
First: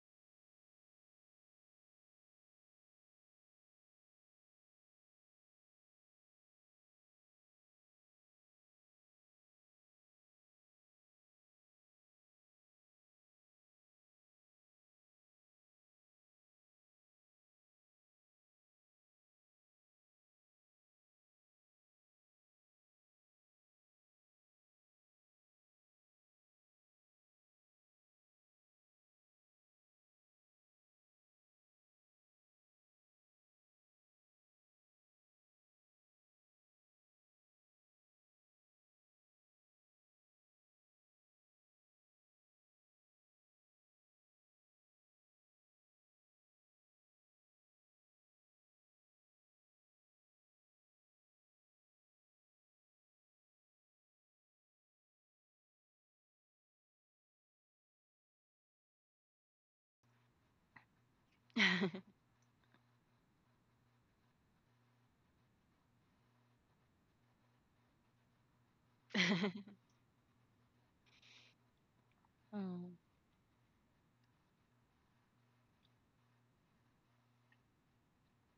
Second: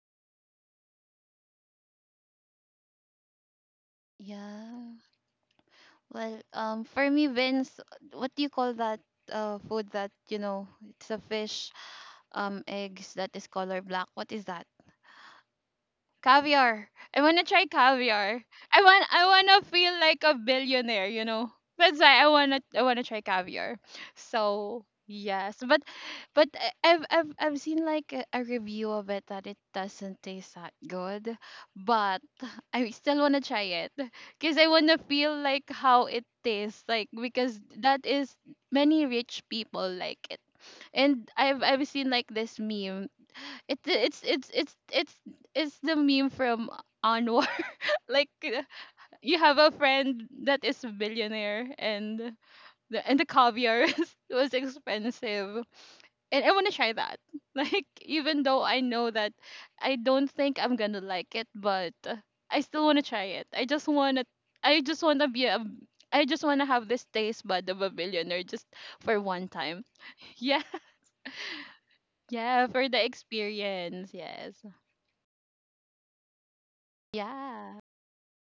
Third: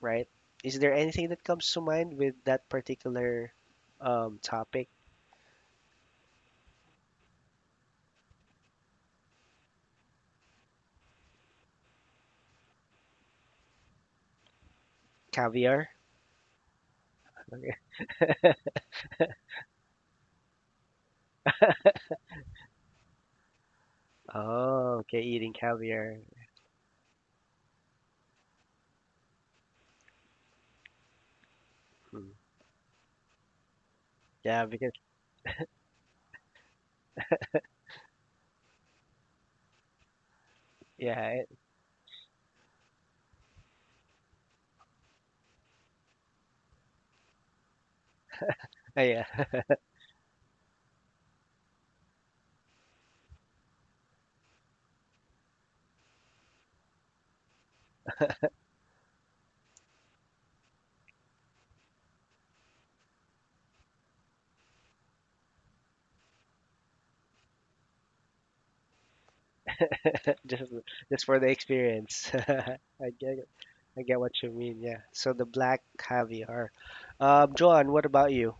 [SPEAKER 1] right? Is there anything that comes to mind with that particular
[SPEAKER 2] Yeah.
[SPEAKER 1] topic?
[SPEAKER 2] Well, for me, Vince, what do you call that food that, it's a fish, eggs that is color black? What is that?
[SPEAKER 1] Caviar?
[SPEAKER 2] Caviar. I wanna try
[SPEAKER 1] Okay.
[SPEAKER 2] caviar. I wanna feel like a billionaire, you know. That's why I wanna try caviar. So
[SPEAKER 1] Oh, okay, eating
[SPEAKER 2] yes, but
[SPEAKER 1] caviar.
[SPEAKER 2] I've seen like a review of it that it doesn't taste that good, but
[SPEAKER 1] Mm.
[SPEAKER 2] I still wanna try it, because
[SPEAKER 1] Yeah,
[SPEAKER 2] I
[SPEAKER 1] because
[SPEAKER 2] wanna feel like how it tastes like, because that is, many rich people like it,
[SPEAKER 1] yeah,
[SPEAKER 2] and
[SPEAKER 1] it,
[SPEAKER 2] I've seen like this meme. It's it's it's it's it's it's the meme from Anwar. Like,
[SPEAKER 1] yeah,
[SPEAKER 2] you have a friend that is a billionaire, and the caviar was expensive. And I want to try that. Like, even though I know that I don't think I'm going to like it, but, I still want to try it. I just want to be a I just want to have this taste bud of a billionaire just for one time. Yeah.
[SPEAKER 1] just just for the experience.
[SPEAKER 2] Yeah, for
[SPEAKER 3] Mm.
[SPEAKER 2] the
[SPEAKER 1] I get it. I
[SPEAKER 2] experience.
[SPEAKER 1] get what you
[SPEAKER 2] Yes.
[SPEAKER 1] mean. Yeah. So the black caviar.
[SPEAKER 2] Yeah.
[SPEAKER 1] John, what about you?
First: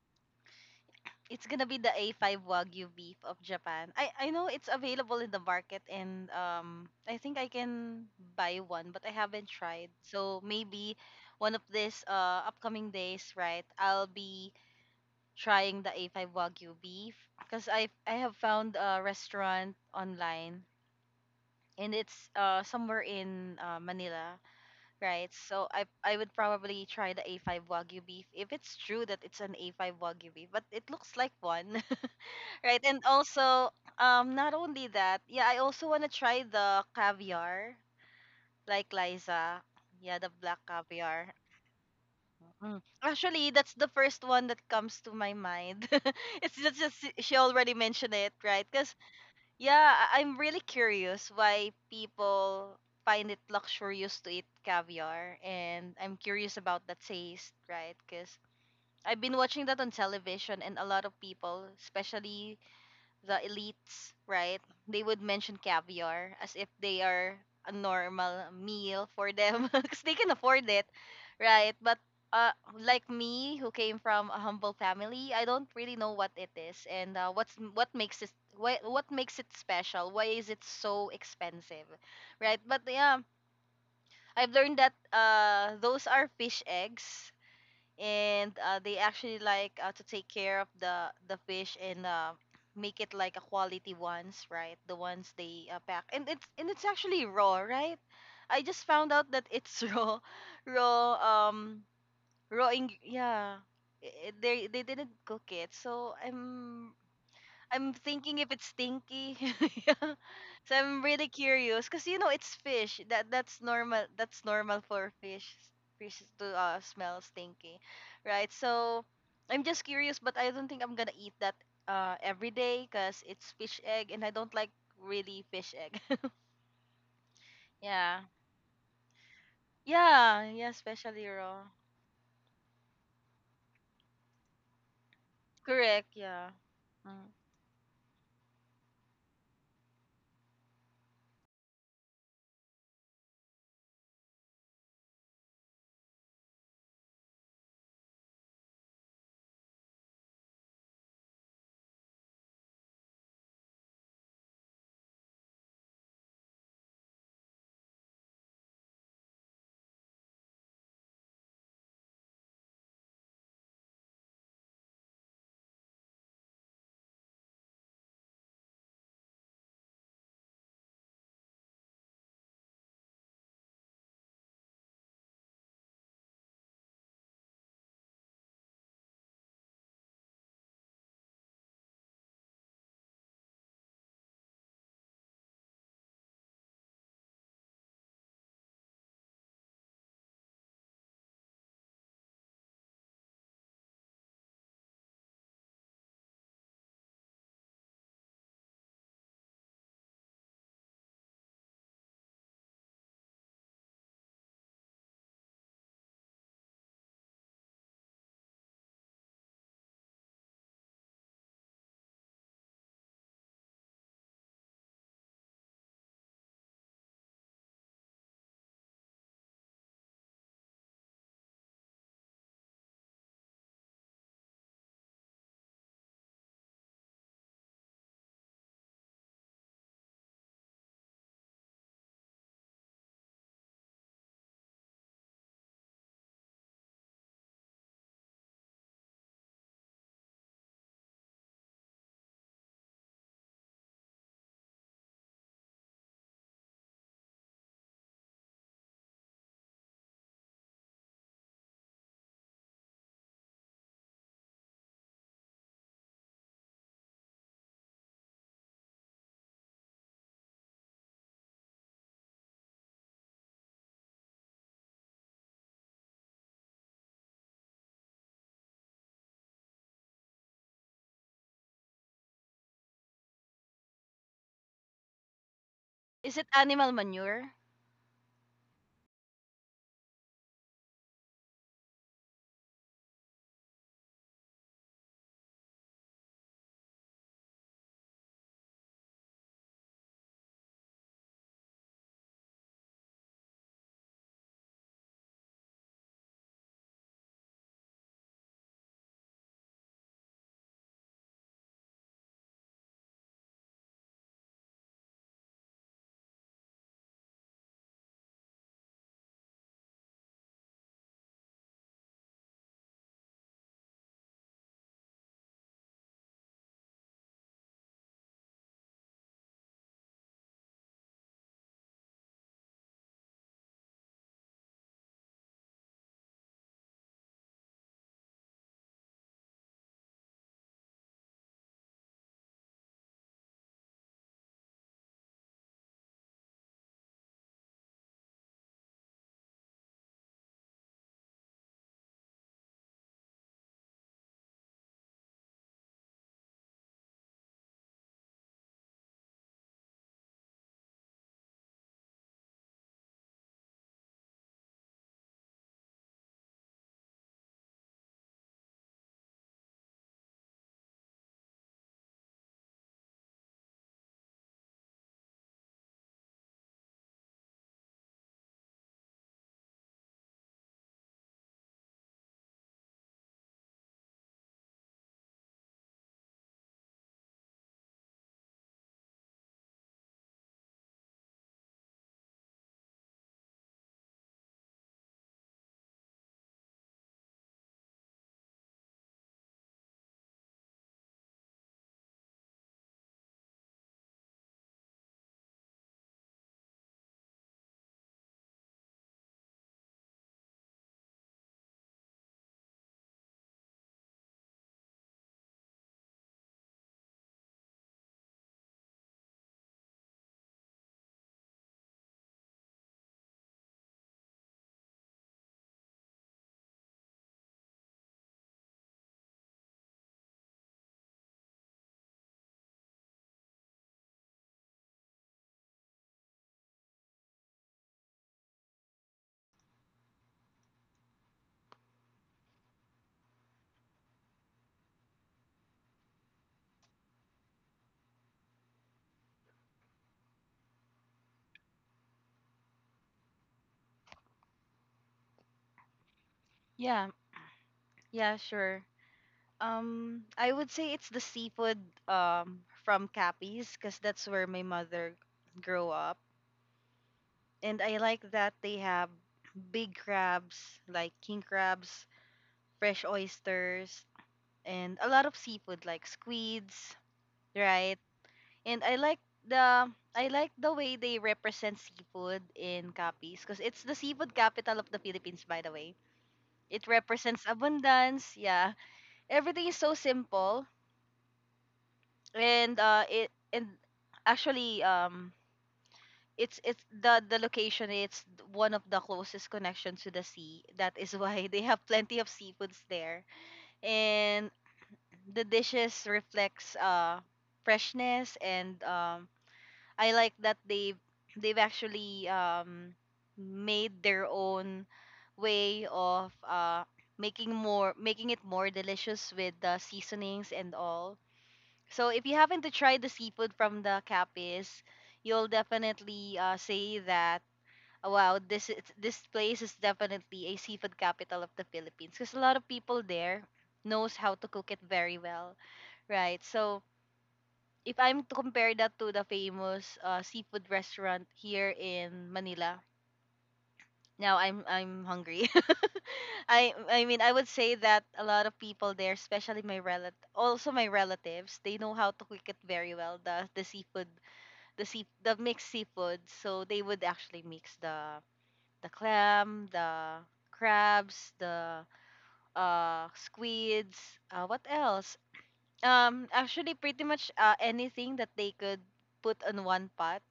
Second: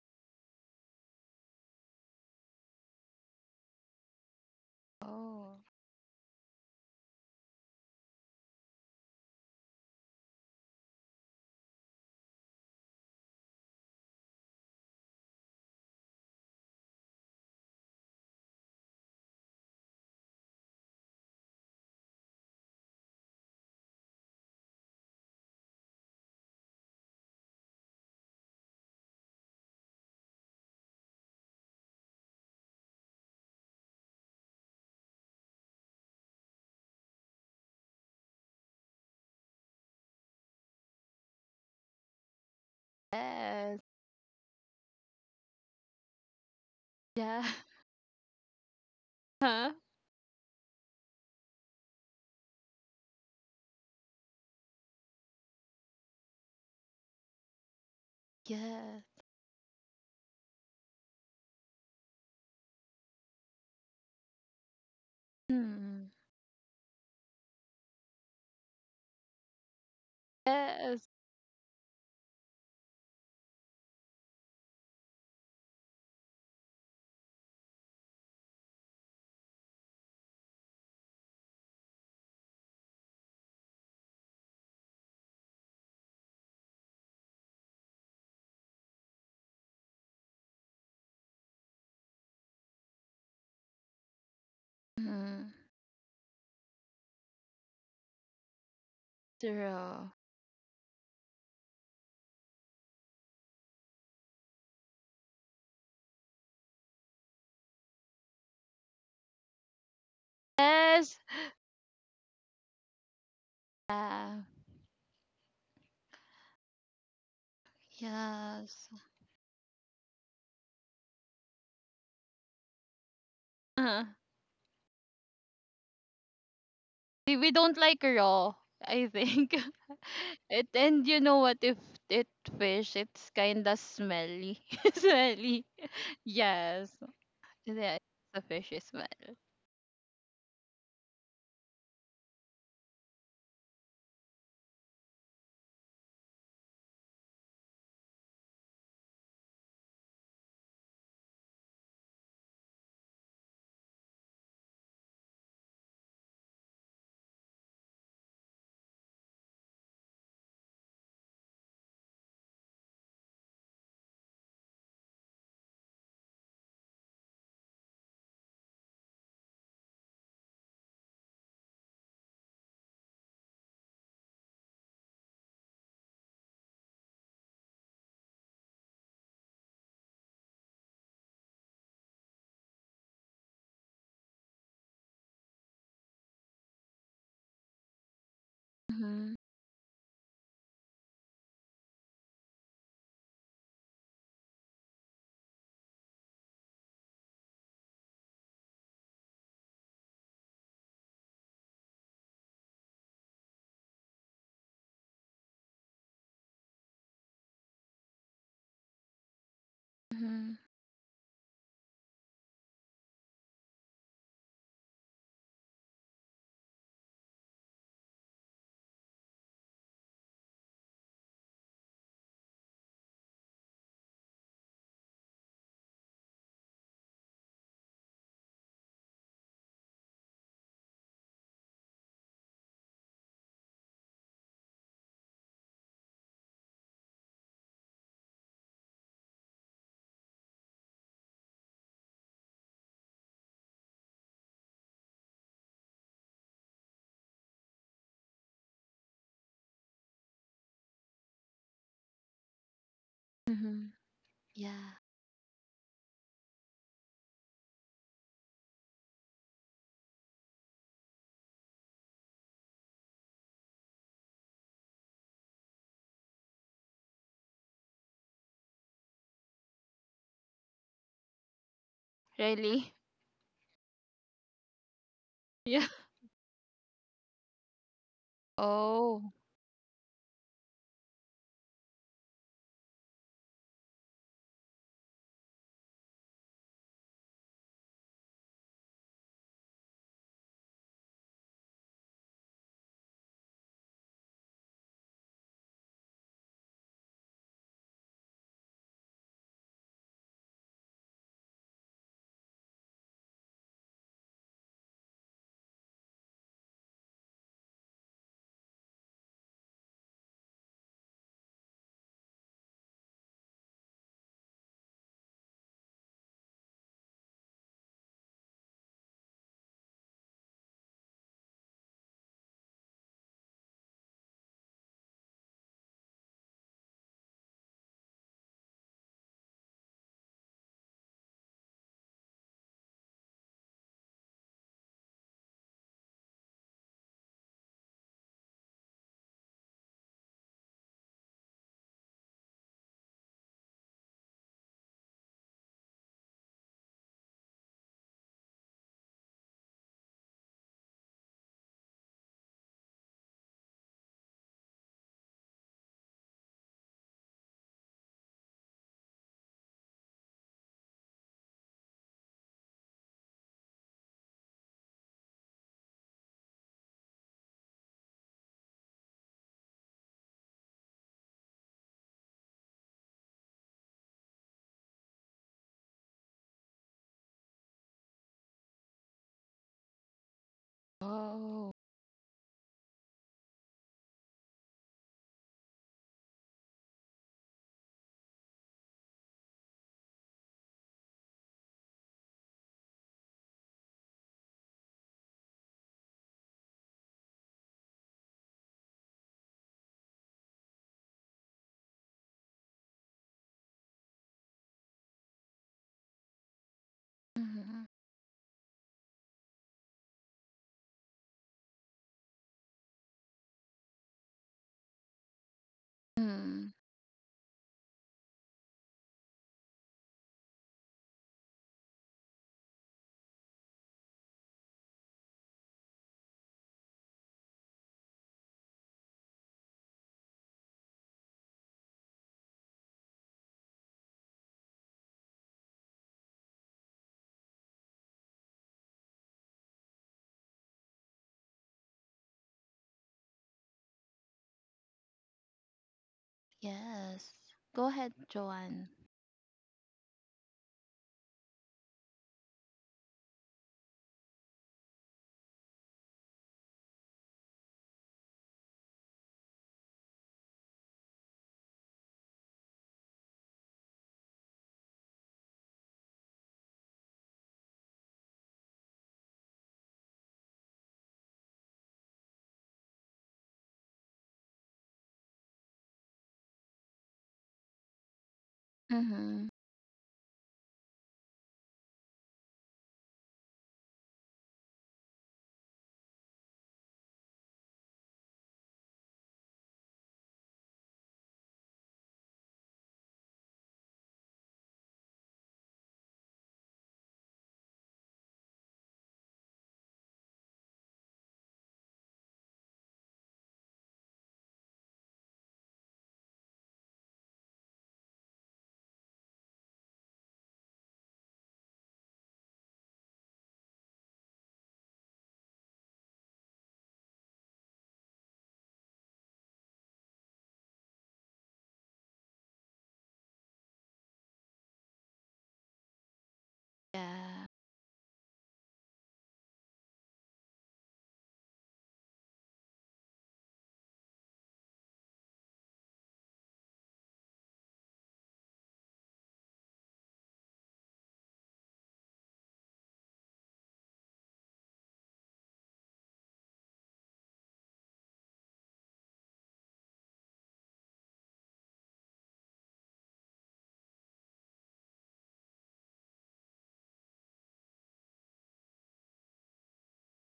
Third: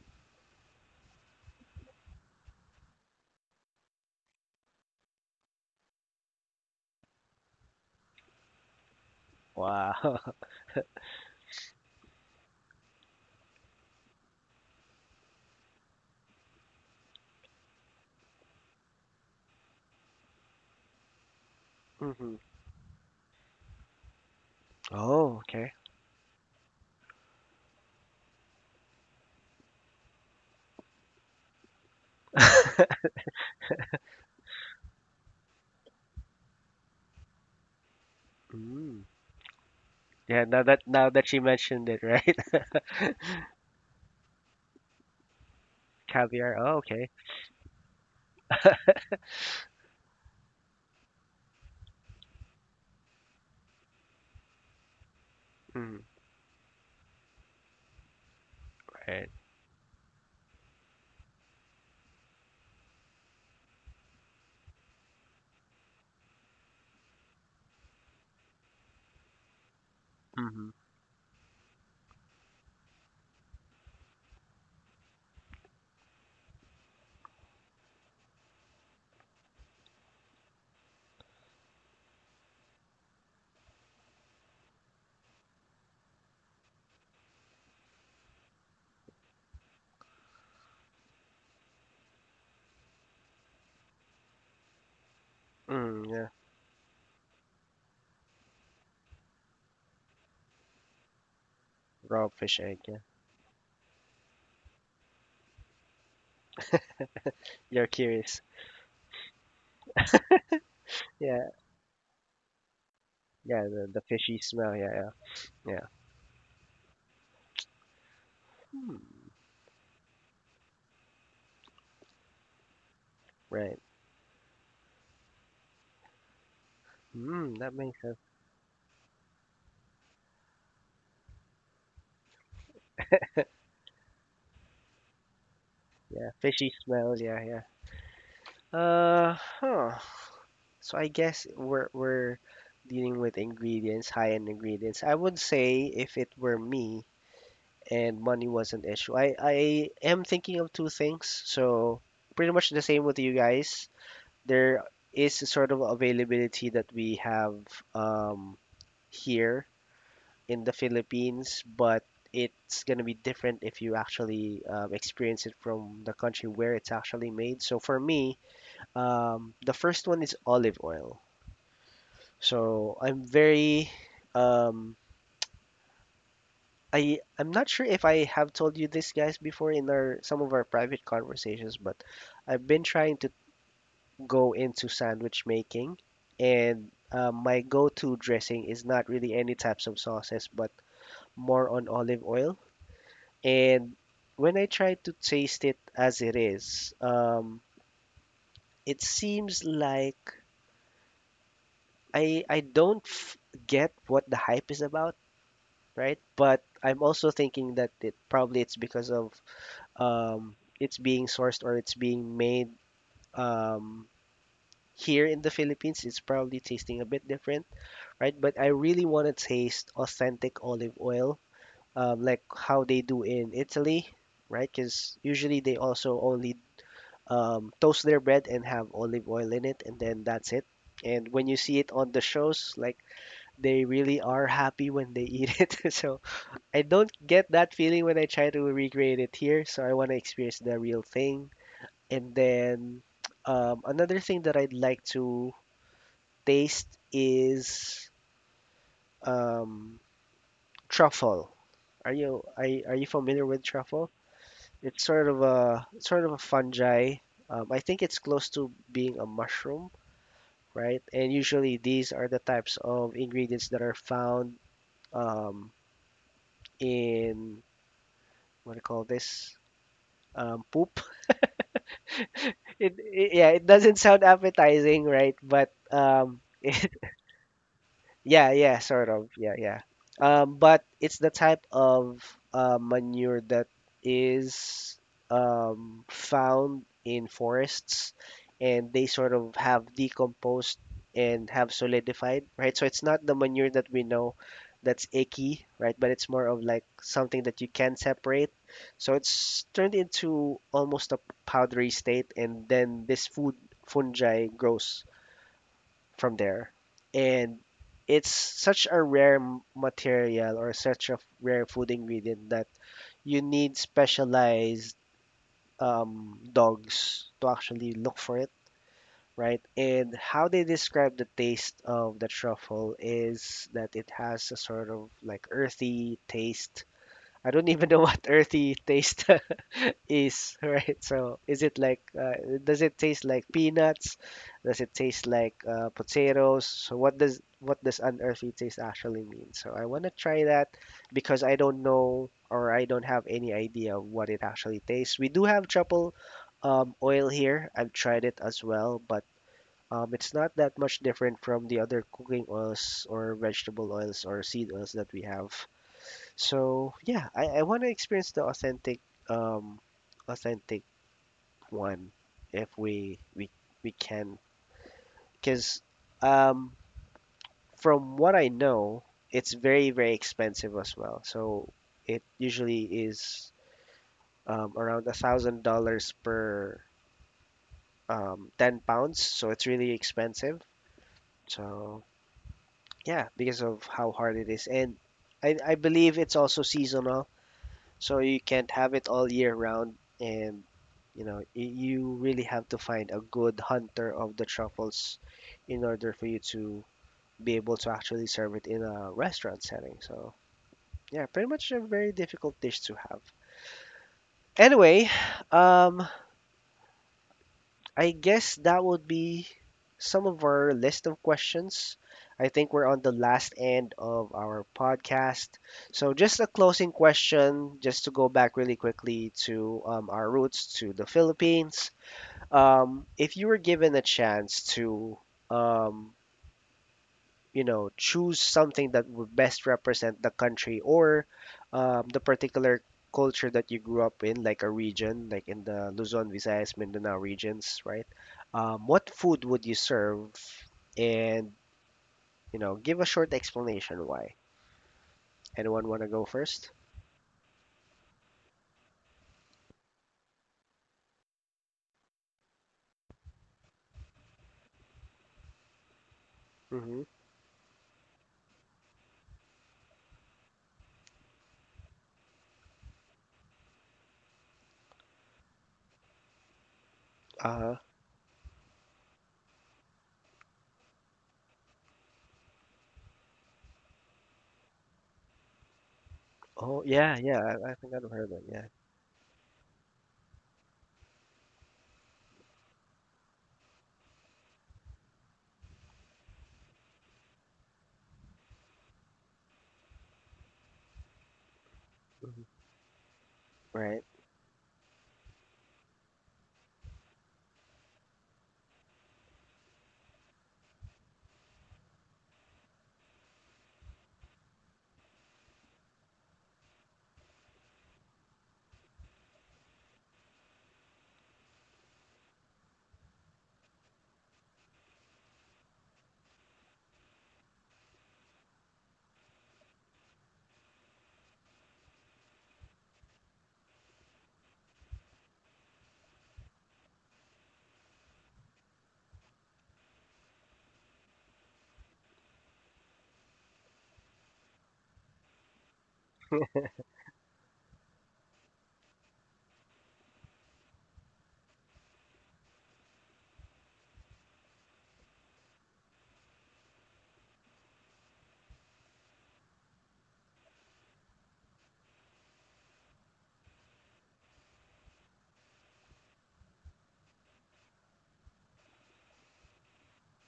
[SPEAKER 3] It's gonna be the A5 Wagyu beef of Japan. I know it's available in the
[SPEAKER 2] Oh,
[SPEAKER 3] market and I think I can buy one but I haven't tried.
[SPEAKER 1] Wow.
[SPEAKER 3] So maybe one of these upcoming days, right? I'll be trying the A5 Wagyu beef because I have found a restaurant online and it's
[SPEAKER 1] Hmm.
[SPEAKER 3] somewhere in Manila, right?
[SPEAKER 1] Oh,
[SPEAKER 3] So
[SPEAKER 1] okay.
[SPEAKER 3] I would probably try the A5 Wagyu beef if it's true that it's an A5 Wagyu beef, but it looks like one, right? And also, not only that, yeah, I also want to try the caviar, like
[SPEAKER 1] Mm.
[SPEAKER 3] Liza, yeah, the
[SPEAKER 1] Yeah,
[SPEAKER 3] black
[SPEAKER 1] now that
[SPEAKER 3] caviar.
[SPEAKER 1] she mentioned it, right?
[SPEAKER 3] Mm. Actually, that's
[SPEAKER 2] yes.
[SPEAKER 3] the first one that comes to my mind. it's
[SPEAKER 1] Caviar. Oh,
[SPEAKER 3] just
[SPEAKER 1] okay.
[SPEAKER 3] she
[SPEAKER 2] Yeah.
[SPEAKER 3] already mentioned it, right? Because
[SPEAKER 2] Huh?
[SPEAKER 3] yeah, I'm really curious why people find it luxurious to eat caviar, and
[SPEAKER 1] Mm,
[SPEAKER 3] I'm curious about the taste, right? Because I've
[SPEAKER 2] Yes.
[SPEAKER 1] right.
[SPEAKER 3] been watching that on television, and a lot of people, especially the elites, right? They would mention
[SPEAKER 2] Hmm.
[SPEAKER 3] caviar as if they are a normal meal for them because they can afford
[SPEAKER 1] Mm-hmm.
[SPEAKER 3] it,
[SPEAKER 2] Yes.
[SPEAKER 3] right? But uh, like me, who came from a humble family, I don't really know what it is and what's what makes it what makes it special. Why is it so expensive, right? But yeah, I've learned that those are fish eggs and they actually like to take care of the fish and make it like a quality ones, right? The ones
[SPEAKER 2] Hmm.
[SPEAKER 3] they
[SPEAKER 1] Mm,
[SPEAKER 3] pack, and
[SPEAKER 1] yeah.
[SPEAKER 3] it's actually raw, right? I just found out that it's
[SPEAKER 2] True.
[SPEAKER 3] raw. Raw um
[SPEAKER 1] Raw fish
[SPEAKER 3] raw
[SPEAKER 1] egg.
[SPEAKER 3] ing-
[SPEAKER 1] Yeah.
[SPEAKER 3] yeah I- they didn't cook it, so
[SPEAKER 1] You're
[SPEAKER 3] I'm thinking
[SPEAKER 1] curious.
[SPEAKER 3] if it's stinky. Yeah. So I'm
[SPEAKER 2] Yes.
[SPEAKER 3] really
[SPEAKER 1] Yeah.
[SPEAKER 3] curious cuz you know it's fish. That's
[SPEAKER 1] Yeah. The
[SPEAKER 3] normal.
[SPEAKER 2] Yeah.
[SPEAKER 1] fishy
[SPEAKER 3] That's
[SPEAKER 1] smell.
[SPEAKER 3] normal
[SPEAKER 1] Yeah.
[SPEAKER 3] for
[SPEAKER 1] Yeah.
[SPEAKER 3] fish
[SPEAKER 1] Yeah.
[SPEAKER 3] to smell stinky. Right?
[SPEAKER 2] Yes.
[SPEAKER 1] Hmm.
[SPEAKER 3] So I'm just curious but I don't think I'm going to eat that every day cuz it's
[SPEAKER 1] Right.
[SPEAKER 3] fish
[SPEAKER 2] Uh,
[SPEAKER 3] egg and I don't like really fish egg.
[SPEAKER 2] we
[SPEAKER 1] Mm, that
[SPEAKER 2] don't
[SPEAKER 1] makes
[SPEAKER 2] like
[SPEAKER 1] sense.
[SPEAKER 3] Yeah.
[SPEAKER 2] raw, I think.
[SPEAKER 3] Yeah,
[SPEAKER 2] It,
[SPEAKER 3] yeah,
[SPEAKER 2] and you
[SPEAKER 3] especially
[SPEAKER 2] know what,
[SPEAKER 3] raw.
[SPEAKER 2] if it fish, it's kinda smelly. Smelly.
[SPEAKER 3] Correct,
[SPEAKER 1] Yeah.
[SPEAKER 3] yeah.
[SPEAKER 1] Fishy
[SPEAKER 2] Yes.
[SPEAKER 1] smell.
[SPEAKER 3] Mm.
[SPEAKER 1] Yeah. Yeah.
[SPEAKER 2] Yeah, the fish is smell.
[SPEAKER 1] Huh. So I guess we're dealing with ingredients, high end ingredients. I would say if it were me and money was an issue, I am thinking of two things. So pretty much the same with you guys. There is a sort of availability that we have um, here in the Philippines, but it's going to be different if you actually experience it from the country where it's actually made. So for me, the first one is olive oil. So I'm very um, I'm not sure if I have told you this guys before in our some of our private conversations, but I've been trying to go into sandwich making, and my go-to dressing is not
[SPEAKER 2] Mm-hmm.
[SPEAKER 1] really any types of sauces, but more on olive oil. And when I try to taste it as it is, it seems like I don't f get what the hype is about, right? But I'm also thinking that it probably it's because of
[SPEAKER 2] Mm-hmm.
[SPEAKER 1] it's being sourced or it's being made um, here in the Philippines. It's probably tasting a bit different, right? But I really want to taste authentic olive oil, like how they do in Italy, right? Because usually they also only toast their bread and have olive oil in it, and then that's it. And when you see it on the shows, like they really are happy when they eat it. So I don't get that feeling when I try to recreate it here. So I want to experience the real thing. And then another thing that I'd like to taste is um, truffle. Are you familiar with
[SPEAKER 2] Mm-hmm.
[SPEAKER 1] truffle?
[SPEAKER 2] Yeah.
[SPEAKER 1] It's sort of a fungi. I think it's close to being a mushroom, right? And usually these are the types of ingredients that are found um, in what do you call this? Poop.
[SPEAKER 2] Really?
[SPEAKER 1] It yeah, it doesn't sound appetizing, right? But
[SPEAKER 2] Yeah.
[SPEAKER 3] Is it animal manure?
[SPEAKER 1] yeah, yeah, sort of.
[SPEAKER 2] Oh.
[SPEAKER 1] Yeah, yeah. But it's the type of manure that is found in forests and they sort of have decomposed and have solidified, right? So it's not the manure that we know that's icky, right? But it's more of like something that you can separate. So it's turned into almost a powdery state and then this food fungi grows from there. And it's such a rare material or such a rare food ingredient that you need specialized dogs to actually look for it, right? And how they describe the taste of the truffle is that it has a sort of like earthy taste. I don't even know what earthy taste is, right? So is it like, does it taste like peanuts? Does it taste like potatoes? So what does unearthly taste actually mean? So I want to try that because I don't know or I don't have any idea of what it actually tastes. We do have truffle oil here. I've tried it as well, but it's not that much different from the other cooking oils or vegetable oils or seed oils that we have. So yeah, I want to experience the authentic um authentic one if we can because um from what I know, it's very expensive as well. So it usually is around $1,000 per 10 pounds. So it's really expensive.
[SPEAKER 2] Oh.
[SPEAKER 1] So yeah, because of how hard it is. And I believe it's also seasonal, so you can't have it all year round. And, you know, you really have to find a good hunter of the truffles in order for you to be able to actually serve it in a restaurant setting. So, yeah, pretty much a very difficult dish to have. Anyway, um,
[SPEAKER 2] Mm-hmm.
[SPEAKER 1] I guess that would be some of our list of questions. I think we're on the last end of our podcast. So, just a
[SPEAKER 2] Hmm.
[SPEAKER 1] closing question, just to go back really quickly to our roots to the Philippines. If you were given a chance to um, you know choose something that would best represent the country or the particular culture that you grew up in, like a region, like in the Luzon Visayas Mindanao regions, right? What food would you serve and you know give a short explanation why. Anyone want to go first?
[SPEAKER 3] Yeah.
[SPEAKER 2] Yes. Go ahead,
[SPEAKER 3] Yeah, sure.
[SPEAKER 2] Joanne.
[SPEAKER 3] I would say it's the seafood from Capiz because that's where my mother grew up,
[SPEAKER 1] Mm-hmm.
[SPEAKER 3] and I like that they have big crabs like king crabs, fresh oysters, and a lot of seafood like squids,
[SPEAKER 1] Uh,
[SPEAKER 3] right? And I like the way they represent seafood in Capiz because it's the seafood capital of the Philippines, by the way.
[SPEAKER 1] oh
[SPEAKER 3] It
[SPEAKER 1] yeah yeah,
[SPEAKER 3] represents
[SPEAKER 1] I think I've heard of
[SPEAKER 3] abundance.
[SPEAKER 1] it, yeah.
[SPEAKER 3] Yeah,
[SPEAKER 2] Mm-hmm.
[SPEAKER 3] everything is so simple and it and actually it's the location, it's one of the closest connections to the sea, that is why they have plenty of
[SPEAKER 1] Hmm.
[SPEAKER 3] seafoods there.
[SPEAKER 1] Right.
[SPEAKER 3] And the dishes reflects freshness, and I like that they've actually made their own way of making it more delicious with the seasonings and all. So if you happen to try the seafood from the Capis, you'll definitely say that, "Oh, wow, this is, this place is definitely a seafood capital of the Philippines because a lot of people there knows how to cook it very well, right? So
[SPEAKER 2] Yeah.
[SPEAKER 3] if I'm to compare that to the famous seafood restaurant here in Manila, now I'm hungry. I mean I would say that a lot of people there, especially my relatives, they know how to cook it very well, the seafood, the mixed seafood. So they would actually mix the clam, the crabs, the squids, what else? Actually pretty much anything that they could put on one pot,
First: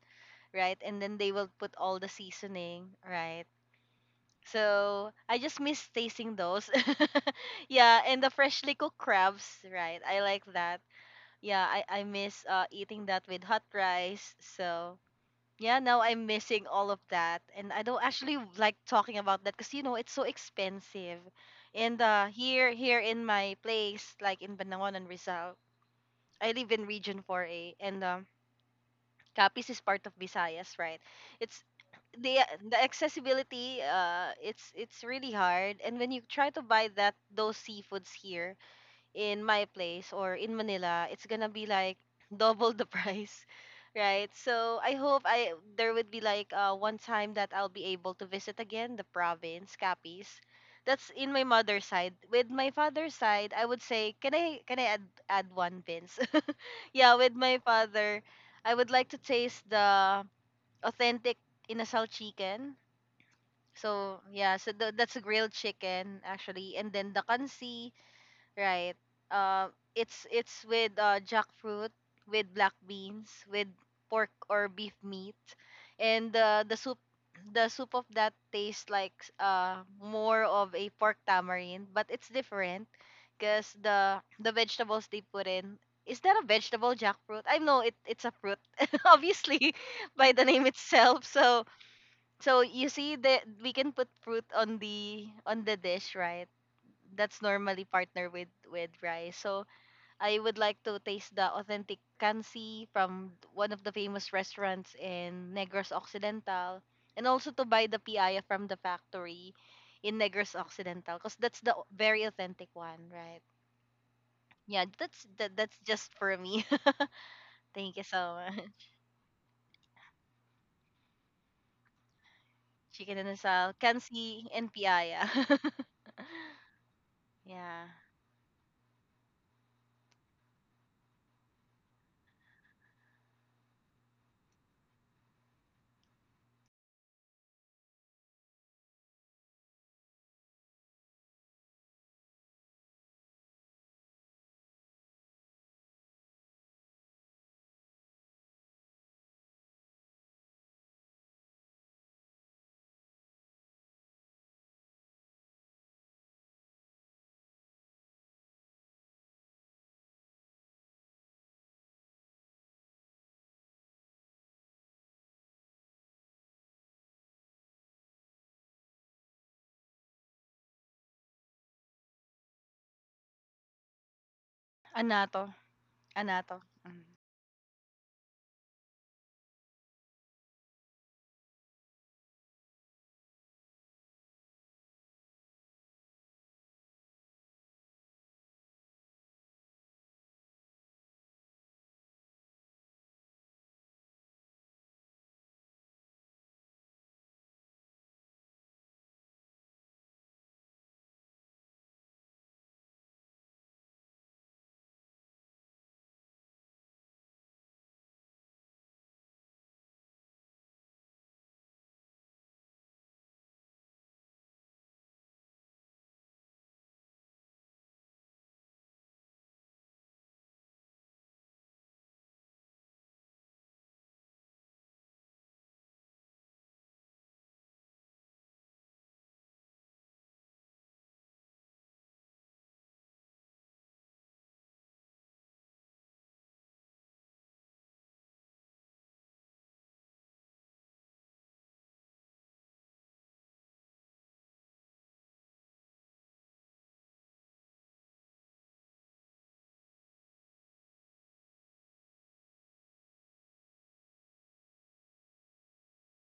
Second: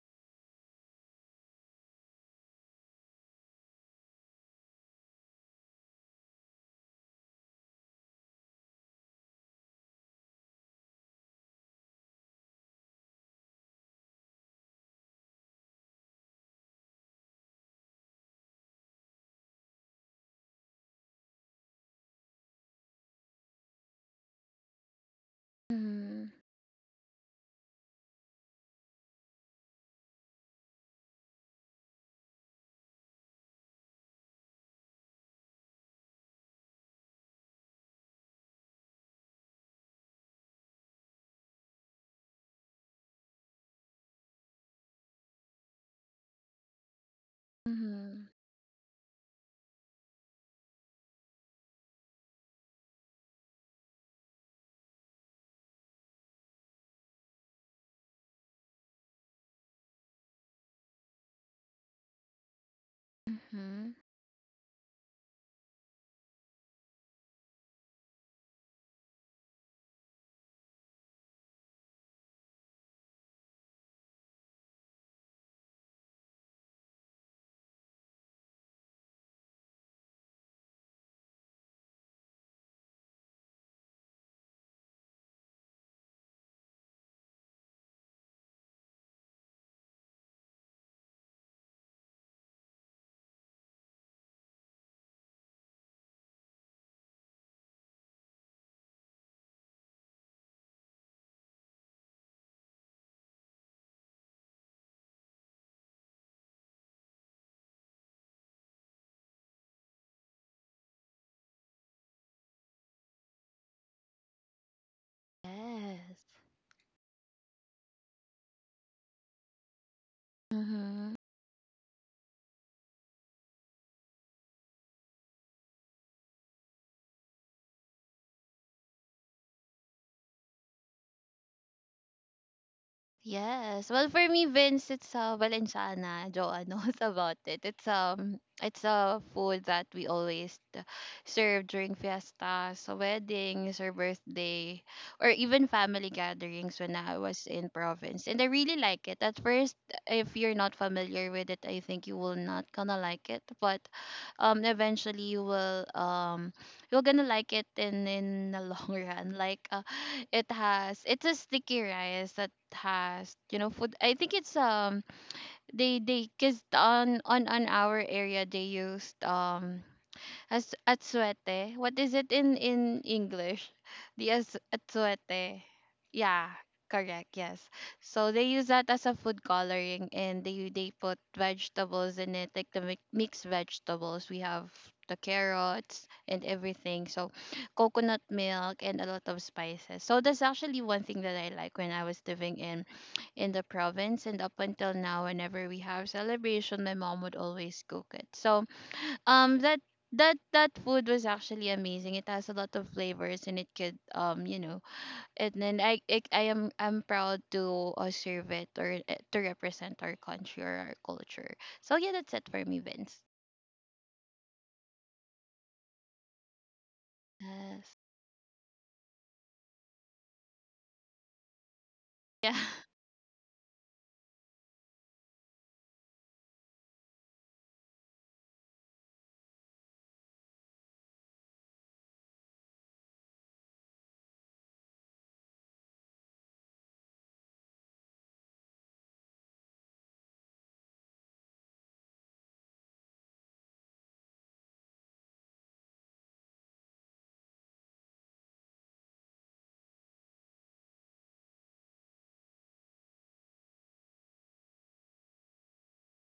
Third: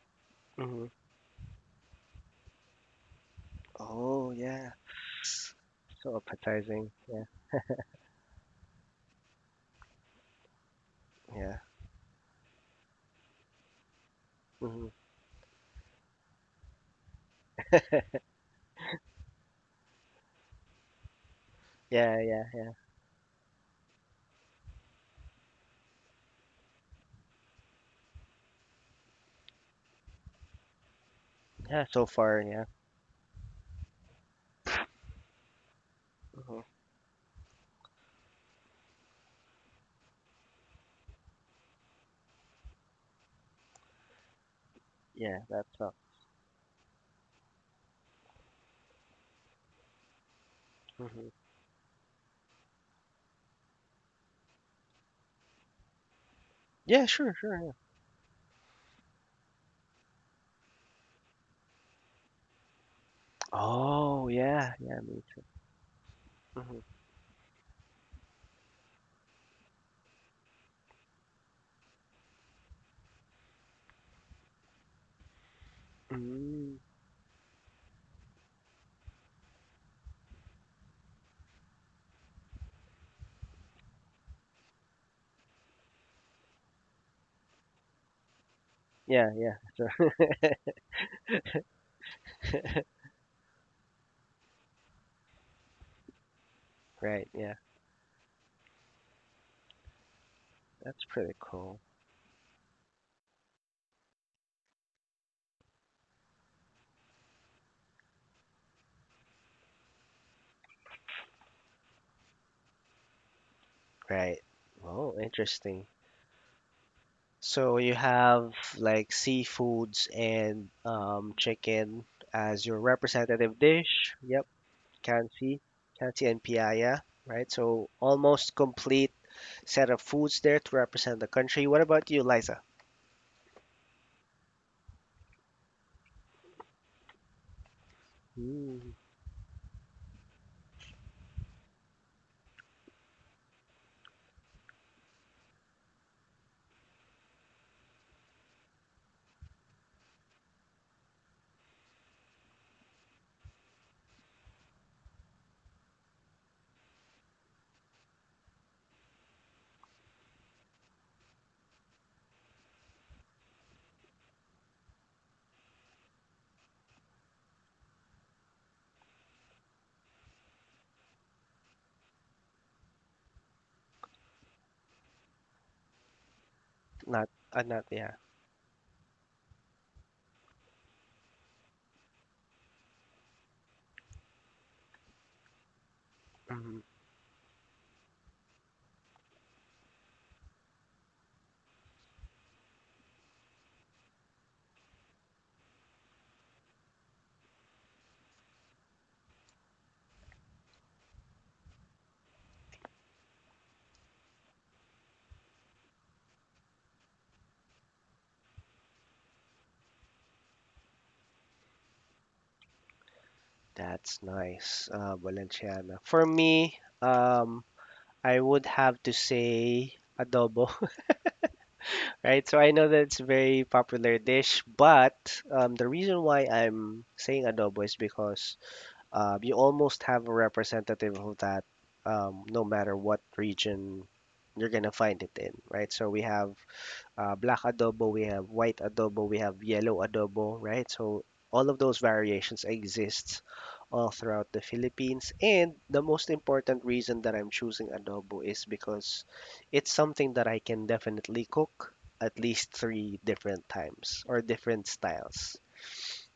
[SPEAKER 3] right?
[SPEAKER 1] Hmm.
[SPEAKER 3] And then they will put all the seasoning, right?
[SPEAKER 1] Oh yeah.
[SPEAKER 3] So I just miss
[SPEAKER 1] So
[SPEAKER 3] tasting those.
[SPEAKER 1] appetizing, yeah.
[SPEAKER 3] Yeah, and the freshly cooked crabs, right? I like that.
[SPEAKER 1] Yeah.
[SPEAKER 3] Yeah, I miss eating that with hot rice.
[SPEAKER 1] Hmm.
[SPEAKER 3] So yeah, now I'm missing all of that. And I don't actually like talking about that because you know it's so expensive. And
[SPEAKER 1] Yeah. Yeah. Yeah.
[SPEAKER 3] here in my place, like in Banangon and Rizal,
[SPEAKER 2] Mm-hmm.
[SPEAKER 3] I live in region 4A and Capiz is part of Visayas, right? It's
[SPEAKER 1] Yeah, so
[SPEAKER 3] the
[SPEAKER 1] far, yeah.
[SPEAKER 3] the accessibility, it's really hard, and when you try to
[SPEAKER 1] Mhm.
[SPEAKER 3] buy that those seafoods here in my place or in Manila, it's gonna be like double the price, right? So I hope
[SPEAKER 1] Yeah,
[SPEAKER 3] I there
[SPEAKER 1] laptop.
[SPEAKER 3] would be like one time that I'll be able
[SPEAKER 2] Mm-hmm.
[SPEAKER 3] to visit again the province, Capiz. That's
[SPEAKER 1] Mhm.
[SPEAKER 3] in my mother's side. With my father's side, I would say, can I add one pins?
[SPEAKER 1] Yeah,
[SPEAKER 3] Yeah, with
[SPEAKER 1] sure,
[SPEAKER 3] my
[SPEAKER 1] sure, yeah.
[SPEAKER 3] father, I would like to taste the authentic inasal chicken.
[SPEAKER 2] Mm-hmm.
[SPEAKER 3] So
[SPEAKER 1] Oh,
[SPEAKER 3] yeah, so
[SPEAKER 1] yeah, yeah,
[SPEAKER 3] that's a
[SPEAKER 1] me too.
[SPEAKER 3] grilled chicken actually,
[SPEAKER 1] Mhm.
[SPEAKER 3] and then the kansi, right? Uh, it's with jackfruit, with black beans, with pork or beef meat, and
[SPEAKER 1] Mm.
[SPEAKER 3] the soup. The soup of that tastes like more of a pork tamarind, but it's different because the vegetables they put in. Is that a vegetable jackfruit? I know it's a fruit,
[SPEAKER 1] Yeah, yeah.
[SPEAKER 3] obviously,
[SPEAKER 1] So
[SPEAKER 3] by the name itself. So so you see that we can put fruit on the dish, right?
[SPEAKER 1] right,
[SPEAKER 3] That's
[SPEAKER 1] yeah.
[SPEAKER 3] normally partner with rice. So I would like to
[SPEAKER 1] That's pretty
[SPEAKER 3] taste the
[SPEAKER 1] cool.
[SPEAKER 3] authentic kansi from one of the famous restaurants in Negros Occidental, and also to buy the piaya from the factory in Negros Occidental, cause that's the very authentic one, right?
[SPEAKER 1] Right.
[SPEAKER 3] Yeah,
[SPEAKER 1] Oh,
[SPEAKER 3] that's
[SPEAKER 1] interesting.
[SPEAKER 3] just
[SPEAKER 2] Yes.
[SPEAKER 3] for me.
[SPEAKER 1] So you
[SPEAKER 3] Thank you so
[SPEAKER 1] have
[SPEAKER 3] much.
[SPEAKER 1] like seafoods and
[SPEAKER 2] Mm-hmm.
[SPEAKER 1] chicken as your
[SPEAKER 3] Chicken and
[SPEAKER 1] representative
[SPEAKER 3] asal,
[SPEAKER 1] dish. Yep.
[SPEAKER 3] kansi, and piaya.
[SPEAKER 1] Kansi, Kansi and Piaya, right?
[SPEAKER 3] Yeah,
[SPEAKER 1] So almost complete set of foods there to represent the country. What about you, Liza?
[SPEAKER 2] Yes. Well, for me, Vince, it's, Valenciana. Joa knows about it. It's
[SPEAKER 1] Mm,
[SPEAKER 2] a food that we always, serve during fiestas, weddings, or birthday, or even family gatherings when I was in province. And I really like it. At first, if you're not familiar with it, I think you will not gonna like it. But, eventually you're gonna like it in the long run. Like, it's a sticky rice that has, you know, food. I think it's, they cause on our area they used, as atsuete. What is it in English? The as
[SPEAKER 3] anato,
[SPEAKER 2] atsuete. Yeah,
[SPEAKER 3] anato. Mm.
[SPEAKER 1] not,
[SPEAKER 2] correct. Yes.
[SPEAKER 1] not, yeah.
[SPEAKER 2] So they use that as a food coloring, and they put vegetables in it, like the mixed vegetables. We have the carrots and everything. So coconut milk and a lot of spices. So that's actually one thing that I like when I was living in the province, and up until now whenever we have celebration, my mom would always cook it. So, um, that that food was actually amazing. It has a lot of flavors, and it could, you know, and then I'm proud to, serve it, or, to represent our country or our culture. So yeah, that's it for me, Vince.
[SPEAKER 1] That's nice, Valenciana. For me,
[SPEAKER 2] Yes.
[SPEAKER 1] I would have to say adobo, right?
[SPEAKER 2] Yeah.
[SPEAKER 1] So I know that it's a very popular dish, but the reason why I'm saying adobo is because you almost have a representative of that, no matter what region you're gonna find it in, right? So we have black adobo, we have white adobo, we have yellow adobo, right? So all of those variations exist all throughout the Philippines. And the most important reason that I'm choosing adobo is because it's something that I can definitely cook at least three different times or different styles,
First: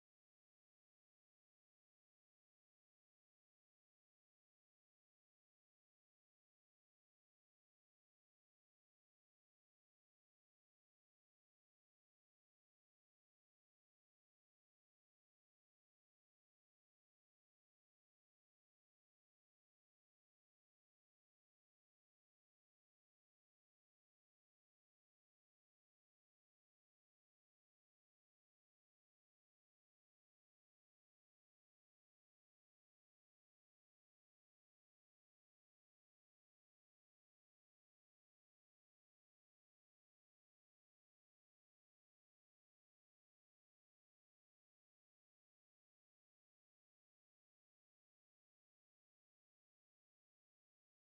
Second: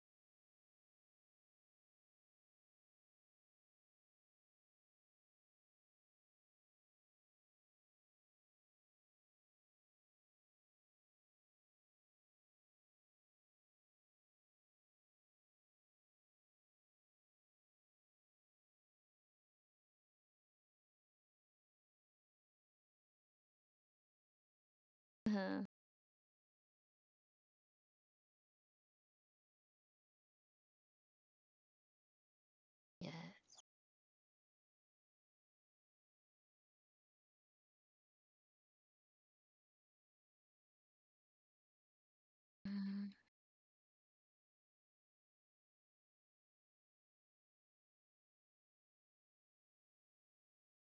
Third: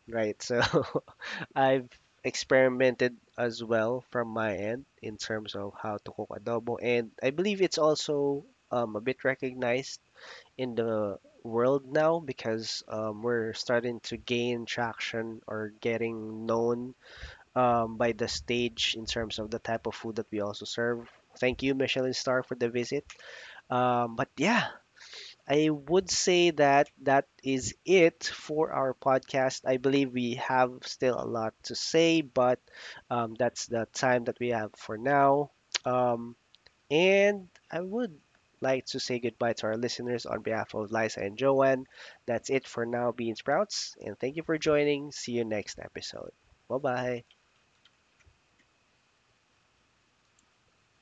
[SPEAKER 1] right? So I've experimented as well from my end in terms of how to cook adobo, and I believe it's also a bit recognized in the world now because we're starting to gain traction or getting known by the stage in terms of the type of food that we also serve. Thank you, Michelin Star, for the visit. But yeah,
[SPEAKER 2] Uh-huh.
[SPEAKER 1] I would say that that is it for our podcast. I believe we have still a lot to say, but
[SPEAKER 2] Yeah.
[SPEAKER 1] that's the time that we have for now. Um, and I would like to say goodbye to our listeners on behalf of Liza and Joanne. That's it for now,
[SPEAKER 2] Mm-hmm.
[SPEAKER 1] Bean Sprouts. And thank you for joining. See you next episode. Bye bye.